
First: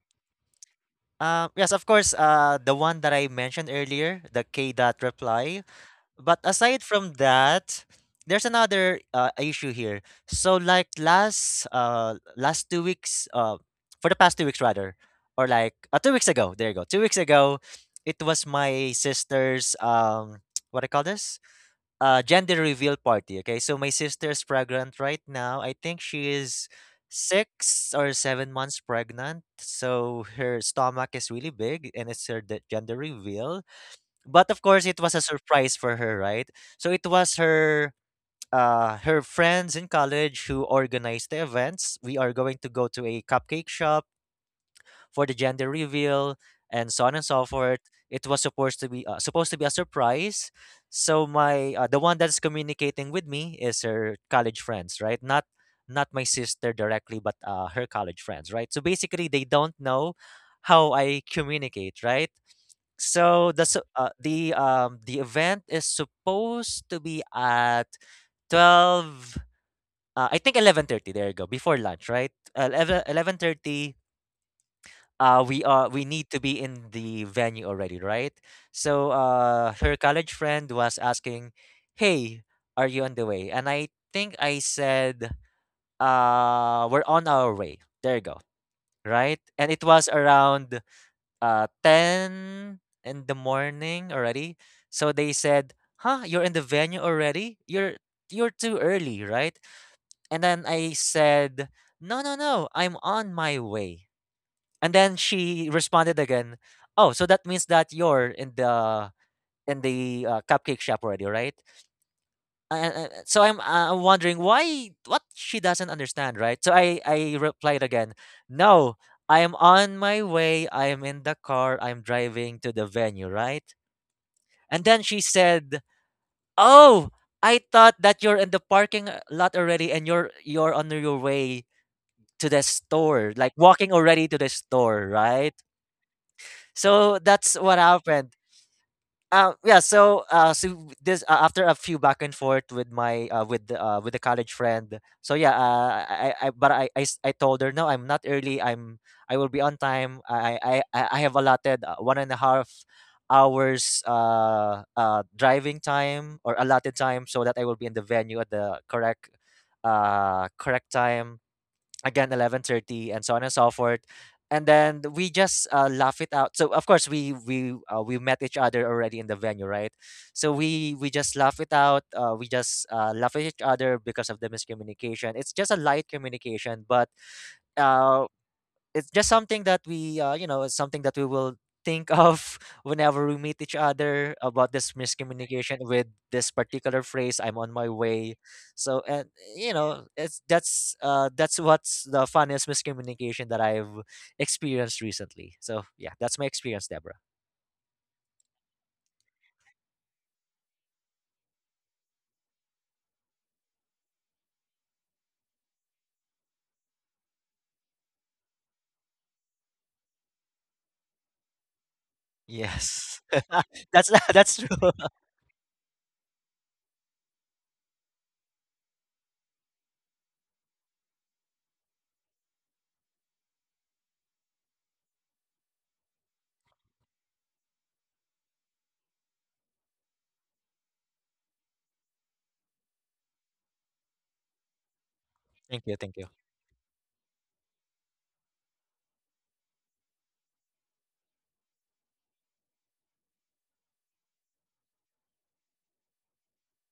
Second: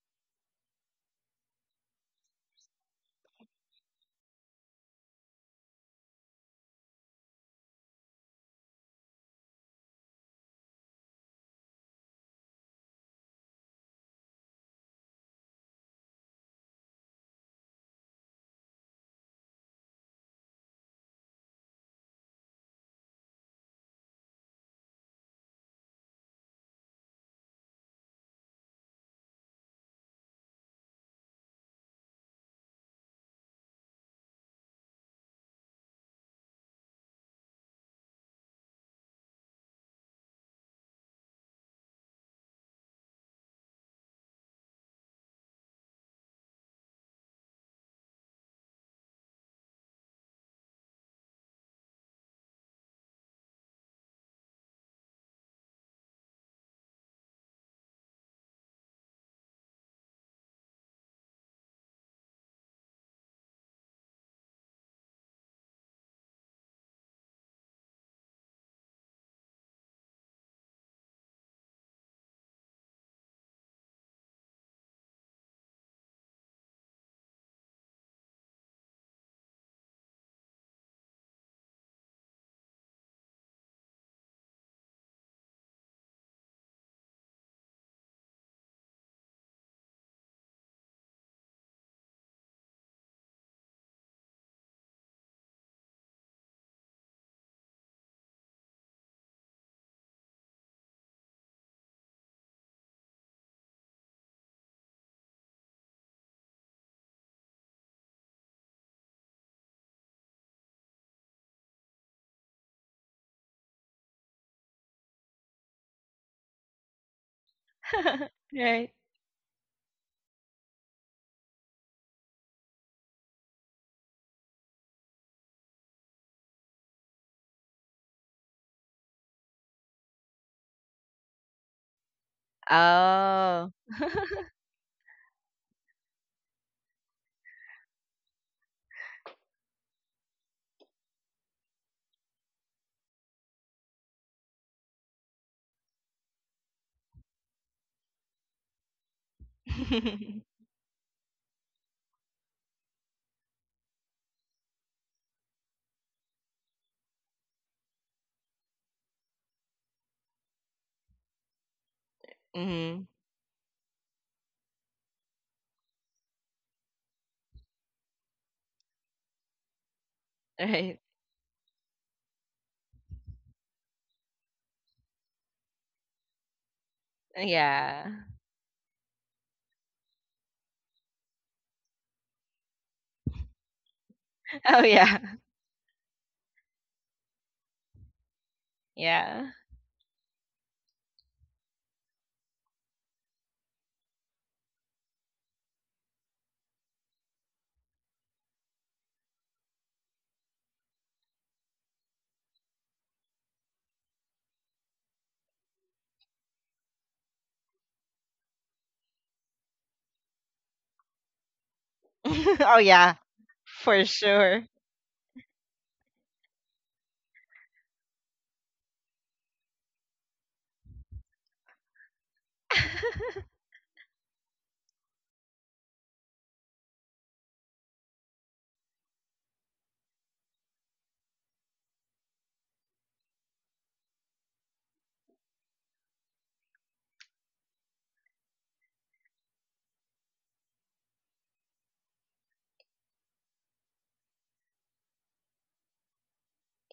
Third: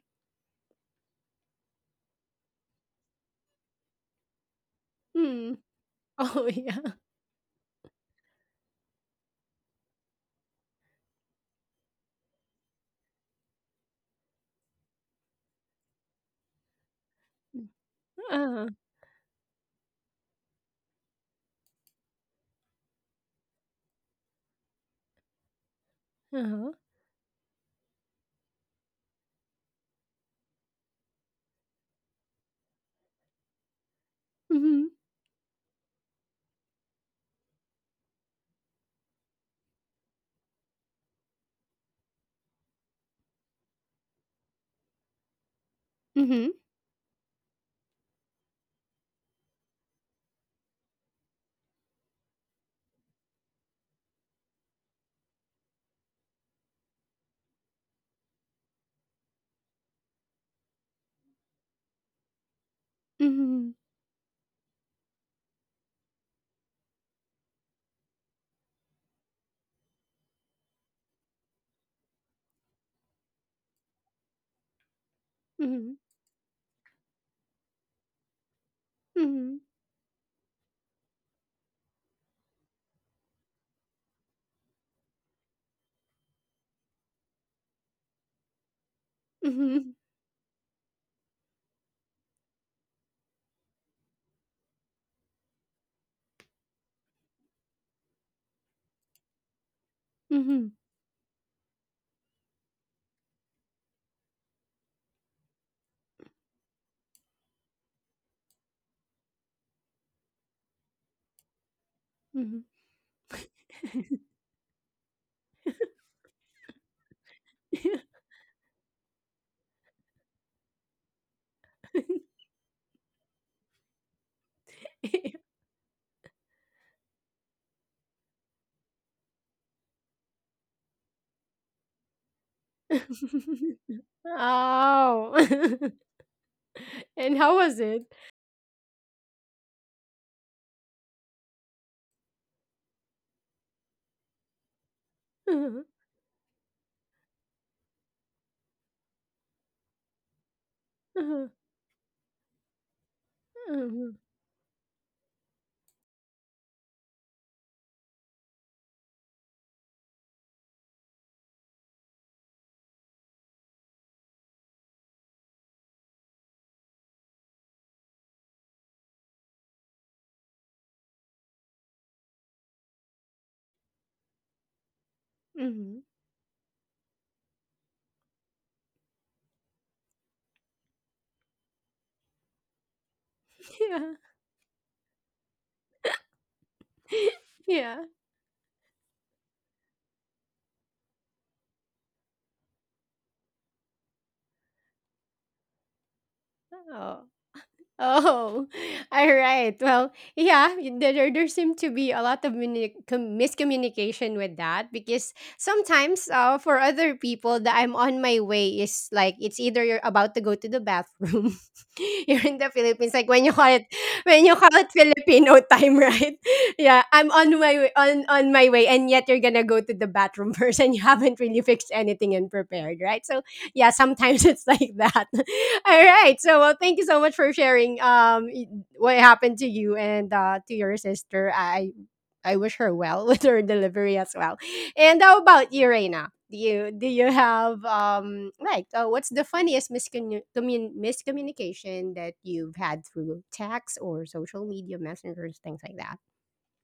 Speaker 2: yes, of course. The one that I mentioned earlier, the K dot
Speaker 1: Mm.
Speaker 2: reply.
Speaker 1: *laughs*
Speaker 2: But
Speaker 1: Oh yeah.
Speaker 2: aside from that, there's another issue here. So like last 2 weeks for the past 2 weeks rather, or like 2 weeks ago. There you go. 2 weeks ago, it was
Speaker 1: Uh-huh.
Speaker 2: my sister's *tsk* what I call this gender reveal party. Okay, so my sister's pregnant right now. I think she is
Speaker 1: Uh-huh.
Speaker 2: 6 or 7 months pregnant. So her stomach is really big, and it's her gender reveal, but of course,
Speaker 1: Mm-hmm.
Speaker 2: it was a surprise for her, right? So it was her friends in college who organized the events. We are going to go to a cupcake shop for the gender reveal
Speaker 1: Mm-hmm.
Speaker 2: and so on and so forth. It was supposed to be supposed to be a surprise. So my the one that's communicating with me is her college friends, right? Not not my sister directly, but her college friends, right? So basically, they don't know how I communicate, right? So the
Speaker 1: Mm-hmm.
Speaker 2: su- the event is supposed to be at 12, I think 11:30. There you go. Before lunch, right? 11 11:30, we are
Speaker 1: Mm-hmm.
Speaker 2: we need to be in the venue already, right? So her college friend was asking, "Hey, are you on the way?" And I think I said, "We're on our way." There you go. Right? And it
Speaker 1: Mm-hmm.
Speaker 2: was around 10 in the morning already. So they said, "Huh, you're in the venue already? You're too early, right?" And then
Speaker 1: Mm-hmm.
Speaker 2: I said, "No, no, no. I'm on my way." And then she responded again, "Oh, so that means that you're in the cupcake shop already, right?"
Speaker 1: Mm-hmm.
Speaker 2: I'm wondering why what she doesn't understand, right? So I replied again,
Speaker 3: *laughs* Right.
Speaker 2: "No, I am on my way. I am in the car. I'm driving to the venue, right?" And then she said, "Oh, I thought that you're in the parking lot already and you're on your way to the store, like
Speaker 3: Oh.
Speaker 2: walking
Speaker 1: *laughs*
Speaker 2: already to the store, right?"
Speaker 1: Oh. *laughs*
Speaker 2: So
Speaker 1: And how
Speaker 2: that's what
Speaker 1: was it?
Speaker 2: happened. Yeah, so so this after a few back and forth with my with the college friend. So yeah,
Speaker 1: Uh-huh.
Speaker 2: I- but I s- I told her no, I'm not early. I'm I will be on time.
Speaker 3: *laughs*
Speaker 2: I have
Speaker 1: Uh-huh.
Speaker 2: allotted 1.5 hours
Speaker 1: Uh-huh.
Speaker 2: driving time or allotted time so that I will be in the venue at the correct time, again
Speaker 3: Mm-hmm.
Speaker 2: 11:30, and so on and so forth. And then we just laugh it out. So of course we met each other already in the venue, right? So we
Speaker 3: Right.
Speaker 2: we just laugh it out. We just laugh at each other because of the miscommunication. It's just a
Speaker 1: Mm-hmm.
Speaker 2: light communication, but
Speaker 3: Yeah.
Speaker 2: uh, it's just something that we you know, it's something that we will think of *laughs* whenever we meet each
Speaker 1: Yeah.
Speaker 2: other,
Speaker 3: *laughs*
Speaker 2: about
Speaker 3: Oh,
Speaker 2: this
Speaker 3: yeah.
Speaker 2: miscommunication with this particular phrase, "I'm
Speaker 1: *laughs*
Speaker 2: on my
Speaker 1: Yeah.
Speaker 2: way." So and
Speaker 3: Yeah.
Speaker 2: you know, it's that's what's the funniest miscommunication that I've experienced recently. So yeah, that's my experience,
Speaker 1: Oh.
Speaker 2: Deborah.
Speaker 1: Oh, *laughs* all right. Well, yeah, there, there seem to be a lot of miscommunication with that, because sometimes, for other people, the "I'm on my way" is like it's either you're about to go to the bathroom, *laughs* you're in
Speaker 3: *laughs*
Speaker 1: the
Speaker 3: Oh,
Speaker 1: Philippines,
Speaker 3: yeah.
Speaker 2: Yes.
Speaker 1: like when you call
Speaker 2: *laughs*
Speaker 1: it,
Speaker 3: For
Speaker 2: That's *laughs*
Speaker 1: when you
Speaker 2: that's
Speaker 3: sure.
Speaker 1: call it
Speaker 2: true. *laughs*
Speaker 1: Filipino time, right? *laughs* Yeah, I'm on my way, on my way, and yet you're gonna go to the bathroom *laughs* first, and you haven't really fixed anything and prepared,
Speaker 3: *laughs*
Speaker 1: right? So yeah, sometimes *laughs* it's like that. All right. So, well, thank you so much for sharing what happened to you and to your sister. I wish her well *laughs* with her delivery as well. And how about
Speaker 2: Thank you,
Speaker 1: you,
Speaker 2: thank you.
Speaker 1: Reina? Do you have like, what's the funniest miscommunication that you've had through text or social media messengers, things like that?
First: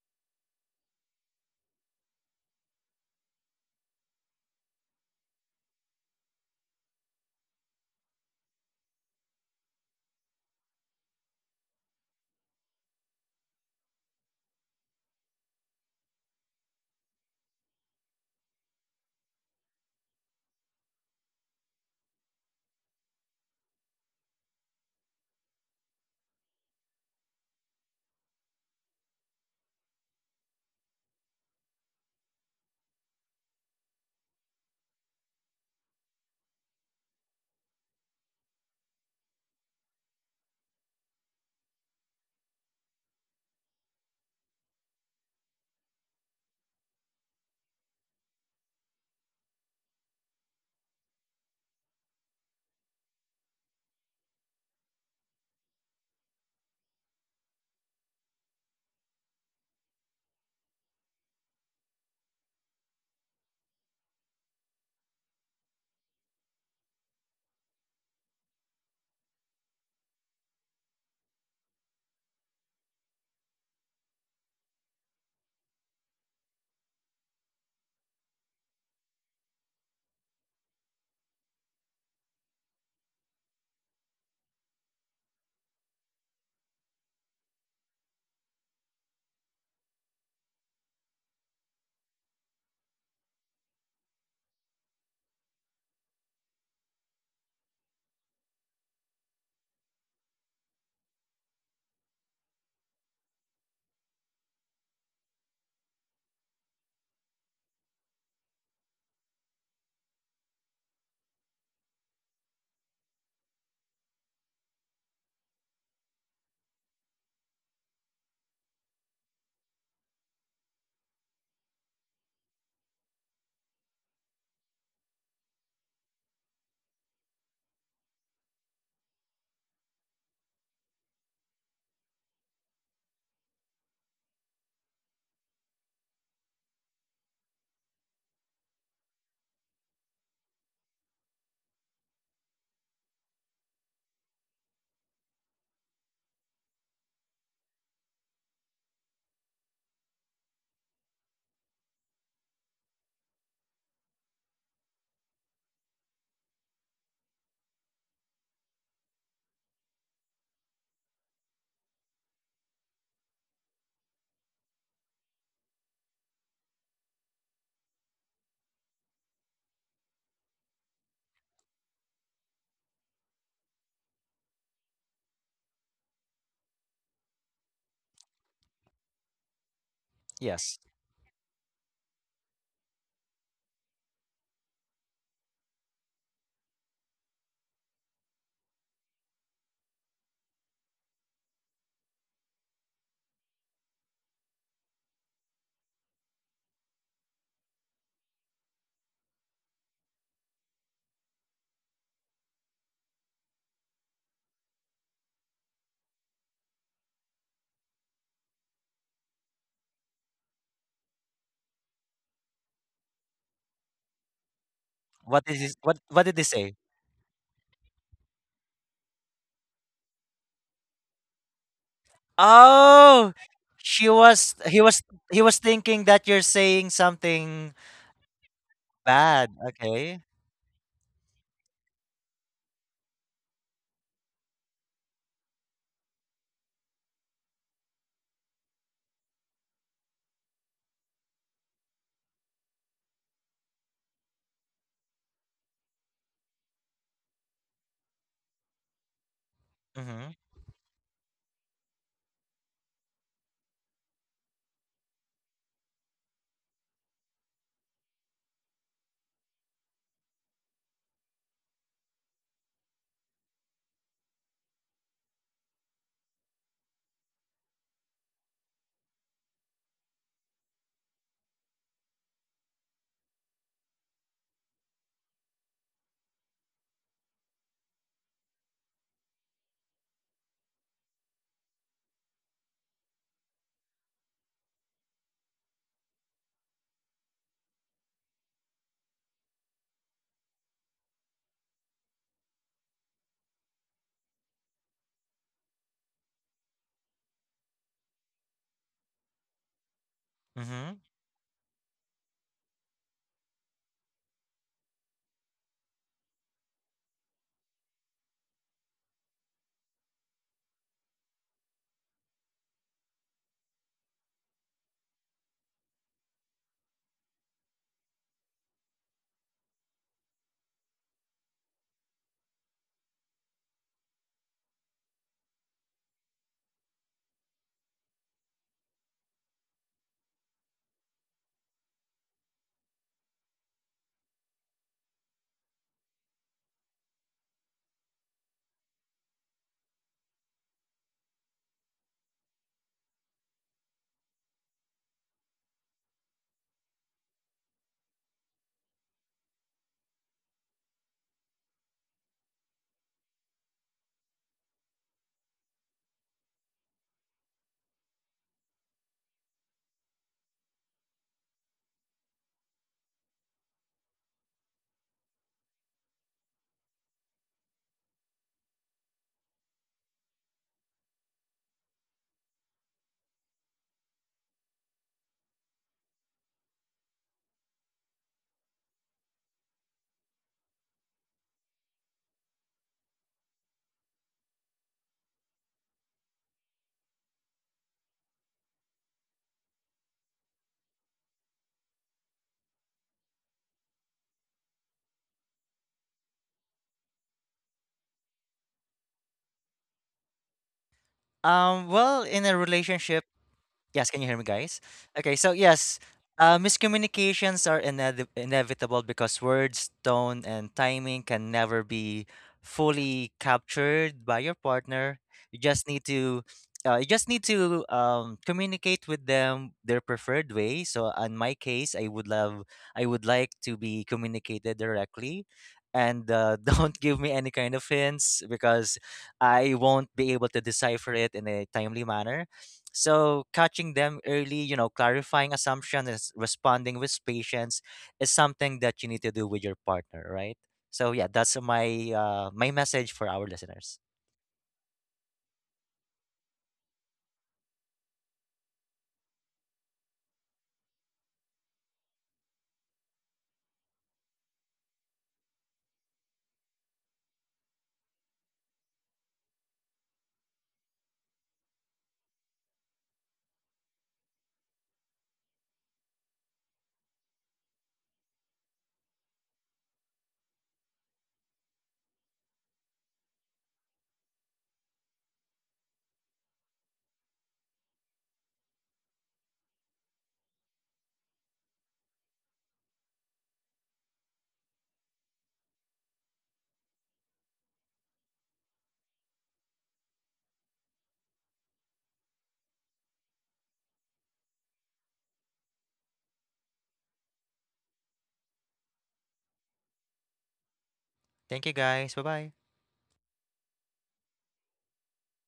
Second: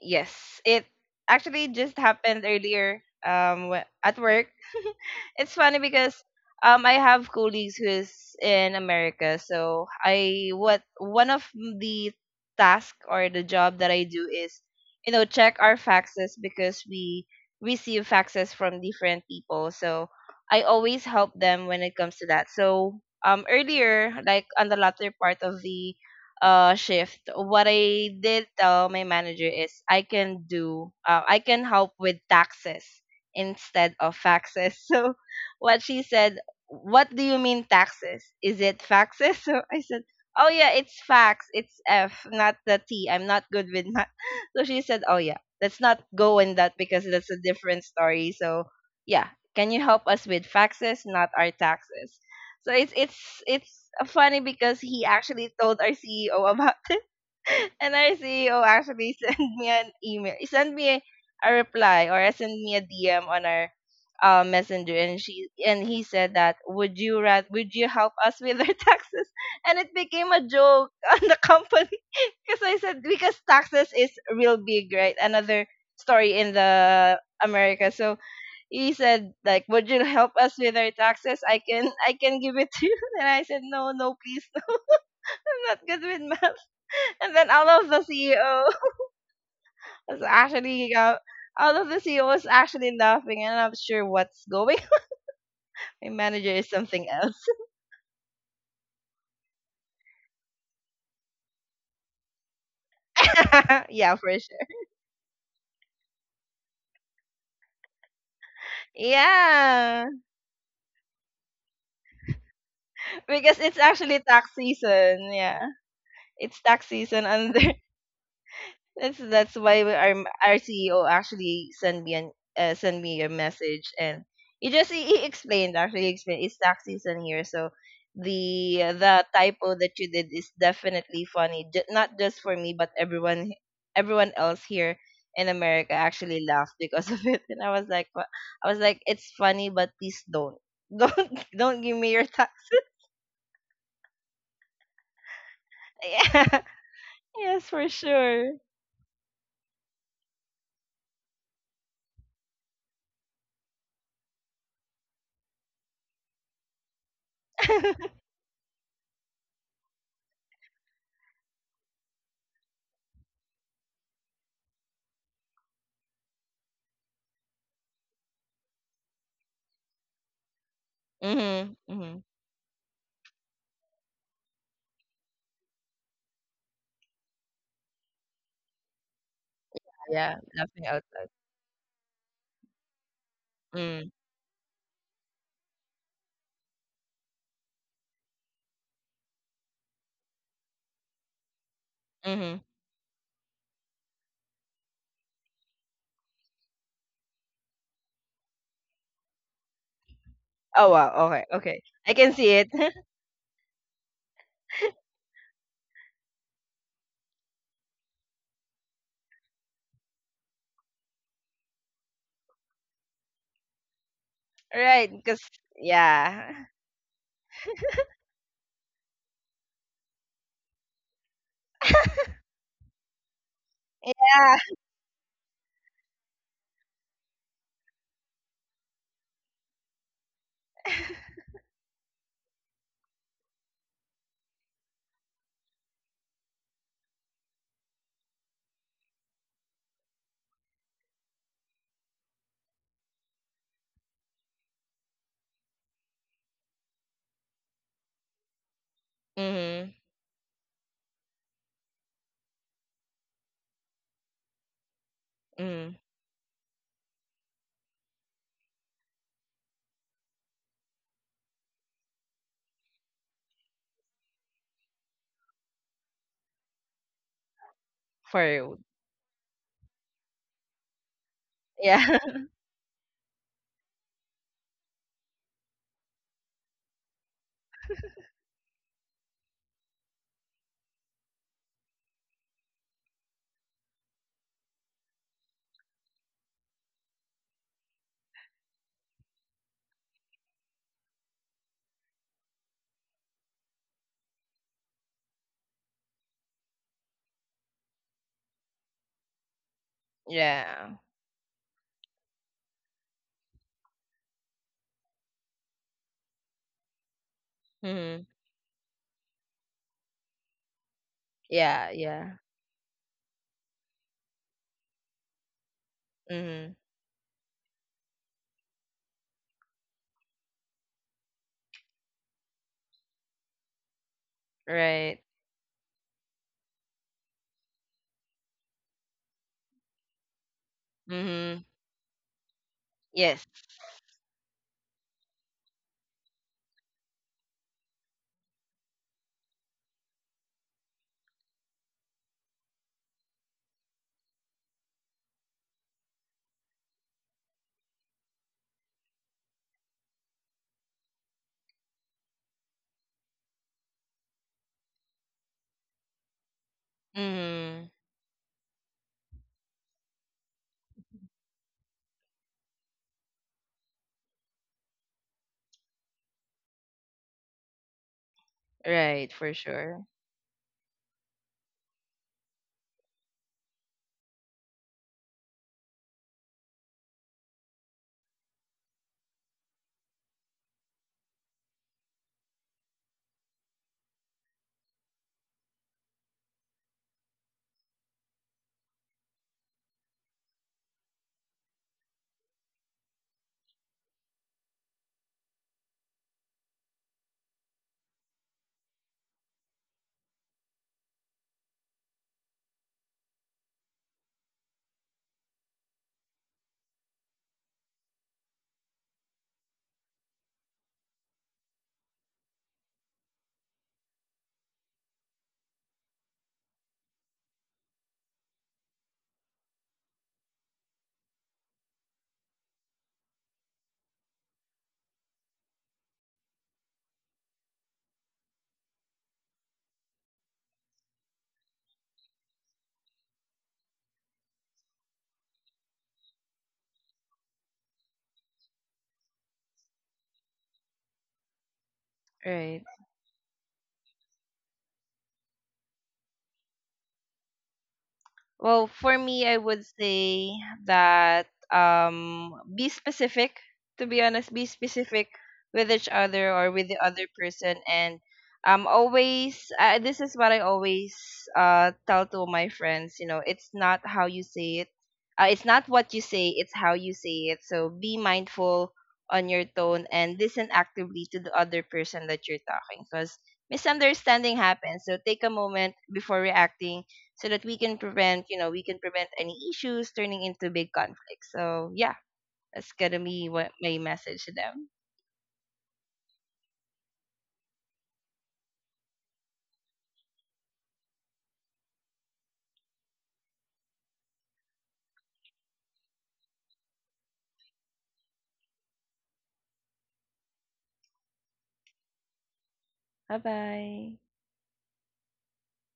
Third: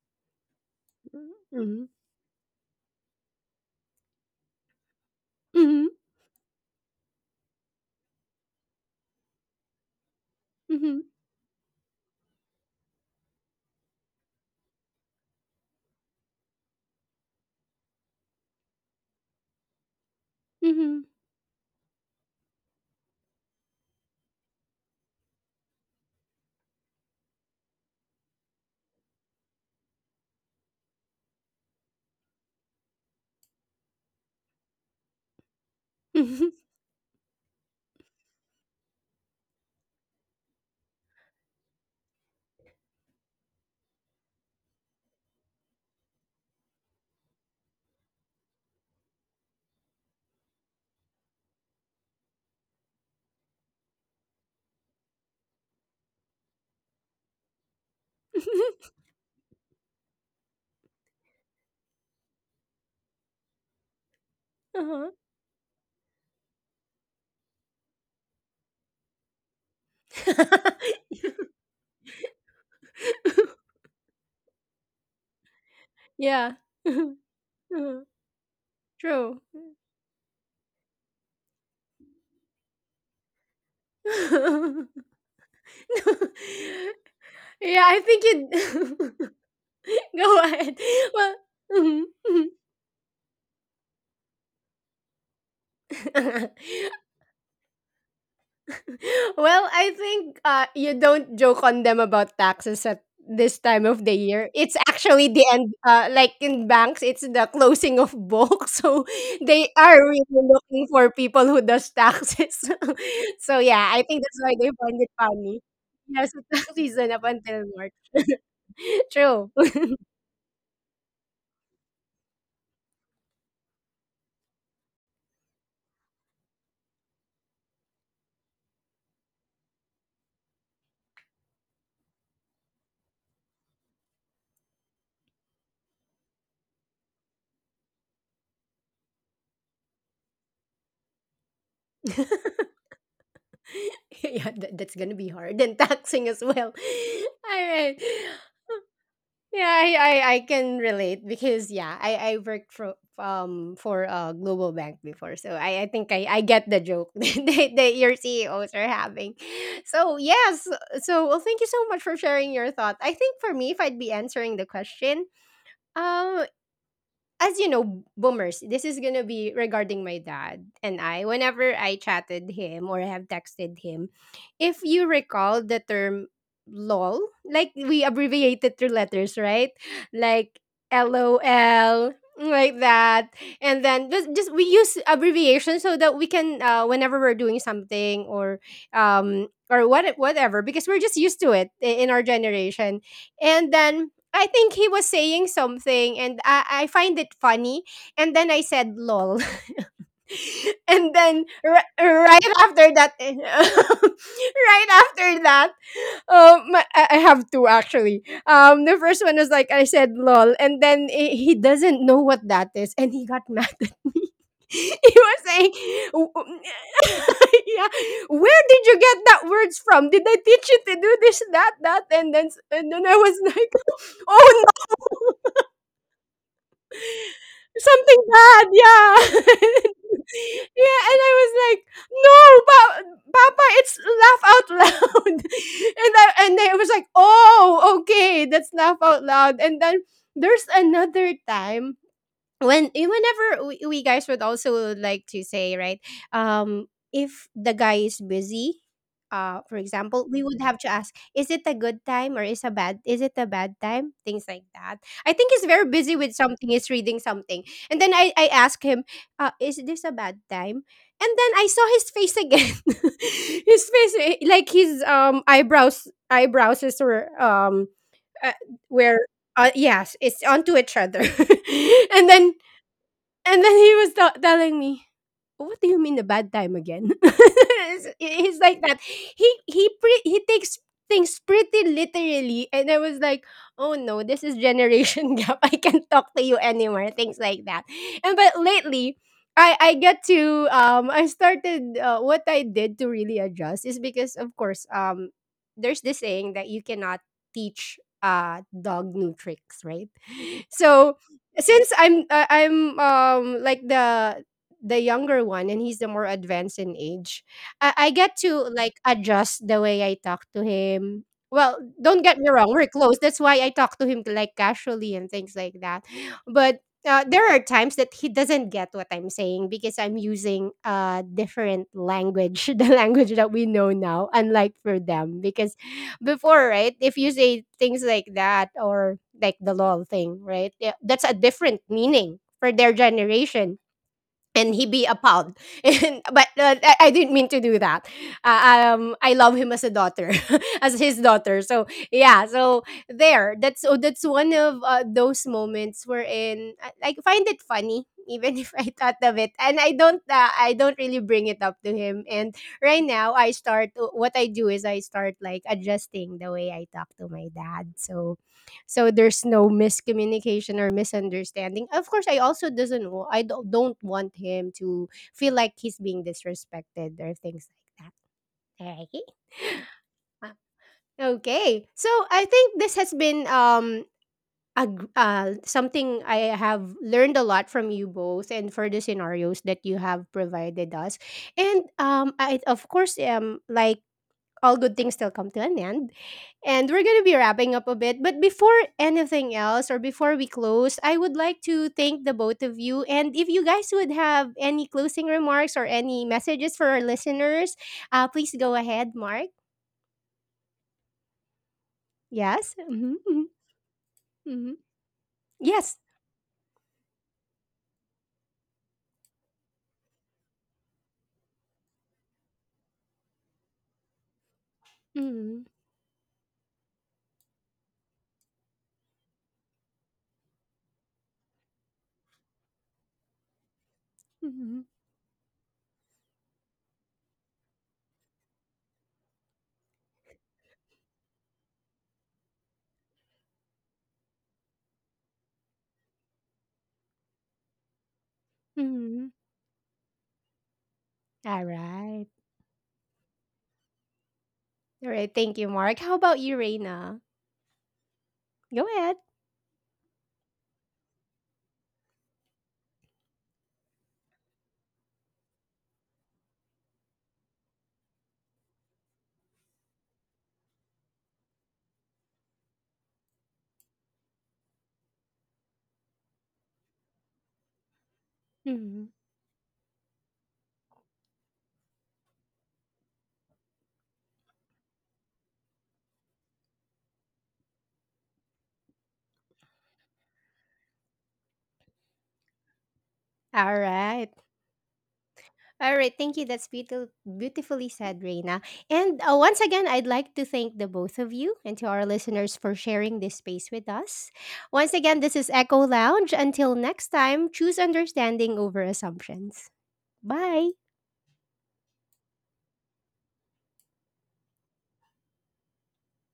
Speaker 3: Yes, it actually
Speaker 1: Mm-hmm.
Speaker 3: just happened earlier, at work. *laughs* It's funny
Speaker 1: Mm-hmm.
Speaker 3: because I have colleagues who is in America, so I what
Speaker 1: Mm-hmm.
Speaker 3: one of the task or the job that I do is, you know, check our faxes, because we receive faxes from different people. So I
Speaker 1: Mm-hmm.
Speaker 3: always help them when it comes to that. So earlier, like on the latter part of the shift, what I did tell my manager is, I can help with taxes instead of faxes. *laughs* So what she said,
Speaker 1: Mm-hmm.
Speaker 3: what do you mean taxes? Is it faxes? *laughs* So I said, oh yeah, it's fax, it's f, not the t, I'm not good with math. *laughs* So she said, oh yeah, let's not go in that, because that's a different story. So yeah, can you help us with faxes, not our taxes? So it's funny because he actually told our CEO about *laughs* it, and our CEO actually *laughs* sent me an email, he sent me a reply or sent me a DM on our messenger,
Speaker 1: Uh-huh.
Speaker 3: and she and he said that, would you help us with our *laughs* taxes? And it became a joke
Speaker 1: *laughs*
Speaker 3: *laughs* on the company, *laughs* because I said, because taxes is real big, right? Another story
Speaker 1: Yeah.
Speaker 3: in
Speaker 1: *laughs*
Speaker 3: the America,
Speaker 1: Uh-huh.
Speaker 3: so he said
Speaker 1: True.
Speaker 3: like, would you help us with our taxes, I can give it to you, *laughs* and I said, no, no, please, *laughs* I'm not
Speaker 1: *laughs*
Speaker 3: good with math.
Speaker 1: *laughs*
Speaker 3: And then
Speaker 1: Yeah, I think it. *laughs*
Speaker 3: was
Speaker 1: Go ahead.
Speaker 3: actually uh,
Speaker 1: Well,
Speaker 3: all of the
Speaker 1: mhm,
Speaker 3: CEO
Speaker 1: mhm.
Speaker 3: was actually laughing, and I'm not sure what's going *laughs* on. My manager is
Speaker 1: *laughs*
Speaker 3: something else.
Speaker 1: Well, I think, you don't joke on them about taxes at this
Speaker 3: *laughs*
Speaker 1: time of
Speaker 3: Yeah,
Speaker 1: the
Speaker 3: for
Speaker 1: year.
Speaker 3: sure.
Speaker 1: It's actually the end. Like in banks, it's the closing of books, *laughs* so they are
Speaker 3: Yeah,
Speaker 1: really looking for people who does taxes. *laughs* So
Speaker 3: because it's
Speaker 1: yeah, I think
Speaker 3: actually
Speaker 1: that's why
Speaker 3: tax
Speaker 1: they find it
Speaker 3: season.
Speaker 1: funny.
Speaker 3: Yeah,
Speaker 1: Yeah, so
Speaker 3: it's
Speaker 1: tax *laughs*
Speaker 3: tax
Speaker 1: season up
Speaker 3: season
Speaker 1: until
Speaker 3: under.
Speaker 1: March. *laughs*
Speaker 3: That's
Speaker 1: True.
Speaker 3: that's why our CEO actually sent me a message, and he just he explained actually he explained it's tax season here, so the typo that you did is definitely funny, J- not just for me, but everyone else here in America actually laughed because *laughs* of it, and I was like, " I was like, it's funny, but please don't, *laughs* don't give me your
Speaker 1: *laughs*
Speaker 3: tax.
Speaker 1: *laughs* Yeah, that's gonna be hard and *laughs*
Speaker 3: *laughs*
Speaker 1: taxing as well.
Speaker 3: Yeah,
Speaker 1: *laughs* All
Speaker 3: yes,
Speaker 1: right.
Speaker 3: for sure.
Speaker 1: Yeah, I can relate because yeah, I worked for a global bank before. So I think I get the joke *laughs* that, that
Speaker 3: *laughs*
Speaker 1: your CEOs are having. So yes, so well thank you so much for sharing your thought. I think for me, if I'd be answering the question, um as you know, boomers, this is gonna be regarding my dad and I. Whenever
Speaker 3: Mhm,
Speaker 1: I
Speaker 3: mhm.
Speaker 1: chatted him or have texted him, if you recall the term LOL, like we abbreviate it through letters, right?
Speaker 3: Yeah,
Speaker 1: Like
Speaker 2: Yes,
Speaker 3: laughing out loud.
Speaker 1: LOL, like that. And then
Speaker 3: Mm.
Speaker 1: just we use abbreviation so that we can, whenever we're doing something, or or what, whatever, because we're just used to it in our
Speaker 3: Mhm.
Speaker 1: generation. And then I think he was saying something and I find it funny. And then I said, lol. *laughs* And
Speaker 3: Oh, wow.
Speaker 1: then
Speaker 3: Okay. Okay. I
Speaker 1: right
Speaker 3: can see
Speaker 1: after
Speaker 3: it.
Speaker 1: that, *laughs*
Speaker 3: *laughs*
Speaker 1: right after that, I have two actually. The first one was like, I said, lol. And then he doesn't know what that is. And he got mad *laughs* at me. He
Speaker 3: Right.
Speaker 1: was
Speaker 3: Because
Speaker 2: what
Speaker 1: saying,
Speaker 2: did he,
Speaker 1: "W-
Speaker 2: what
Speaker 1: w-
Speaker 2: did they
Speaker 3: yeah.
Speaker 2: say?
Speaker 1: *laughs* yeah, where did you get that words from? Did I teach you to do this, that, that?" And then, and then I was
Speaker 2: Oh,
Speaker 1: like, *laughs*
Speaker 2: she
Speaker 1: oh,
Speaker 2: was
Speaker 3: Yeah.
Speaker 2: he was, he was thinking that you're saying something.
Speaker 1: something bad,
Speaker 2: Bad,
Speaker 1: yeah. *laughs*
Speaker 2: okay.
Speaker 1: Yeah, and I was
Speaker 3: *laughs*
Speaker 1: like, "No, pa, Papa, it's laugh out loud." *laughs* And I was like, "Oh, okay, that's laugh out loud." And then there's another time when eh, whenever we guys would also like to say right, um if the guy is busy, for
Speaker 3: Mhm.
Speaker 1: example, we
Speaker 2: Mhm,
Speaker 1: would have to ask, is it a good time, or is it a bad time, things like that. I think he's very busy
Speaker 3: Mhm.
Speaker 1: with something, he's reading something. And then I ask him, is this a bad time? And then I saw his face again, *laughs* his face, eh, like his eyebrows is were uh,
Speaker 3: For you.
Speaker 1: where, yes, it's onto each other. *laughs* And
Speaker 3: Yeah.
Speaker 1: then
Speaker 3: *laughs*
Speaker 1: he was telling me, what do you mean a bad time again? *laughs* He's like that. He he takes things pretty literally, and I was like, oh no, this is generation *laughs* gap. I can't talk to you anymore. Things like that. And but lately. I get to, I started, what I did to really adjust is because of course, there's this saying that you cannot teach dog new tricks, right?
Speaker 3: Yeah.
Speaker 2: mhm.
Speaker 1: So since I'm, I'm, like the younger one, and he's the more advanced in age, I get
Speaker 3: Mhm.
Speaker 1: to like adjust the way I talk to him. Well,
Speaker 3: Yeah.
Speaker 1: don't get
Speaker 3: Yeah.
Speaker 1: me wrong, we're close, that's why I talk to him like casually and things like that. But
Speaker 3: Mhm.
Speaker 1: there are times that he doesn't get what I'm saying because I'm using a different language, *laughs* the language that we know now, unlike for
Speaker 3: Right.
Speaker 1: them, because before, right, if you say things like that, or like the lol thing, right? Yeah, that's a
Speaker 3: Mhm.
Speaker 1: different meaning for their
Speaker 3: Yes.
Speaker 1: generation. And he be a pub. *laughs* And but I didn't mean to do that. I love him as a daughter, *laughs* as his daughter. So yeah, so there. That's, oh, that's one of, those moments wherein I find it funny. Even *laughs* if I thought of it, and I don't really bring it up to him. And right now, I start. What I do is I start like adjusting the way I talk to my
Speaker 3: Mhm.
Speaker 1: dad. So so there's no miscommunication or misunderstanding. Of course I also doesn't wa- I don't want him to feel like he's being disrespected or things like that, right?
Speaker 3: Right. For sure.
Speaker 1: *laughs* Ah. Okay. So I think this has been, a, something I have learned a lot from you both, and for the scenarios that you have provided us. And I of course, like, all good things still come to an end. And we're going to be wrapping up a bit. But before anything else, or before we close, I would like to thank the both of you. And if you guys would have any closing remarks or any messages for our listeners, please go ahead, Mark.
Speaker 2: Well, in a
Speaker 1: Yes.
Speaker 2: relationship.
Speaker 1: Hmm.
Speaker 2: Yes, can you hear me,
Speaker 1: Hmm.
Speaker 2: guys? Okay, so
Speaker 1: Yes.
Speaker 2: yes, miscommunications are inevitable because words, tone, and timing can never be fully captured by your partner.
Speaker 1: Hmm.
Speaker 2: You just need to, communicate with them their preferred way. So, in my case, I would like to be
Speaker 1: Hmm.
Speaker 2: communicated directly, and *laughs* don't give me any kind of hints because I won't be able to decipher it in a timely manner, so catching them early, you know, clarifying assumptions, and responding with patience is something that you need
Speaker 1: Hmm.
Speaker 2: to do with your partner, right? So yeah,
Speaker 1: All
Speaker 2: that's my
Speaker 1: right.
Speaker 2: my
Speaker 3: Right.
Speaker 2: message for our listeners.
Speaker 1: All right. Thank you, Mark. How about you, Reina? Go ahead.
Speaker 3: Well, for me, I would say that, be specific. To be honest, be specific with each other or with the other person, and always. This is what I always tell to my friends. It's not how you say it. It's not what you say. It's how you say it. So be
Speaker 1: Mhm.
Speaker 3: mindful on your tone, and listen actively to the other person that you're talking, because misunderstanding happens. So take a moment before reacting, so that we can prevent, we can prevent any issues turning into big conflicts. So yeah, that's gonna
Speaker 1: All
Speaker 3: be what
Speaker 1: right.
Speaker 3: my message to them.
Speaker 1: Alright, thank you. That's beautiful, beautifully said, Reina. And once again, I'd like to thank the both of you and to our listeners for sharing this space with us. Once again, this is Echo Lounge. Until next time, choose understanding over assumptions. Bye.
Speaker 2: Thank you, guys. Bye bye.
Speaker 3: Bye bye.